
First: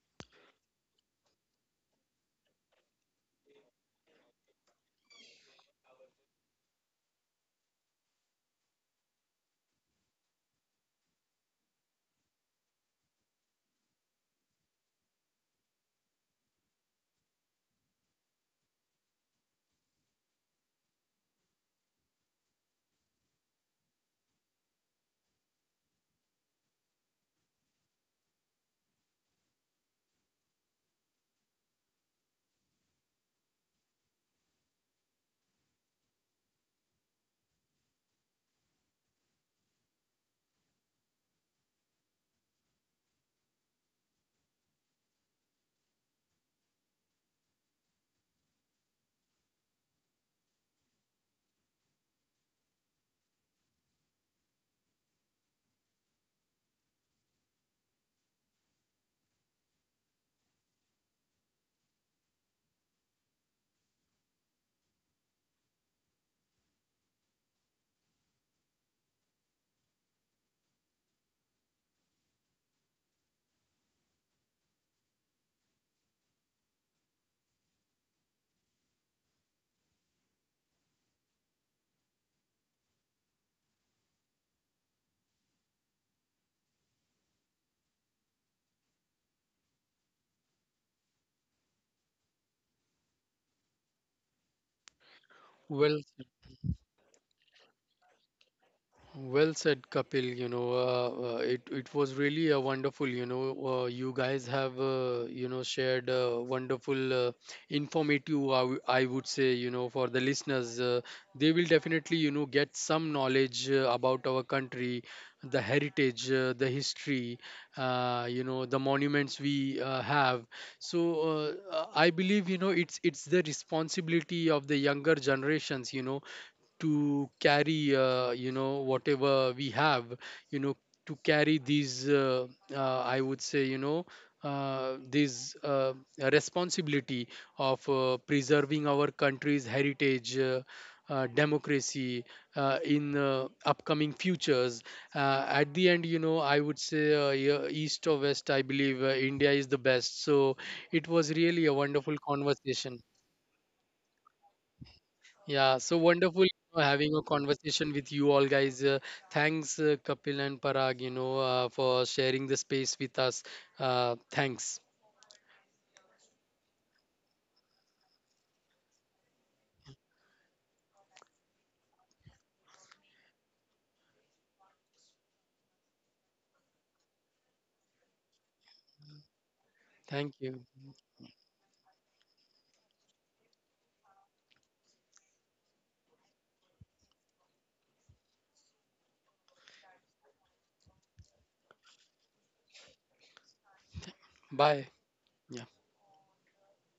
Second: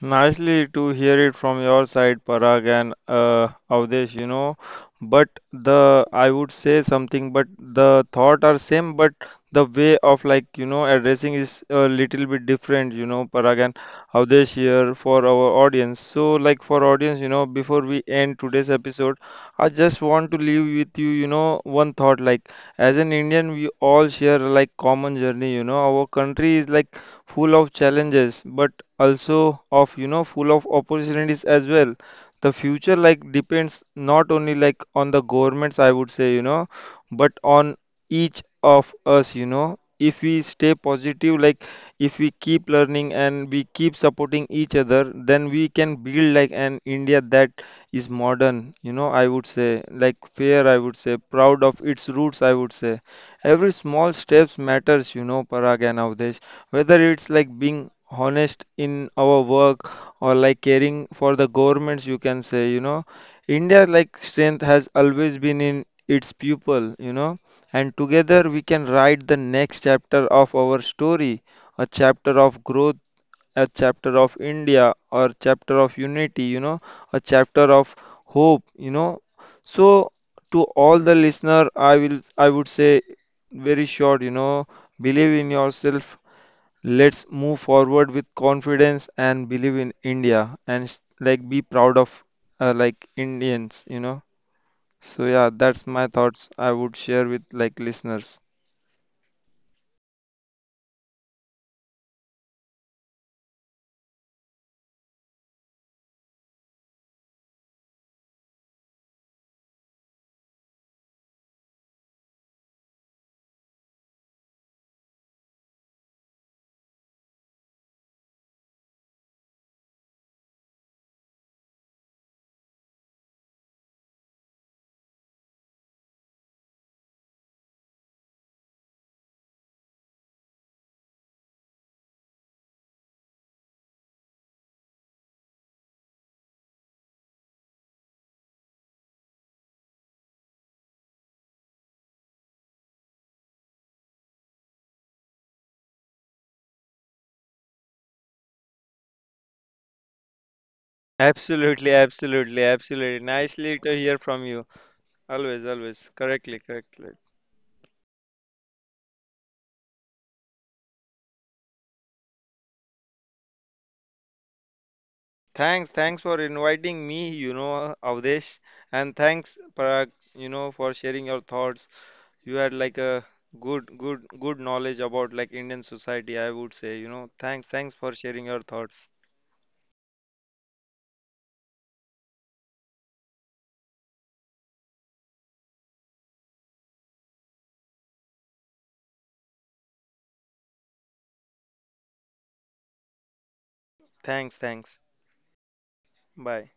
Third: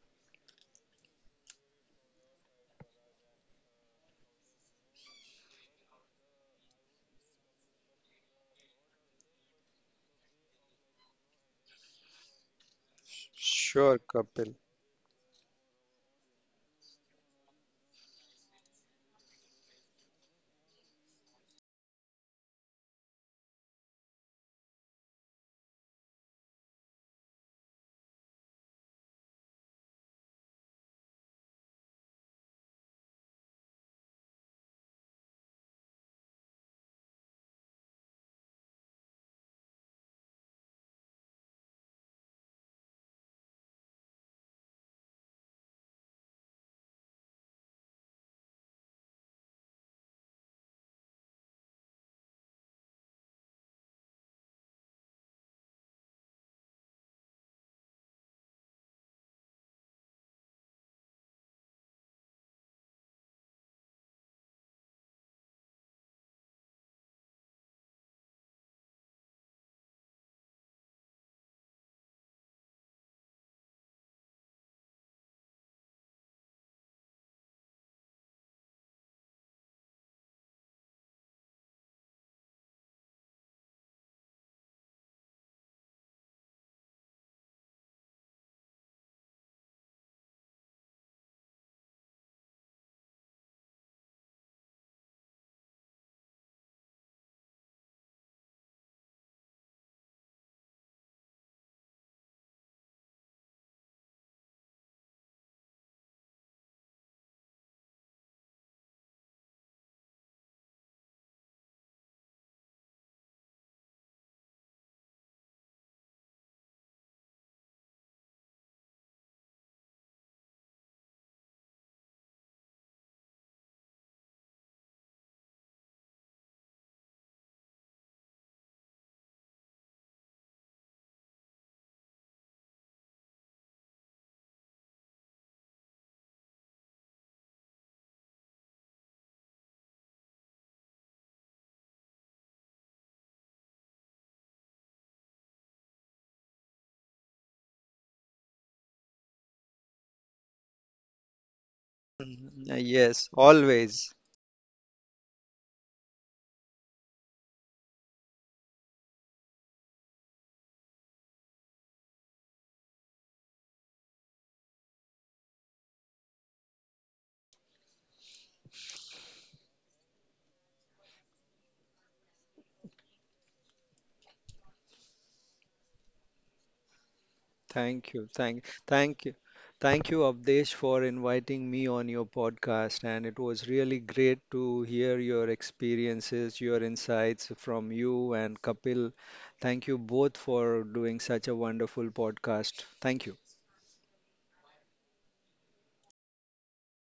Speaker 3: Nicely to hear it from your side, Parag and Avdesh, you know. But the I would say something, but the thought are same, but the way of like, you know, addressing is a little bit different, you know, Parag and
Speaker 2: Sure,
Speaker 3: Avdesh
Speaker 2: Kapil.
Speaker 3: here for our audience. So like for audience, you know, before we end today's episode, I just want to leave with you, you know, one thought like as an Indian, we all share like common journey, you know. Our country is like full of challenges, but also of, you know, full of opportunities as well. The future like depends not only like on the governments, I would say, you know, but on each of us, you know. If we stay positive, like if we keep learning and we keep supporting each other, then we can build like an India that is modern, you know, I would say like fair, I would say proud of its roots, I would say. Every small steps matters, you know, Parag and Avdesh. Whether it's like being honest in our work or like caring for the governments, you can say, you know, India like strength has always been in its people, you know, and together we can write the next chapter of our story, a chapter of growth, a chapter of India, or chapter of unity, you know, a chapter of hope, you know. So to all the listener, I would say very short, you know, believe in yourself. Let's move forward with confidence and believe in India and like be proud of like Indians, you know. So yeah, that's
Speaker 1: well
Speaker 3: my thoughts I would share with like listeners.
Speaker 1: Well said, Kapil. You know, it was really a wonderful. You know, you guys have, you know, shared wonderful, informative. I would say, you know, for the listeners, they will definitely, you know, get some knowledge about our country, the heritage, the history, you know, the monuments we have. So I believe, you know, it's the responsibility of the younger generations, you know, to carry, you know, whatever we have, you know, to carry these, I would say you know this responsibility of preserving our country's heritage, democracy in upcoming futures. At the end, you know, I would say, yeah, east or west, I believe, india is the best. So it was really a wonderful
Speaker 2: Mhm.
Speaker 1: conversation.
Speaker 2: Yes,
Speaker 3: Absolutely. Nicely
Speaker 2: always.
Speaker 3: to hear from you.
Speaker 1: Yeah,
Speaker 3: Always,
Speaker 1: so
Speaker 3: always.
Speaker 1: wonderful, you know,
Speaker 3: Correctly,
Speaker 1: having a
Speaker 3: correctly.
Speaker 1: conversation with you all guys. Thanks, Kapil and Parag, you know, for sharing the space with us. Thanks.
Speaker 3: Thanks for inviting me, you know, Avdesh, and thanks, Parag, you know, for sharing your thoughts. You had like a good knowledge about like Indian society, I would say, you know.
Speaker 2: Thank
Speaker 3: Thanks
Speaker 2: you.
Speaker 3: for
Speaker 2: Thank
Speaker 3: sharing your
Speaker 2: thank
Speaker 3: thoughts.
Speaker 2: you. Thank you,
Speaker 1: Thank you.
Speaker 2: Abdesh, for inviting me on your podcast. And it was really great to hear your experiences, your insights from you and Kapil. Thank you both for doing such a wonderful podcast. Thank you.
Speaker 1: Bye.
Speaker 3: Thanks.
Speaker 1: Yeah.
Speaker 3: Bye.